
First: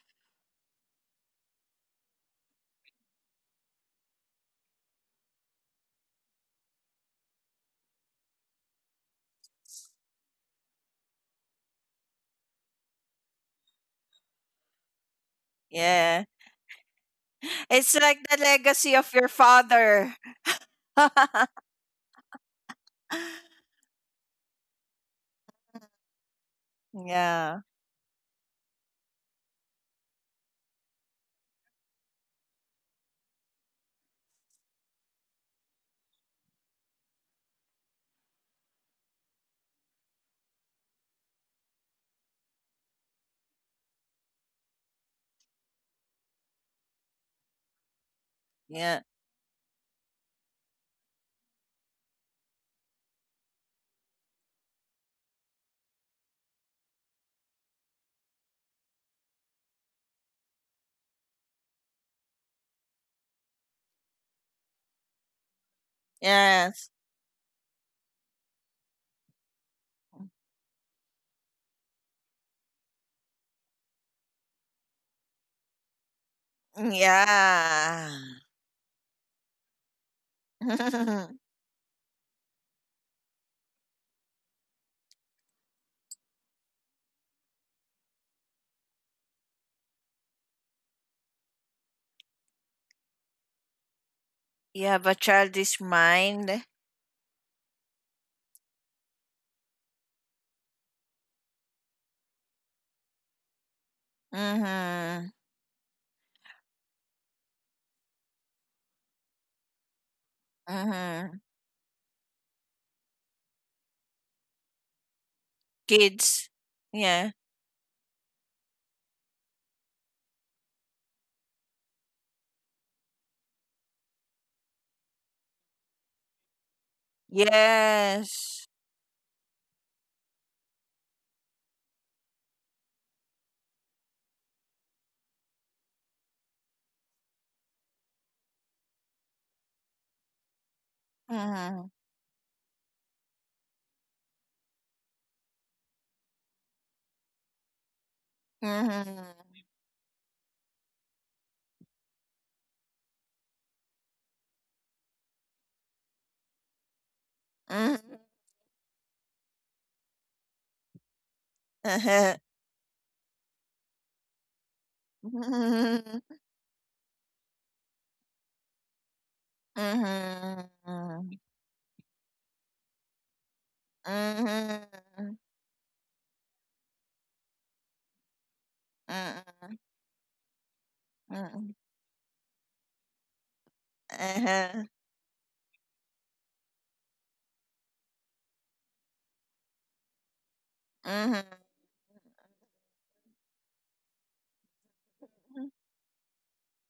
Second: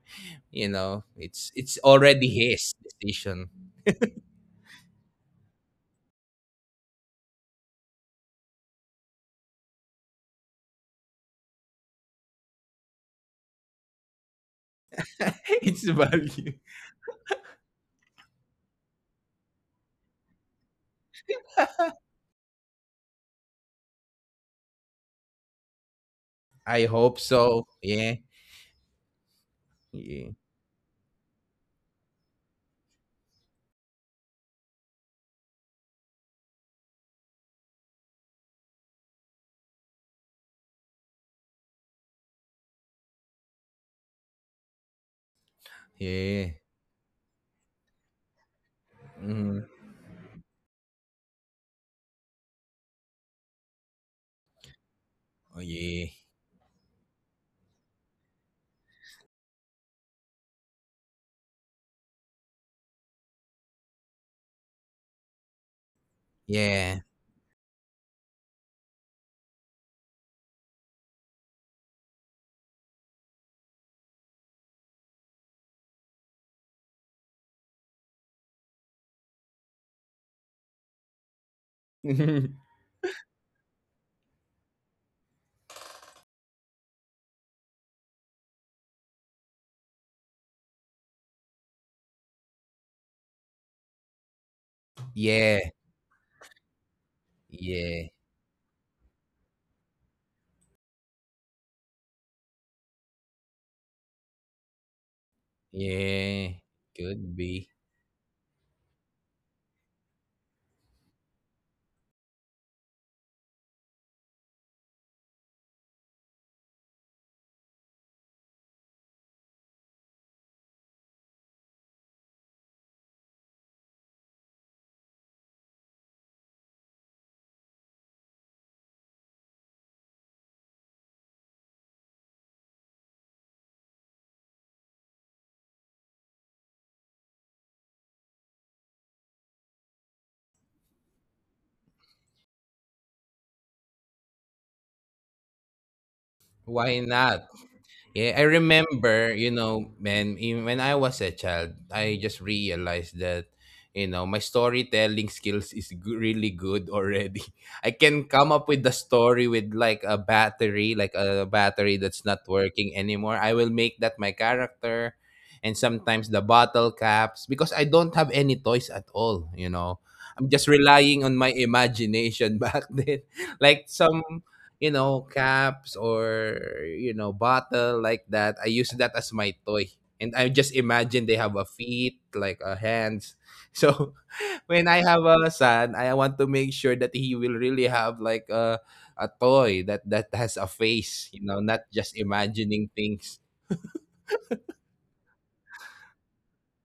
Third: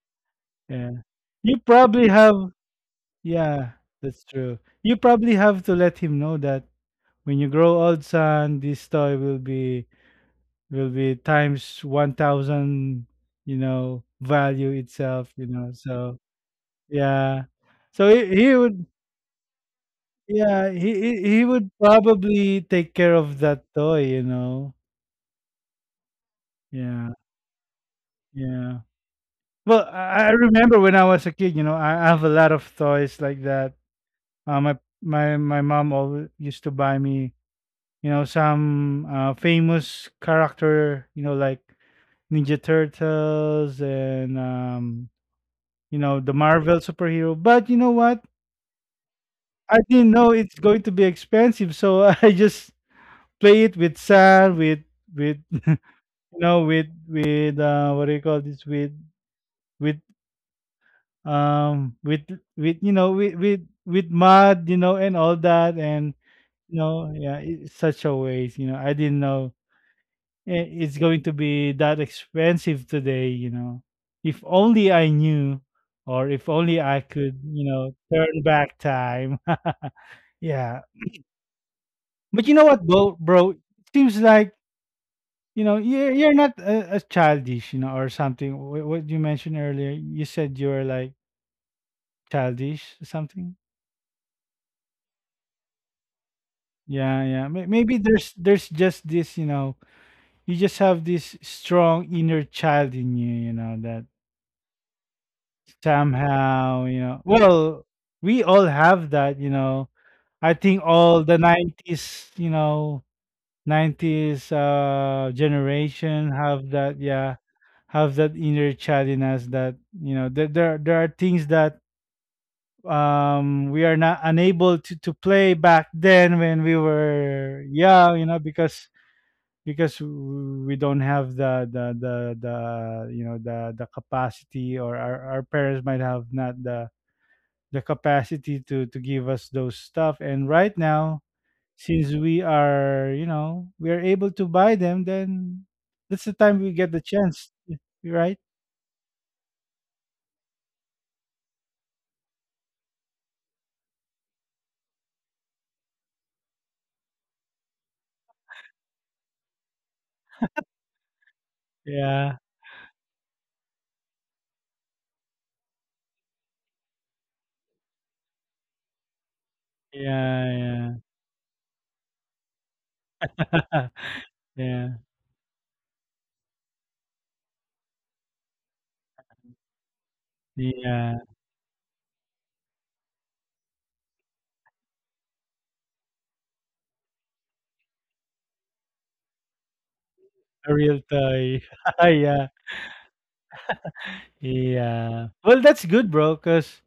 You Yeah. know, it's You it's probably already have, his decision. yeah, that's true. You probably have to let him know that when you grow old, son, this toy will be, will be times one thousand, you know, value itself, you know. it's So Yeah. value. yeah, It's so like he, the he would, legacy of your father. yeah, he he he would probably take care of that toy, you know. I Yeah, hope Yeah. so. Yeah, yeah. Well, I, I yeah, remember when I was a kid, you know, I, I have a lot of toys like that. Uh, my my my mom always used to buy me, you know, some uh, famous character, you know, like ninja turtles and um, you know, the yeah. Marvel superhero. But you know what, Yeah. Mm. I didn't know it's going to be expensive, so I just play it with sand, with with Oh yeah, you know with with uh, what do you call this, with with um with with you know, with with with mud, you know, and all that. And you Yes. yeah, know, yeah, it's such a waste, you know. I didn't know, eh, it's going to be that expensive today, you know. If only I knew, or if only I could, you know, Yeah. turn back time. Yeah. But you know what, bro? Bro, it seems like, you know, you're, you're not a, a childish, you know, or something. Wh- what you mentioned earlier, you said you were like childish or something. You have a yeah, childish mind. Yeah, yeah. May- maybe yeah, there's there's just this, you know, you just have this strong inner child in you, you know, that Mhm. yeah. somehow, you know. Could be. Well, we all have that, you know. I think all the Mhm. nineties, you know, nineties uh generation Kids. have that, Yeah. yeah, have that inner child in us that, you know, there there, there are things that um we are not unable to to play back then when we were young, you know, Yes. because because we don't have the the the, the you know the the capacity, or our, our parents might have not the the capacity to to give us those stuff. And right now, Mhm. since we are, you know, we are able to buy them, then that's the time we get Why the not? chance, Yeah, right? I remember, you Mhm. know, when in- when I was a child, I just realized that, you know, my storytelling skills is g- really good already. I Mhm. can come up with the story with like a battery, like a battery that's Mhm. Yeah, not working anymore. I will make that my character, and sometimes the bottle caps because I don't have any toys at all, you know. I'm yeah, just yeah. relying on Mhm. my imagination back then. Like some Yeah, you know, Mhm. caps or, you know, bottle like that. I use that as my toy. And I just yeah. imagine they have a Mhm. feet, like a hands. So Uh-huh. when I have a son, I want to make sure that he will really have like a a toy that that has a A real face, Mhm. you know, toy. not just Yeah, imagining things. yeah. Well, that's good, bro, because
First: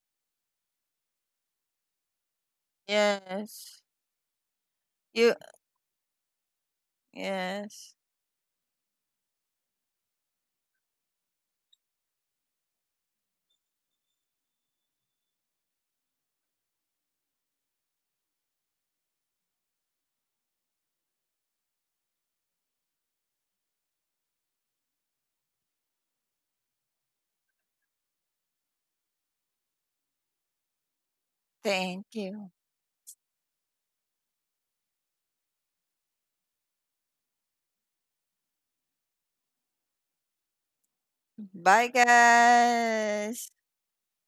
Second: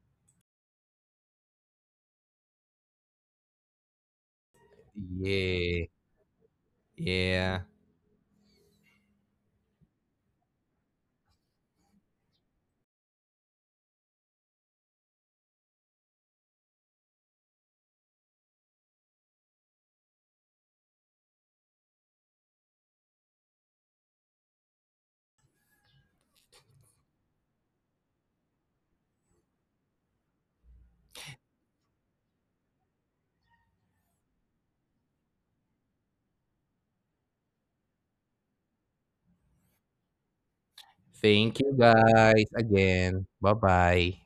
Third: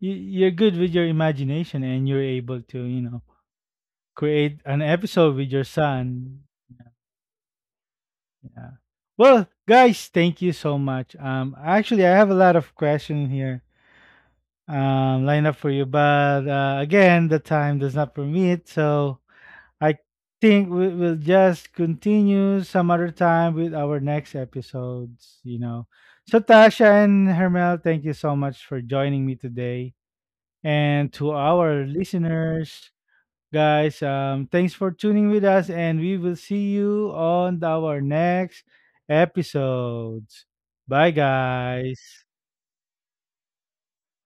you're good with your imagination and you're able to, you know, Yes. create an You. episode with your Yeah. son. Yeah. Yes. Yeah. Well, guys, thank you so much. Um, actually, I have a lot of questions here um, lined up for you, but uh, again, the time does not permit. So I think we will just continue some other time with our next episodes, you know. So, Tasha and Hermel, thank you so much for joining me today. And to our Thank you. listeners, guys. Um, thanks for tuning with us, and we will see you on our next episodes. Bye, Thank you Bye, guys. guys again. guys. Bye-bye.